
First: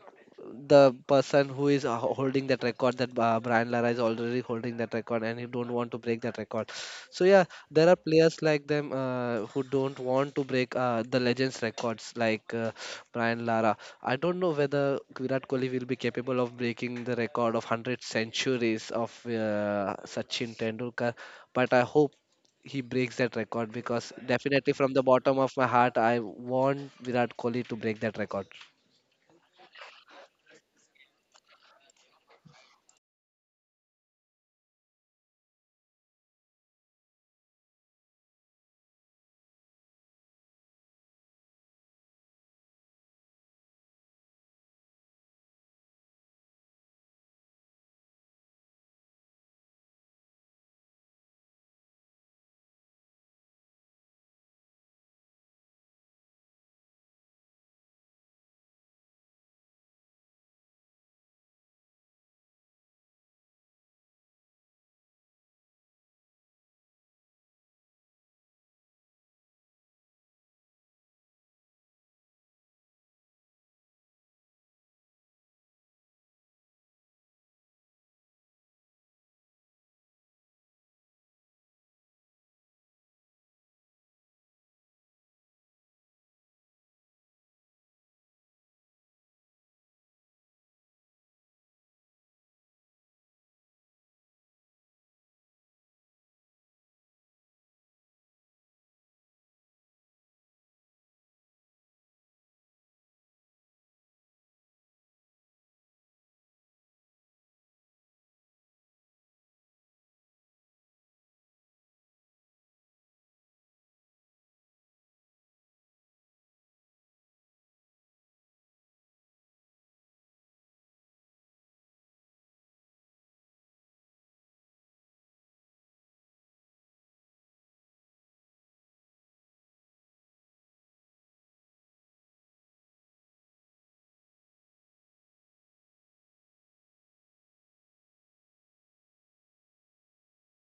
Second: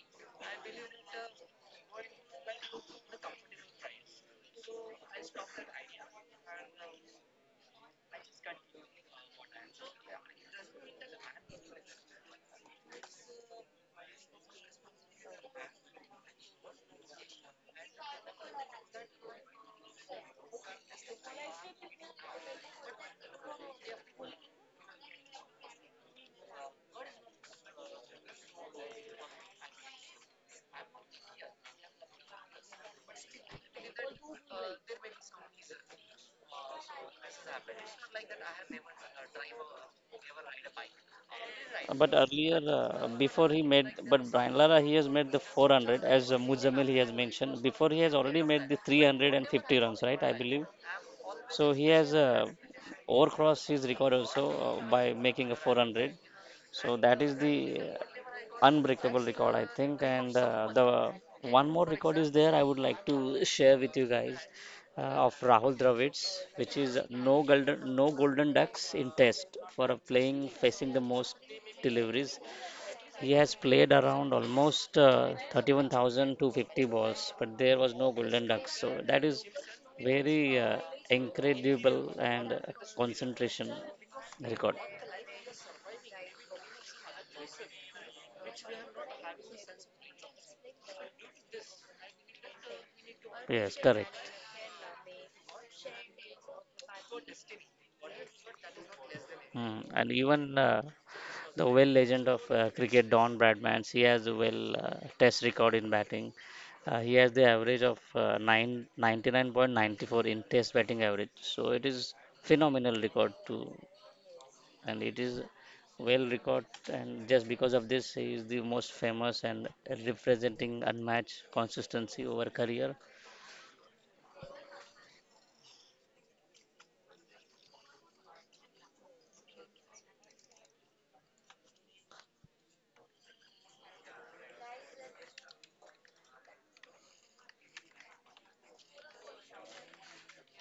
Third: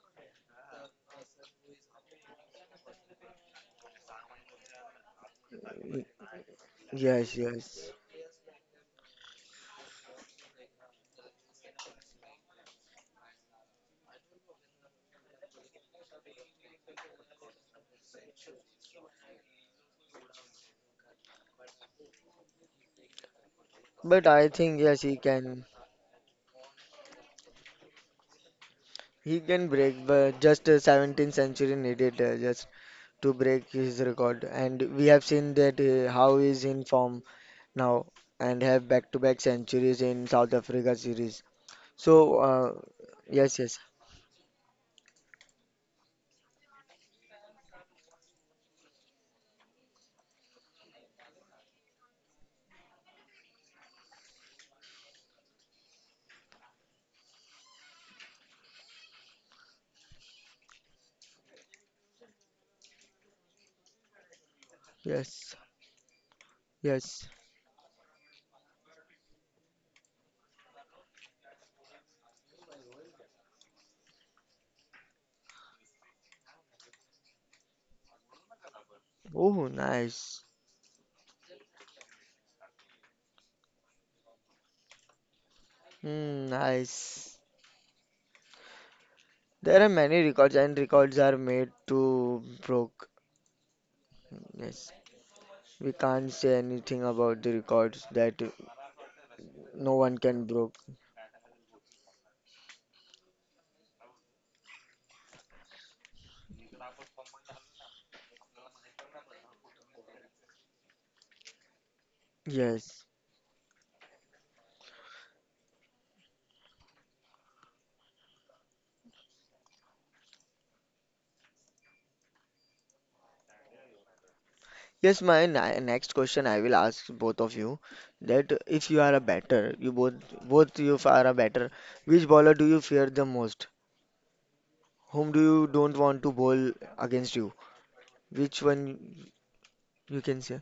C: the person who is holding that record that Brian Lara is already holding that record and he don't want to
A: y-
C: break that record. So
A: yes,
C: yeah,
A: yes,
C: there are players like them who don't want to break the legends records like Brian Lara. I don't know whether Virat Kohli will be capable of breaking the record of 100 centuries of Sachin Tendulkar, but I hope he breaks that record because
A: but I
C: definitely
A: think
C: from
A: yes
C: the
A: he
C: bottom of
A: can,
C: my heart I want Virat Kohli to break that record.
A: he can break, but just 17th century needed, just to break his record, and we have seen that how he's in form now and have back-to-back centuries in South Africa series,
B: But
A: so
B: earlier, before
A: yes,
B: he
A: yes,
B: made, but Brian Lara, he has made the 400 as Muzamil he has mentioned. Before he has already made the 350 runs, right? I believe. So he has overcrossed his record also by making a 400. So that is the unbreakable record, I think. And the one more record is there I would like to share with you guys of
A: yes,
B: Rahul Dravid, which is
A: yes,
B: no golden ducks in test for a playing facing the most deliveries. He has played around almost 31,250 balls, but there was no Golden Ducks. So that is
A: oh, nice.
B: very incredible and concentration record.
A: Hmm, nice. There are many records, and records are made to broke.
B: Yes, correct.
A: Yes, we can't say anything about the records that
B: Hmm.
A: no
B: And
A: one can
B: even
A: broke.
B: the well legend of cricket Don Bradman, he has a well test record in batting. He has the average of 99.94 in test batting average. So it is phenomenal
A: Yes.
B: record to, and it is well recorded, and just because of this he is the most famous and representing unmatched consistency over career.
A: Yes, my next question I will ask both of you that if you are a batter, you both you are a batter, which bowler do you fear the most? Whom do you don't want to bowl against you? Which one you can say?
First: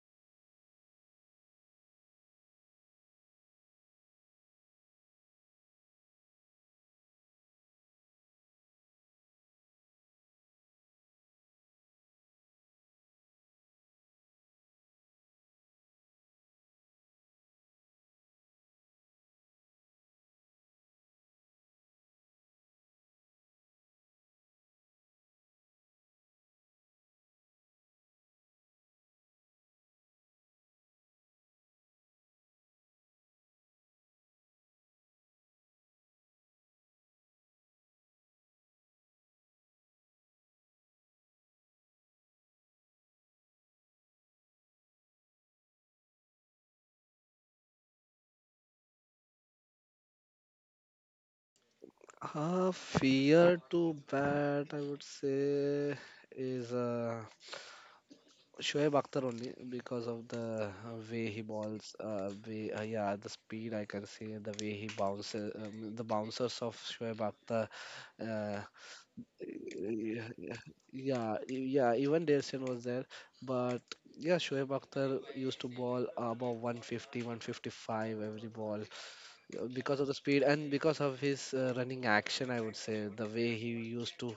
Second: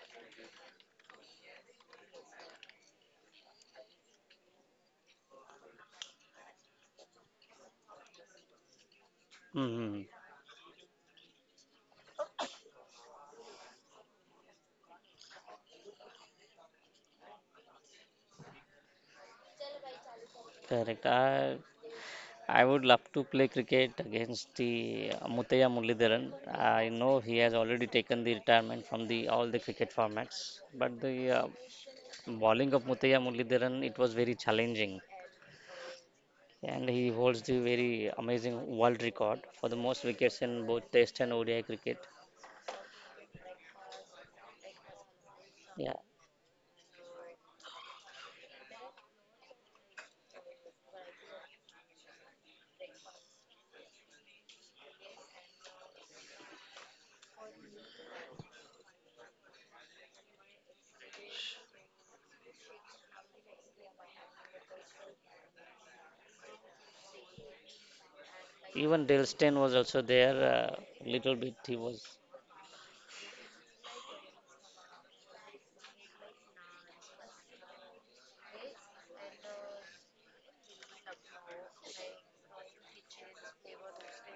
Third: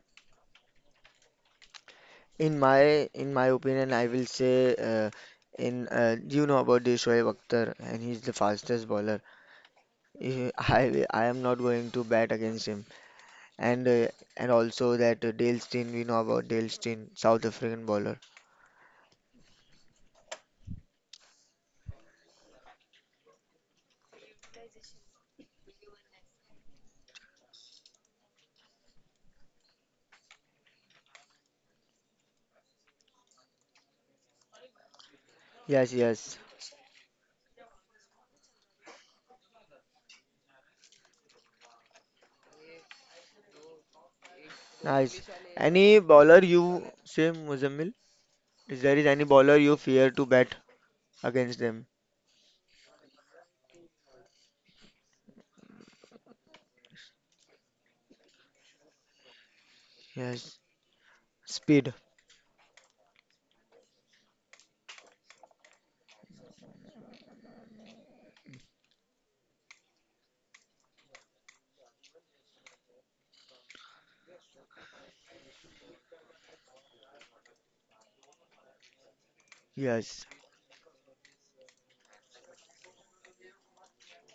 A: In my opinion, I will say, in you know about the Shoaib Akhtar, and he's the fastest bowler.
B: Hmm,
A: Eh, I am not going to bat against him. And uh, and also that Dale Steyn, we know about Dale Steyn, South African bowler.
B: correct. I would love to play cricket against the Mutaya Mullidharan. I know he has already taken the retirement from the all the cricket formats, but the bowling of Mutaya Mullidharan, it was very challenging,
A: Yes, yes,
B: and he holds the very amazing world record for the most wickets in both test and ODI cricket.
A: nice.
B: Yeah.
A: Any bowler you say, Muzammil? Is there is any bowler you fear to bat against them?
C: Fear to bat, I would say, is Shoaib Akhtar only because of the
A: Yes,
C: way he balls,
A: speed.
C: yeah, the speed I can see, the way he bounces, the bouncers of Shoaib Akhtar. Uh,
B: Even Delstein was also
C: yeah,
B: there. Little
C: yeah,
B: bit he
C: yeah,
B: was,
C: even Dersen was there, but yeah, Shoaib Akhtar used to ball above 150, 155 every ball because of the
A: Yes,
C: speed and because of his running action. I would say the way he used to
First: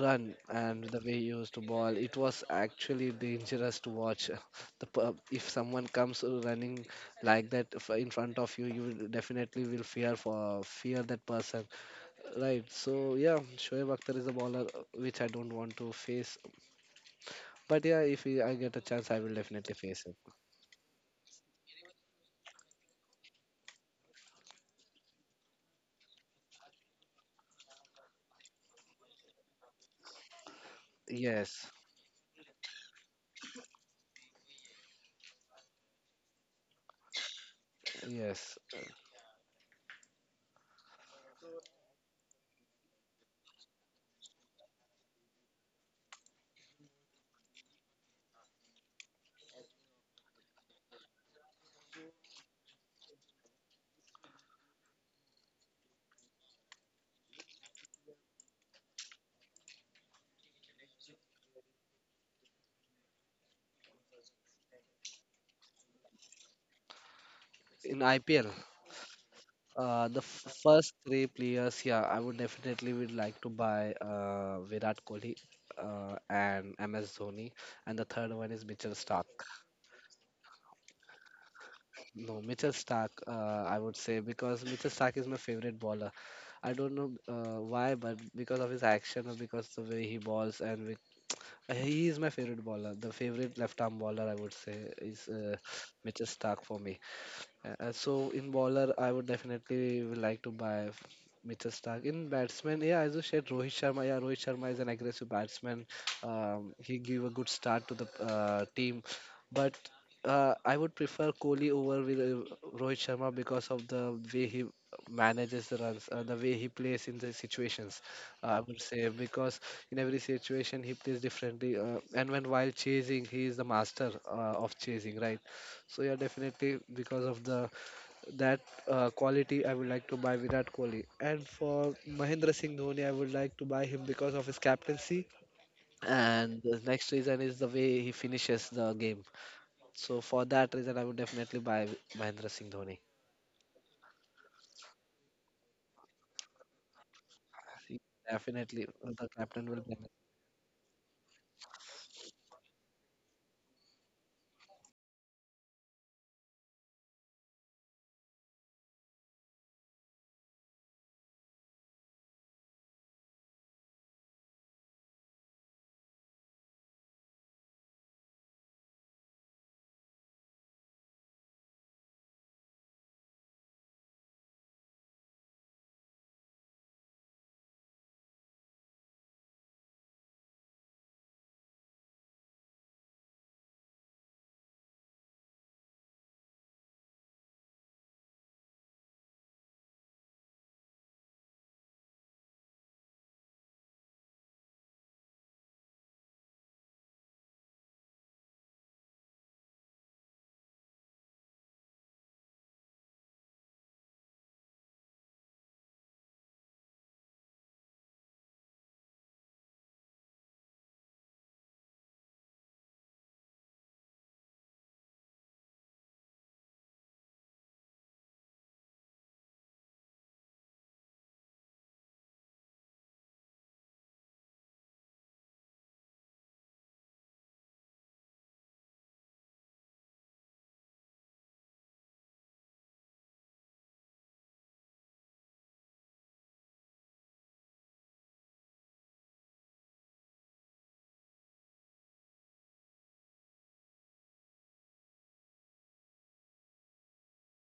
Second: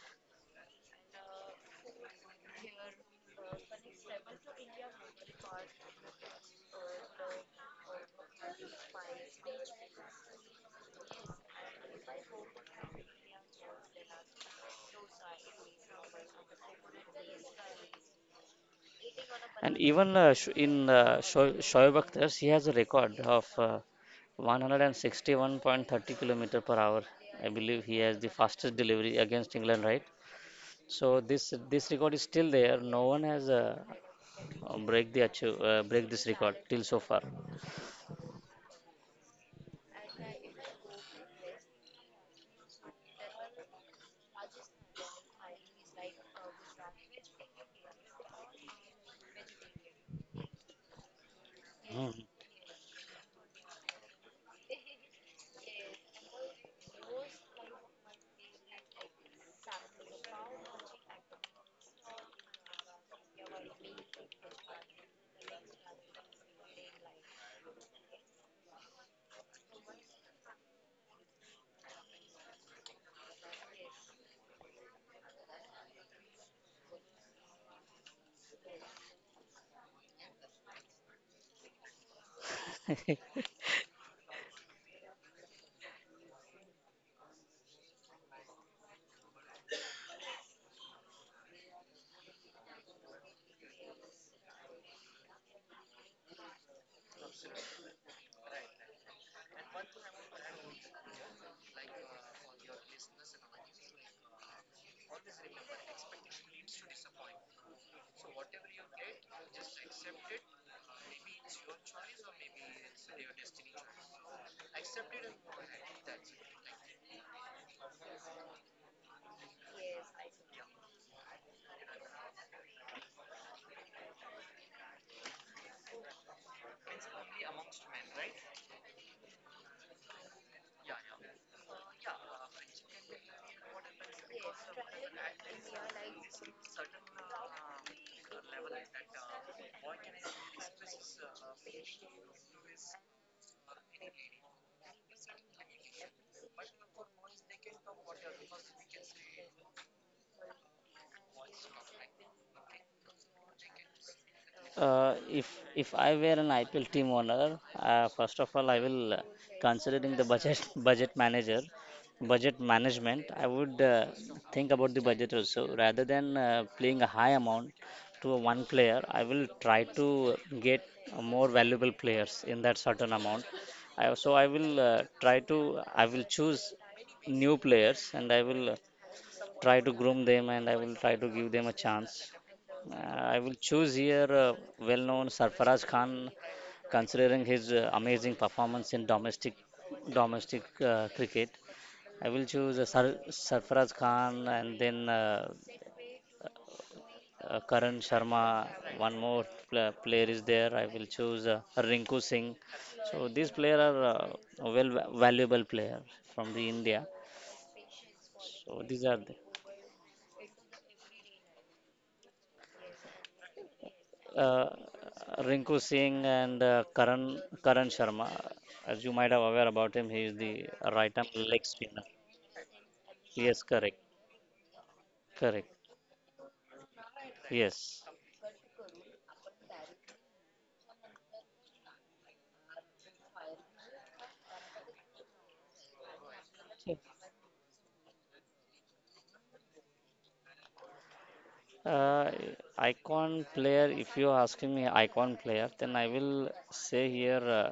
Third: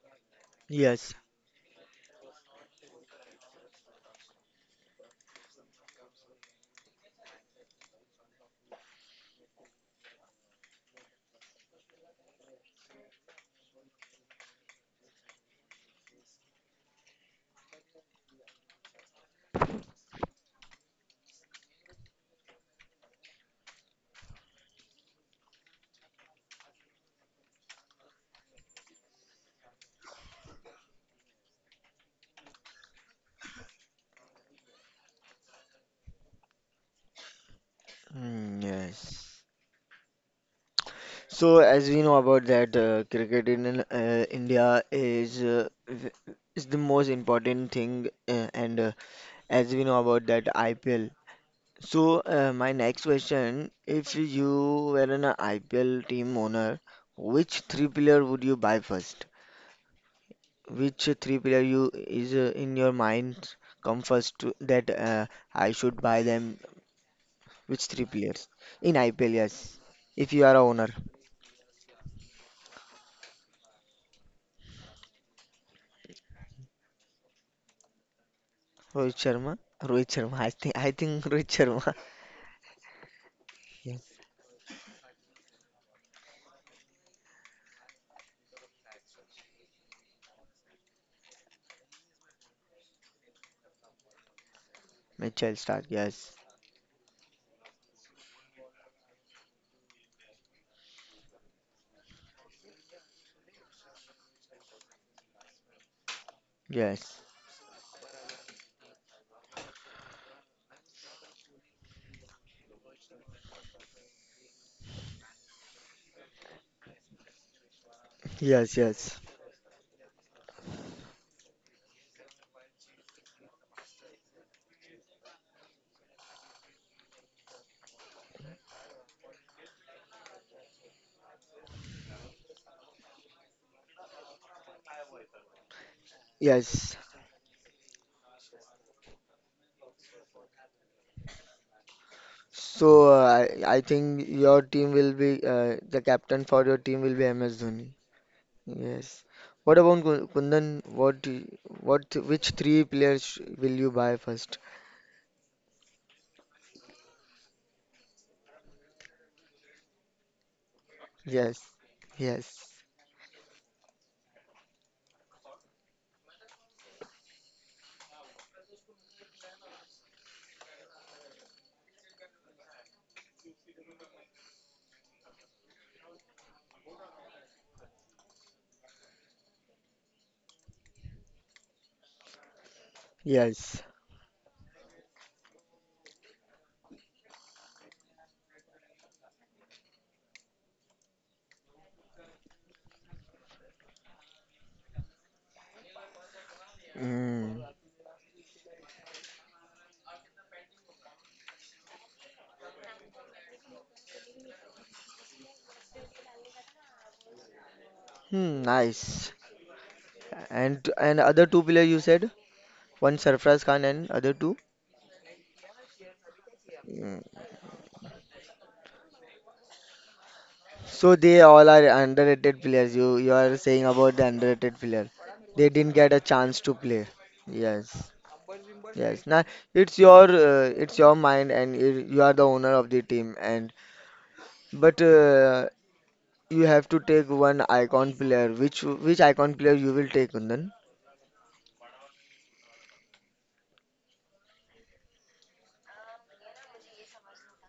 C: run and the way
A: yes,
C: he used to ball, it was actually dangerous to watch. If someone comes running like that in front of you, you will definitely will fear for fear that person, right? So yeah, Shoaib Akhtar is a bowler which I don't want to face, but yeah, if he- I get a chance, I will
B: and
C: definitely face
B: even
C: him.
B: Shoaib Akhtar, he has a record of 161.30 kilometer per hour. I believe he has the fastest delivery against England, right? So this
C: Yes,
B: this record is still there. No one has break this record till so far.
C: yes,
A: mm, yes. So, as we know about that, cricket in India is is the most important thing, and as we know about that IPL.
B: Hmm.
A: So, my next question: if you were an IPL team owner, which three player would you buy first? Which three player you is in your mind come first to, that I should buy them? Which
C: in
A: three players
C: IPL,
A: in IPL? Yes,
C: Uh, the
A: if you are
C: f-
A: a owner.
C: first three players, yeah, I would definitely would like to buy Virat Kohli and MS Dhoni, and the third one is Mitchell
A: Rohit
C: Stark.
A: Sharma? Rohit Sharma. I think Rohit Sharma.
C: No, Mitchell Stark, I would say
A: Yes.
C: because Mitchell Stark is my favorite bowler. I don't know why, but because of his action or because the way he balls, and with, he is my favorite bowler. The favorite left-arm bowler, I would say, is
A: Mitchell Stark.
C: Mitchell
A: Yes.
C: Stark for me. So in bowler, I would definitely would like to buy Mitchell Stark. In batsman, yeah, as you said, Rohit Sharma. Yeah, Rohit Sharma is an aggressive batsman. He
A: Yes.
C: give a good start to the team, but I would prefer Kohli over with Rohit Sharma because of the way he manages the runs, the way he plays in the situations. I
A: Yes.
C: would say
A: Yes.
C: because in every situation he plays differently, and when while chasing, he is the master of chasing, right? So yeah, definitely because of the that quality, I would like to buy Virat Kohli. And for Mahendra Singh Dhoni, I would like to buy him because of his captaincy. And the
A: Yes.
C: next reason is the way he finishes the game. So for that reason, I would definitely buy Mahendra Singh Dhoni.
A: So I think your team will be the captain for your team will be MS Dhoni.
C: He Definitely,
A: Yes.
C: the captain will
A: What
C: be.
A: about Kundan? What do- what which three players will you buy first?
B: If I were an IPL team owner, first of all, I will considering the budget
A: Yes.
B: budget
A: Yes.
B: management. I would think about the budget also rather than playing a high amount to a one player. I will try to get more valuable players in that certain amount. So I will try to I will choose new players, and I will try to groom them, and I will try to give them a chance. I will
A: Yes.
B: choose here well known Sarfaraz Khan, considering his amazing performance in domestic cricket. I will choose Sarfaraz Khan, and then
A: Mm.
B: Karan Sharma. One more player is there. I will choose Rinku Singh. So these players are well valuable player from the India.
A: Hmm,
B: So these are the
A: nice. And other two player you said? One Sarfraz Khan and other two?
B: uh, Rinku Singh and
A: Hmm.
B: Karan Sharma. As you might have aware about him, he is the right
A: So
B: arm
A: they
B: leg
A: all are
B: spinner.
A: underrated players. You are
B: Yes,
A: saying about the underrated player. They
B: correct.
A: didn't get a chance to play.
B: Yes.
A: Yes, yes. Now it's your mind, and you are the owner of the team. And but you have to take one icon player. Which icon player you will take, Kundan?
B: Uh, Icon player. If you're asking me icon player, then I will say here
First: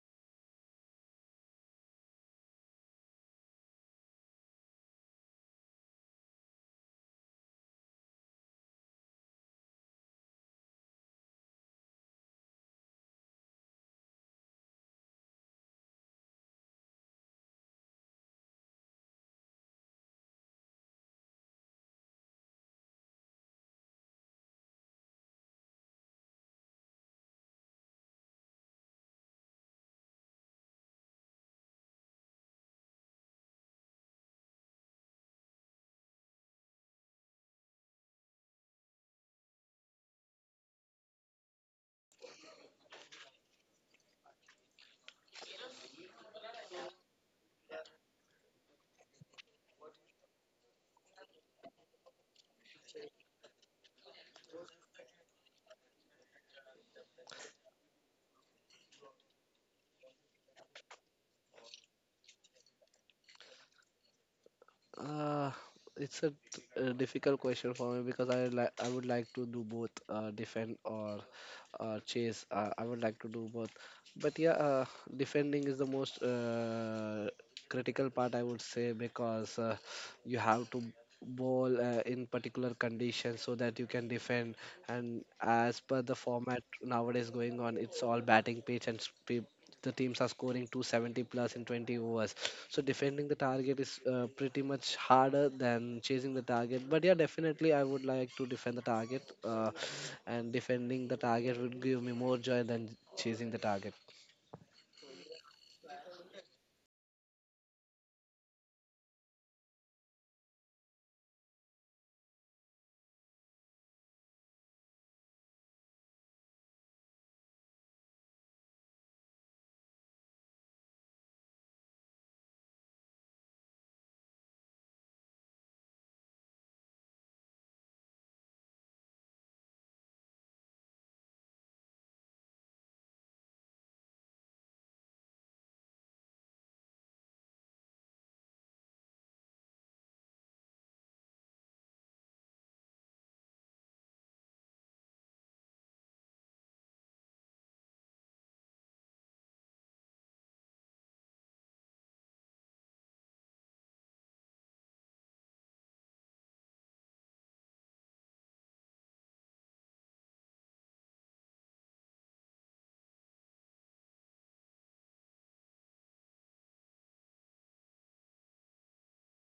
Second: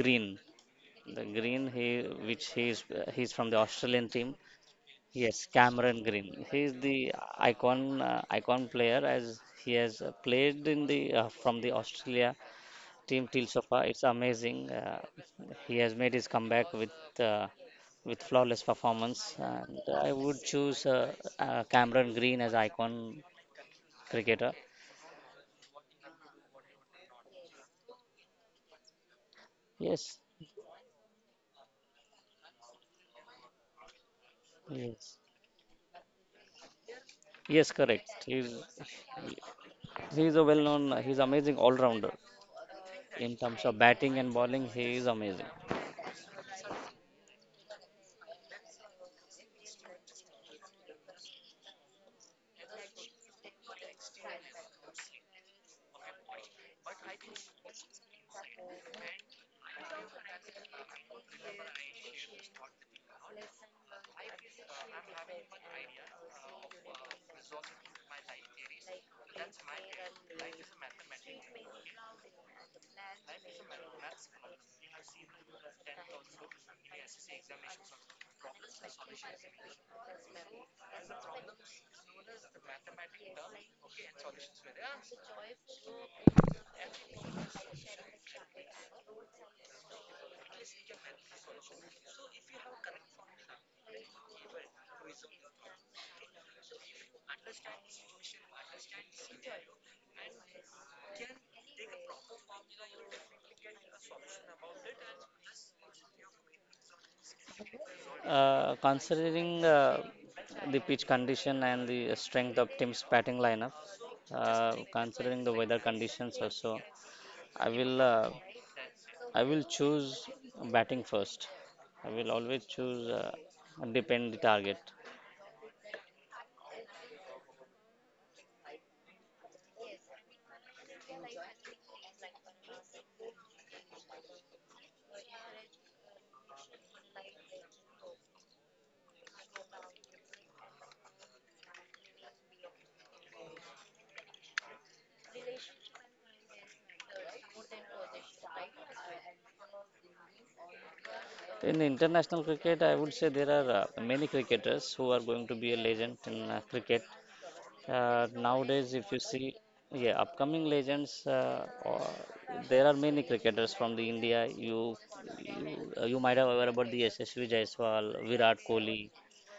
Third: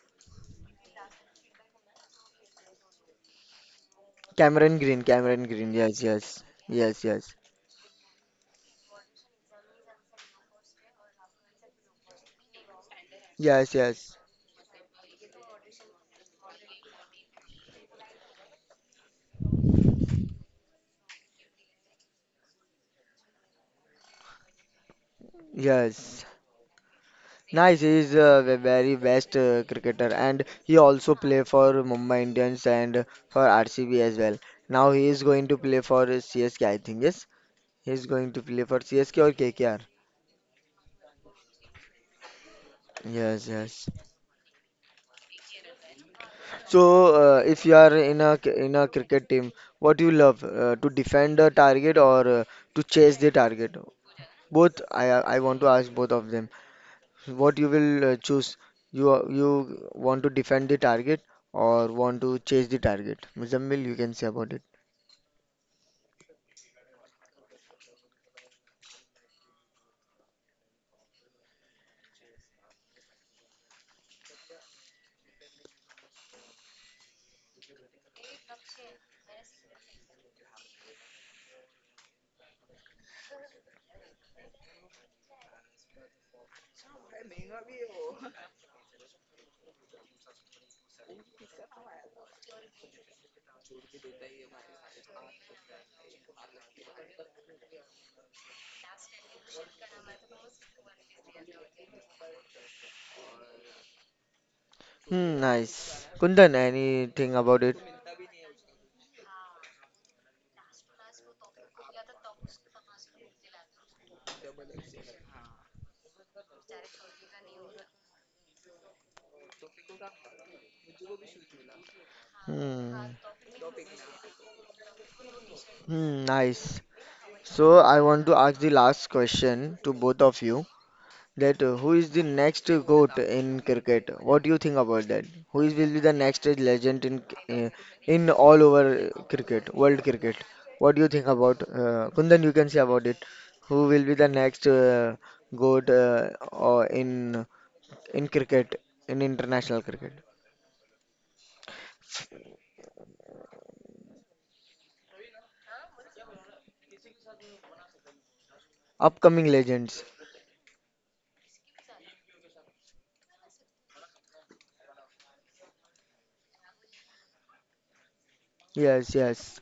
B: Green. The Green, he which he is he's from the Australian team.
A: Cameron Green. Cameron
B: Yes,
A: Green.
B: Cameron
A: Yes, yes,
B: Green. He is
A: yes,
B: the
A: yes,
B: icon player as he has played in the from the Australia Team
A: yes,
B: Tilsofa, it's
A: yes,
B: amazing. He has made his comeback uh, with flawless performance, and I would choose Cameron Green as icon cricketer.
A: yes. Nice, he's the very best cricketer
B: Yes,
A: and he also play for Mumbai Indians and for RCB as well. Now he
B: yes,
A: is going to play for CSK, I think, yes.
B: yes,
A: He is
B: correct.
A: going to play for CSK or KKR.
B: He's a well-known. He's amazing all-rounder in
A: Yes,
B: terms of
A: yes.
B: batting and bowling. He is amazing.
A: So, if you are in a in a cricket team, what do you love to defend the target or to chase the target? Both, I want to ask both of them. What you will choose? You want to defend the target or want to chase the target? Muzammil, you can say about it.
C: Uh, it's a difficult question for me because I would like to do both, defend or chase. I would like to do both, but yeah, defending is the most critical part, I would say, because you have to bowl in particular conditions so that you can defend. And as per the format nowadays going on, it's all batting pitch, and sp the teams are scoring 270 plus in 20 overs, so defending the target is pretty much harder than chasing the target. But yeah, definitely I would like to defend the target, and defending the target would give me more joy than chasing the target.
A: Hmm, nice. Kundan, anything about it?
B: Considering the pitch condition and the strength of team's batting lineup, considering the weather conditions also. I will uh, I will choose batting first. I will always
A: Hmm,
B: choose depend the target.
A: hmm, nice. So I want to ask the last question to both of you. That who is the next GOAT in cricket? What do you think about that? Who is will be the next legend in uh, all over cricket, world cricket? What do you think about Kundan? You can say about it. Who will be the next GOAT or in cricket, in international cricket?
B: In international cricket, I would say there are many cricketers who are going to be a legend in cricket. Nowadays, if you
A: Upcoming
B: see,
A: legends.
B: yeah, upcoming legends, there are many cricketers from the India. You, you might have heard about the SSV Jaiswal, Virat Kohli.
A: Yes, yes.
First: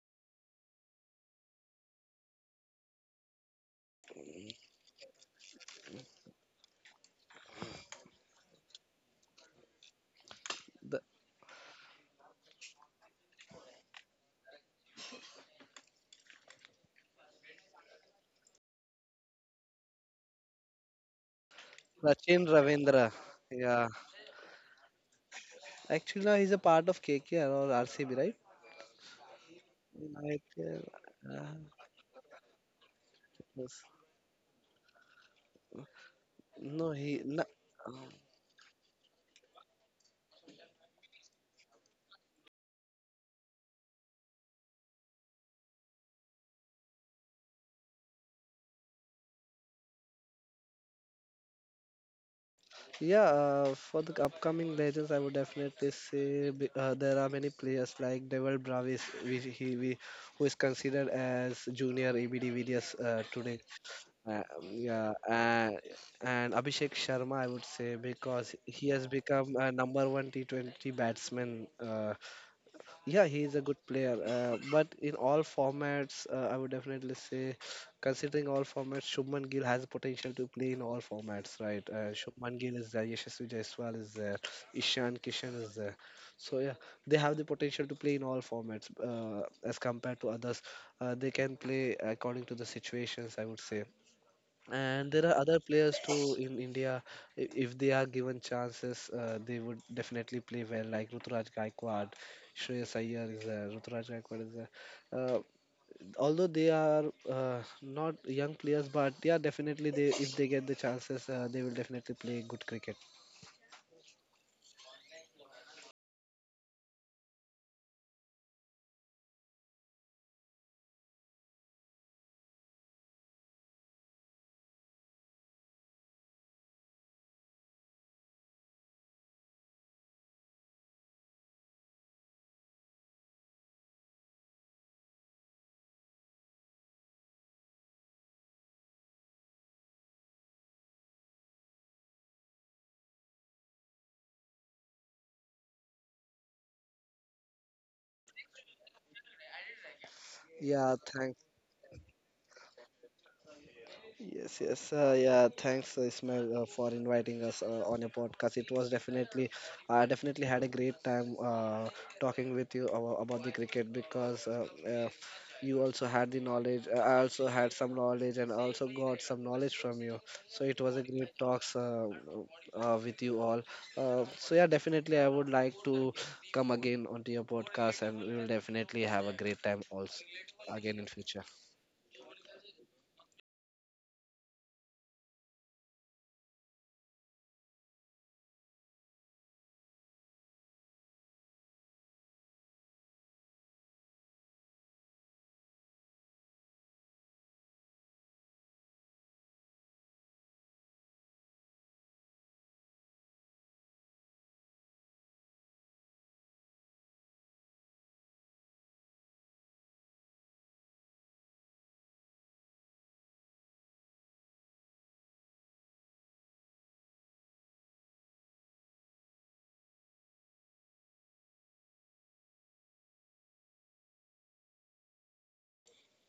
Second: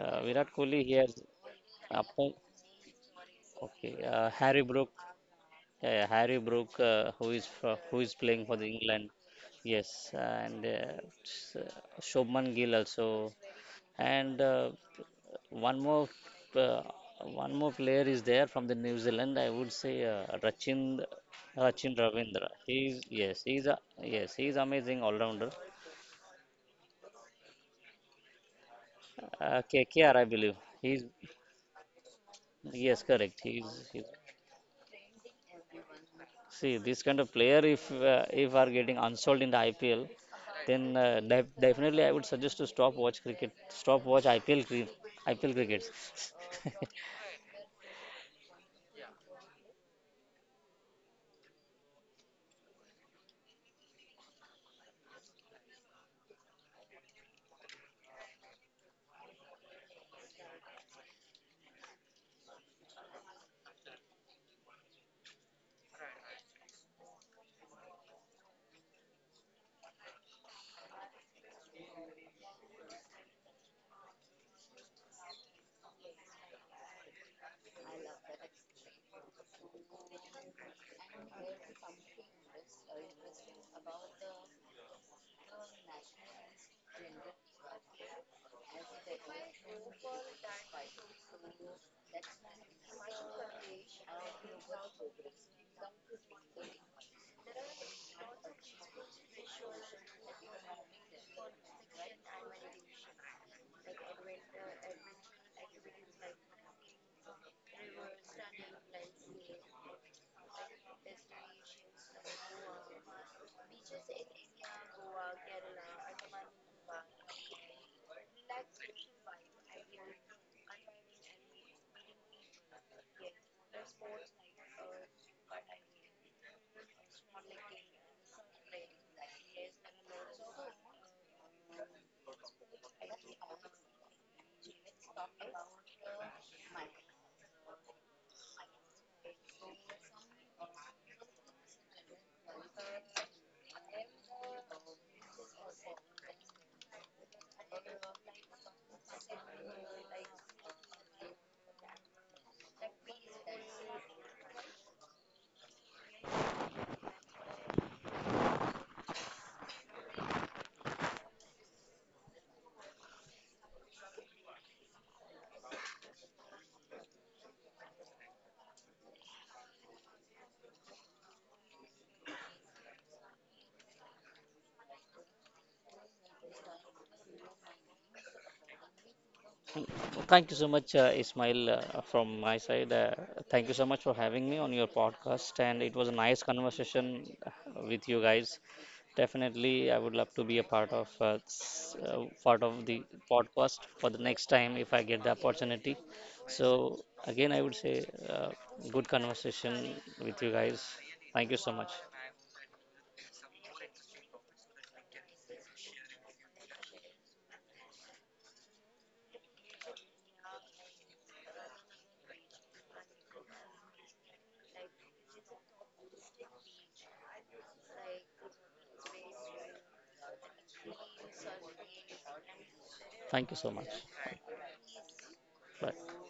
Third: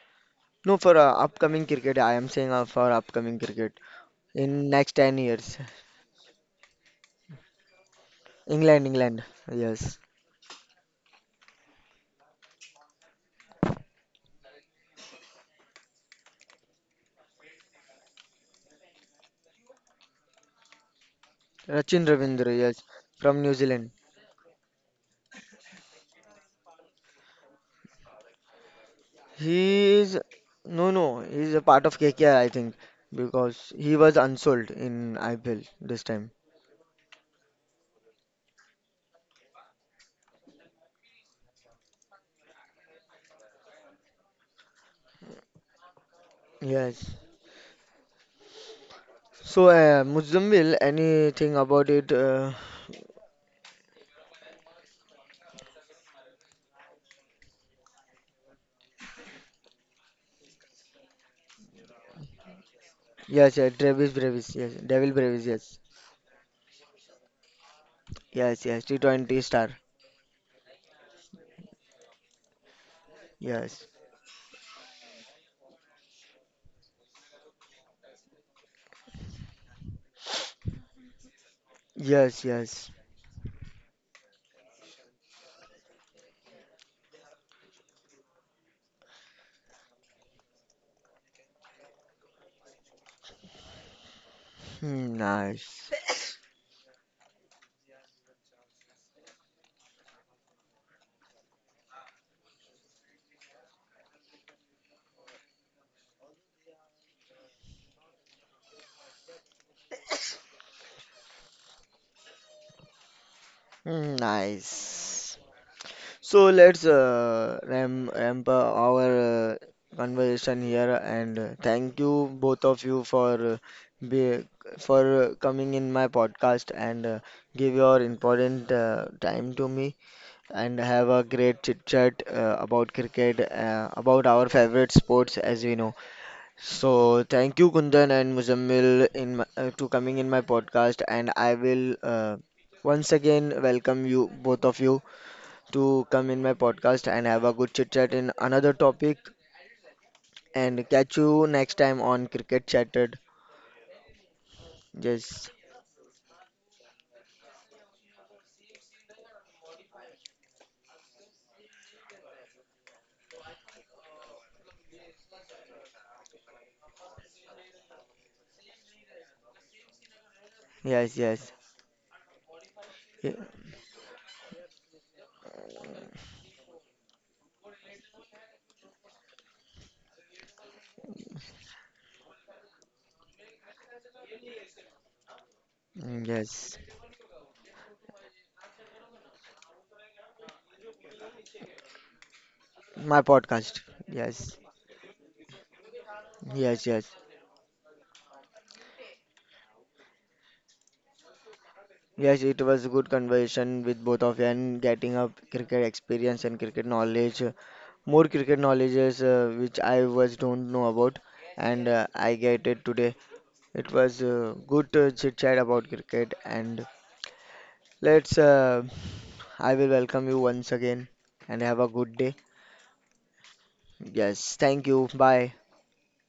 B: Virat
A: No,
B: Kohli,
A: for upcoming cricket, I am
B: upcom-
A: saying for upcoming cricket
B: okay, Harry
A: in
B: Brook.
A: next 10 years.
B: Yeah, Harry Brook, who is playing for the
A: England,
B: England,
A: England.
B: yes,
A: Yes.
B: and
C: the,
B: s- uh, Shubman Gill also, and one more uh, one more player is there from the New Zealand. I would say Rachin
A: Rachin
C: Sachin
B: Ravindra.
A: Ravindra, yes,
C: Ravindra,
A: from New
B: He's a,
C: yeah,
A: Zealand.
B: yes, he's amazing all rounder.
C: actually now he's a part of KKR or RCB, right?
A: He
C: In
A: is
B: KKR, believe.
C: IPL,
A: no,
B: He's
A: no, he is
C: uh,
A: a part of KKR, I think,
B: Yes, correct.
A: because
C: yes.
A: he
B: He's
A: was unsold in IPL this time.
B: See,
C: no
B: this
C: he
B: kind of
C: no,
B: player, if are getting unsold in the IPL, then definitely I would suggest to stop watch cricket, stop watch IPL cri- IPL cricket.
A: Yes. So, Muzzammil, anything about it?
C: Yeah, for the upcoming legends, I would definitely say there are many players like Devil Bravis, who is considered as junior ABD Villiers
A: Yes,
C: today.
A: yeah, Travis
C: Uh,
A: Bravis, yes, Devil
C: yeah,
A: Bravis, yes,
C: and, and Abhishek Sharma, I would say, because
A: yes, yes,
C: he has
A: T20
C: become a
A: star,
C: number one T20 batsman. Yeah, he is a good
A: yes,
C: player. But in all formats, I would definitely say, considering all formats, Shubman Gill has potential to play in all formats, right?
A: yes,
C: Shubman Gill
A: yes.
C: is there, Yashasvi Jaiswal is there, Ishan Kishan is there. So yeah, they have the potential to play in all formats as compared to others. They can play according to the situations, I would say, and
A: Hmm,
C: there are other
A: nice,
C: players too in India. If they are given chances, they would definitely play well. Like Ruturaj Gaikwad, Shreyas Iyer is there. Ruturaj Gaikwad is there. Uh, Although they are not young players, but yeah, definitely they if they get the chances, they will definitely play good cricket.
A: hmm, nice. So let's ramp up our conversation here and thank you both of you for be, for coming in my podcast and give your important time to me and have a great chit chat about cricket about our favorite sports as we know. So thank you Kundan and Muzammil in my, to coming in my podcast and I will once again welcome you both of you to come in my podcast and have a good chit chat in another topic. And
C: Yeah,
A: catch
C: thank.
A: you next time on Cricket Chatted.
C: Yes, yes.
A: Yes,
C: Yeah, thanks, Ismail, for inviting us on your podcast. It was definitely, I definitely had a great time talking with you about the cricket because you also had the knowledge. I also had some knowledge and also got some knowledge from you. So it was a
A: yes,
C: great
A: yes,
C: talks with
A: y-
C: you all. So yeah, definitely, I would like to come again onto your podcast, and we will definitely have a great time also
B: Thank you so much,
C: again in future.
B: Ismail, from my side. Thank you so much for having me on your podcast, and it was a nice
A: yes.
B: conversation with you guys. Definitely, I would love to be a part of part of the
A: My
B: podcast
A: podcast.
B: for the next
A: Yes,
B: time if I get the opportunity.
A: yes,
B: So
A: yes.
B: again, I would say good conversation with you guys. Thank you so much.
A: Yes, it was a good conversation with both of you and getting up cricket experience and cricket knowledge, more cricket knowledges which I was don't know about, and I get it today. It was good chit chat about cricket and let's, I will welcome you once again and have a good day.
B: Thank you so much.
A: Yes, thank you. Bye.
B: Bye.